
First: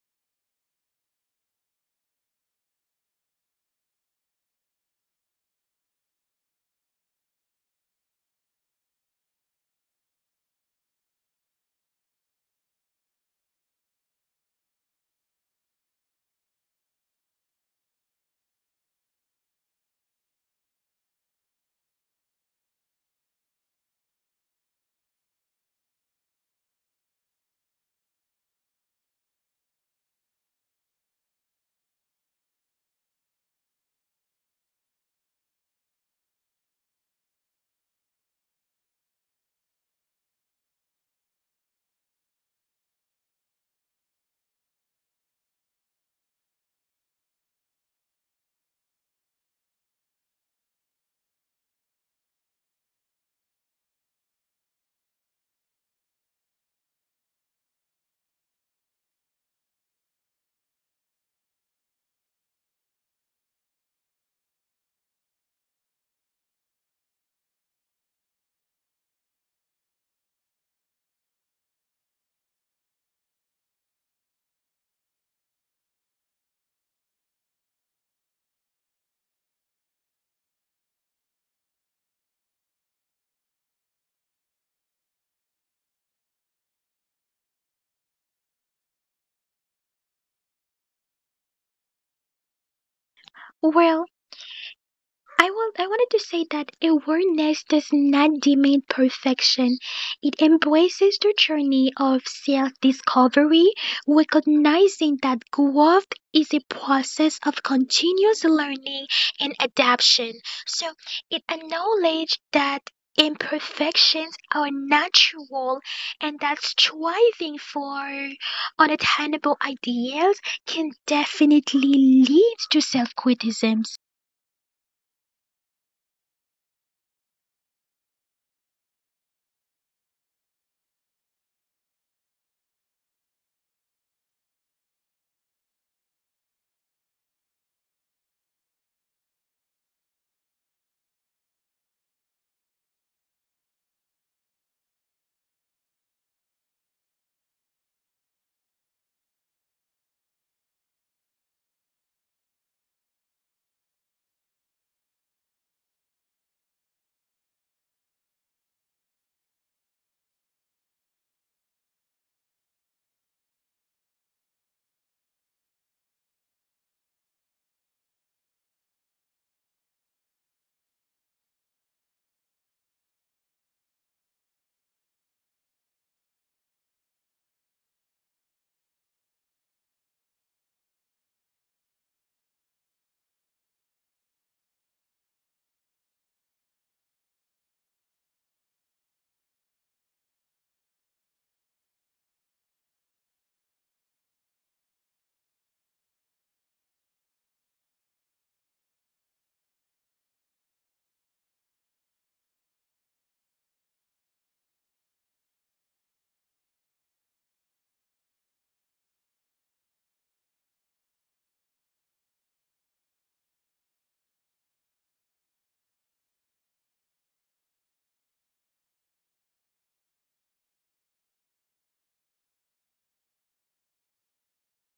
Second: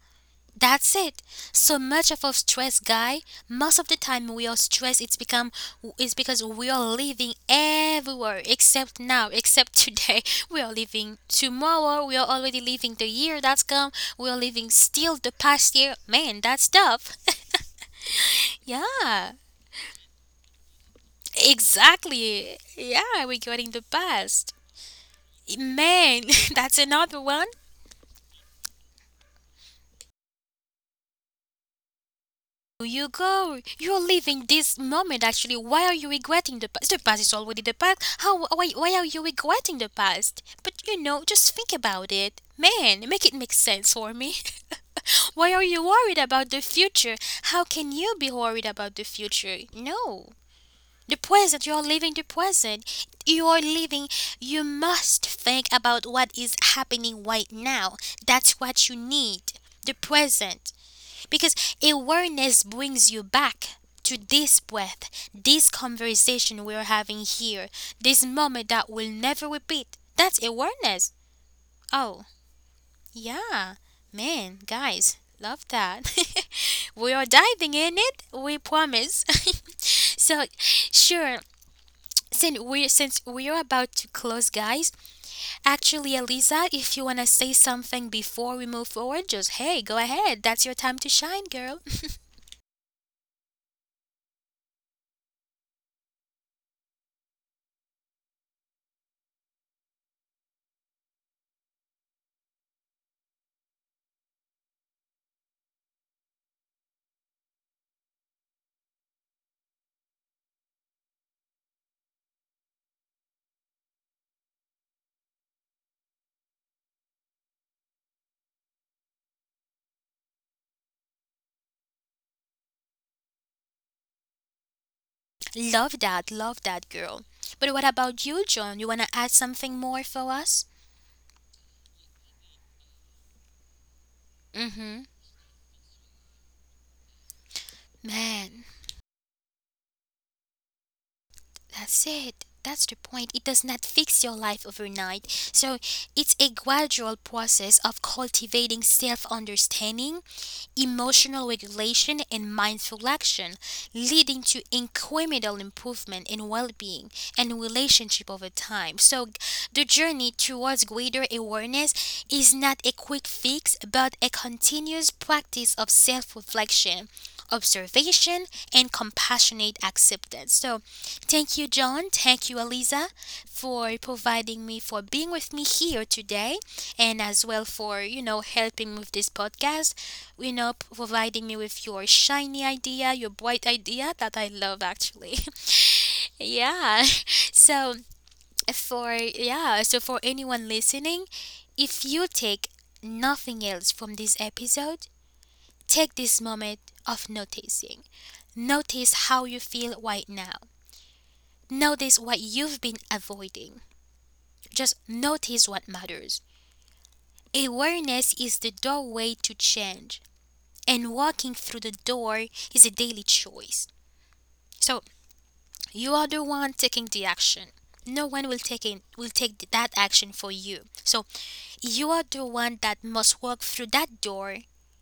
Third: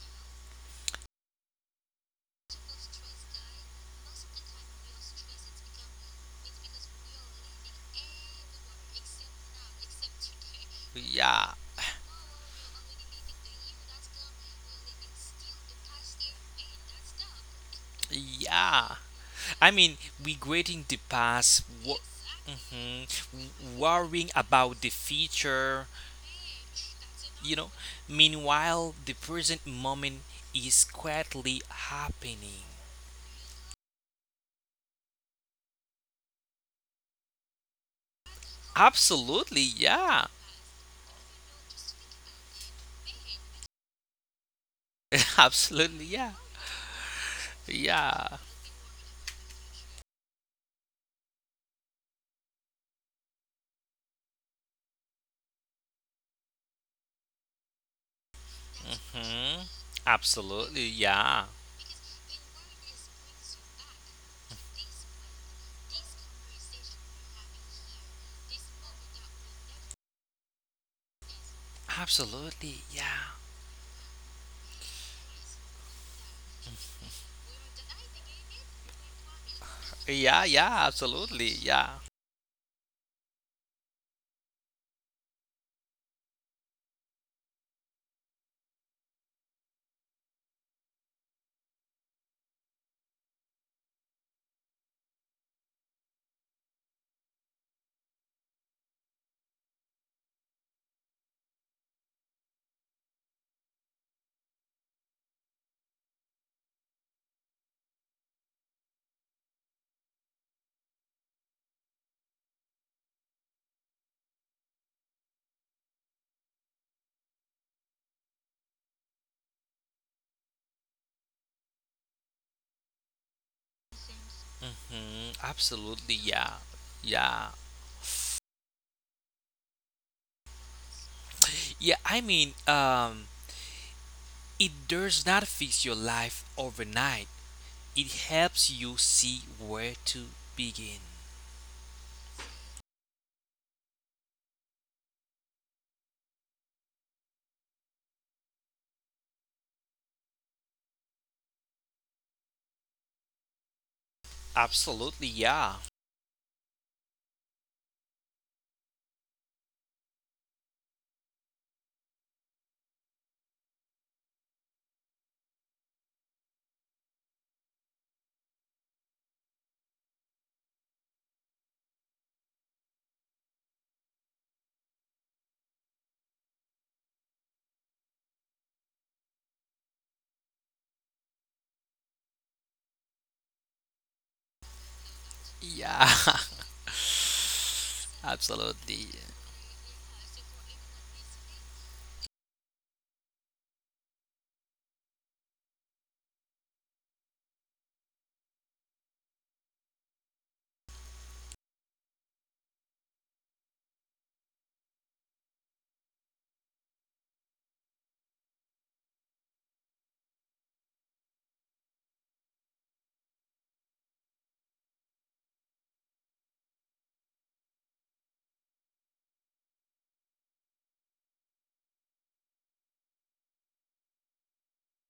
That's it. So much of our stress, guy, most of the time we are stressed, it's because we are living everywhere except now, except today. We are living yeah, tomorrow, we are already living the year that's come, we are living still the past year. Man, that's tough. yeah. Yeah, I mean, regretting the past, exactly. mhm, Yeah, regarding the worrying past. about the future, Man, that's another you one. know. Meanwhile, the present moment is quietly happening. You go. You're living this moment actually. Why are you regretting the past? The past is already the past. Why are you Absolutely, regretting the yeah. past? But you know, just think about it. Man, make it make sense for me. Why are you Absolutely, worried yeah. about the future? How can you Yeah. be worried about the future? No. The present, you are living the present. You are living, you must think about what is happening right now. That's what you need, Mhm. the present. Absolutely, yeah. Because awareness brings you back to this breath, this conversation we're having here, this moment that will never repeat. That's awareness. Oh, Absolutely, yeah. yeah. Man, guys, love that. We are diving in it, we promise. Yeah, So, yeah, absolutely, sure, yeah. since we are about to close, guys, actually, Eliza, if you wanna say something before we move forward, just hey, go ahead. That's your time to shine, girl. Well, I will. I wanted to say that awareness does not demand perfection. It embraces the journey of self-discovery, recognizing that growth is a process of continuous learning and adaptation. So it acknowledges that imperfections are natural and that striving for unattainable ideals can definitely lead to self-criticism. Hmm. Love Absolutely, that, yeah. love that, girl. Yeah. But what about you, John? You wanna add something more for us? Yeah, I mean, it Mm-hmm. does not fix your life overnight. It helps Man. you see where to begin. That's it. That's the point. It does not fix your life overnight. So it's a gradual process of cultivating self understanding, emotional regulation, and mindful action, leading to Absolutely, incremental yeah. improvement in well being and relationship over time. So the journey towards greater awareness is not a quick fix, but a continuous practice of self reflection, observation, and compassionate acceptance. So thank you, John. Thank you, Eliza, for providing me, for being with me here today, and as well for, you know, helping with this podcast, you know, providing me with your shiny idea, your bright idea that I love actually. Yeah. Yeah. So, Absolutely. for, yeah, so for anyone listening, if you take nothing else from this episode, take this moment of noticing. Notice how you feel right now. Notice what you've been avoiding. Just notice what matters. Awareness is the doorway to change, and walking through the door is a daily choice. So you are the one taking the action. No one will take it, will take that action for you. So you are the one that must walk through that door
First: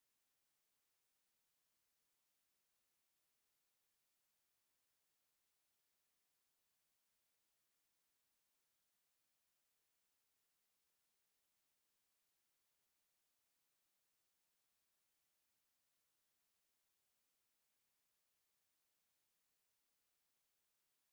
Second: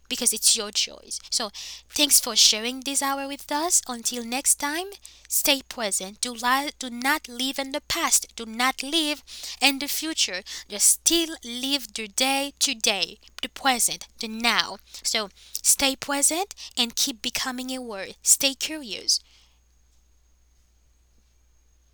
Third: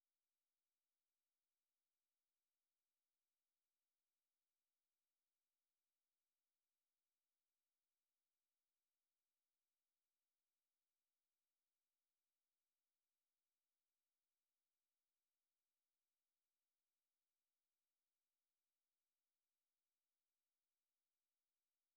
because it's your choice. So, thanks for sharing this hour with us. Until next time, stay present. Do not live in the past. Do not live in the future. Just still live the day today, the present, the now. So, stay present and keep becoming aware. Stay curious.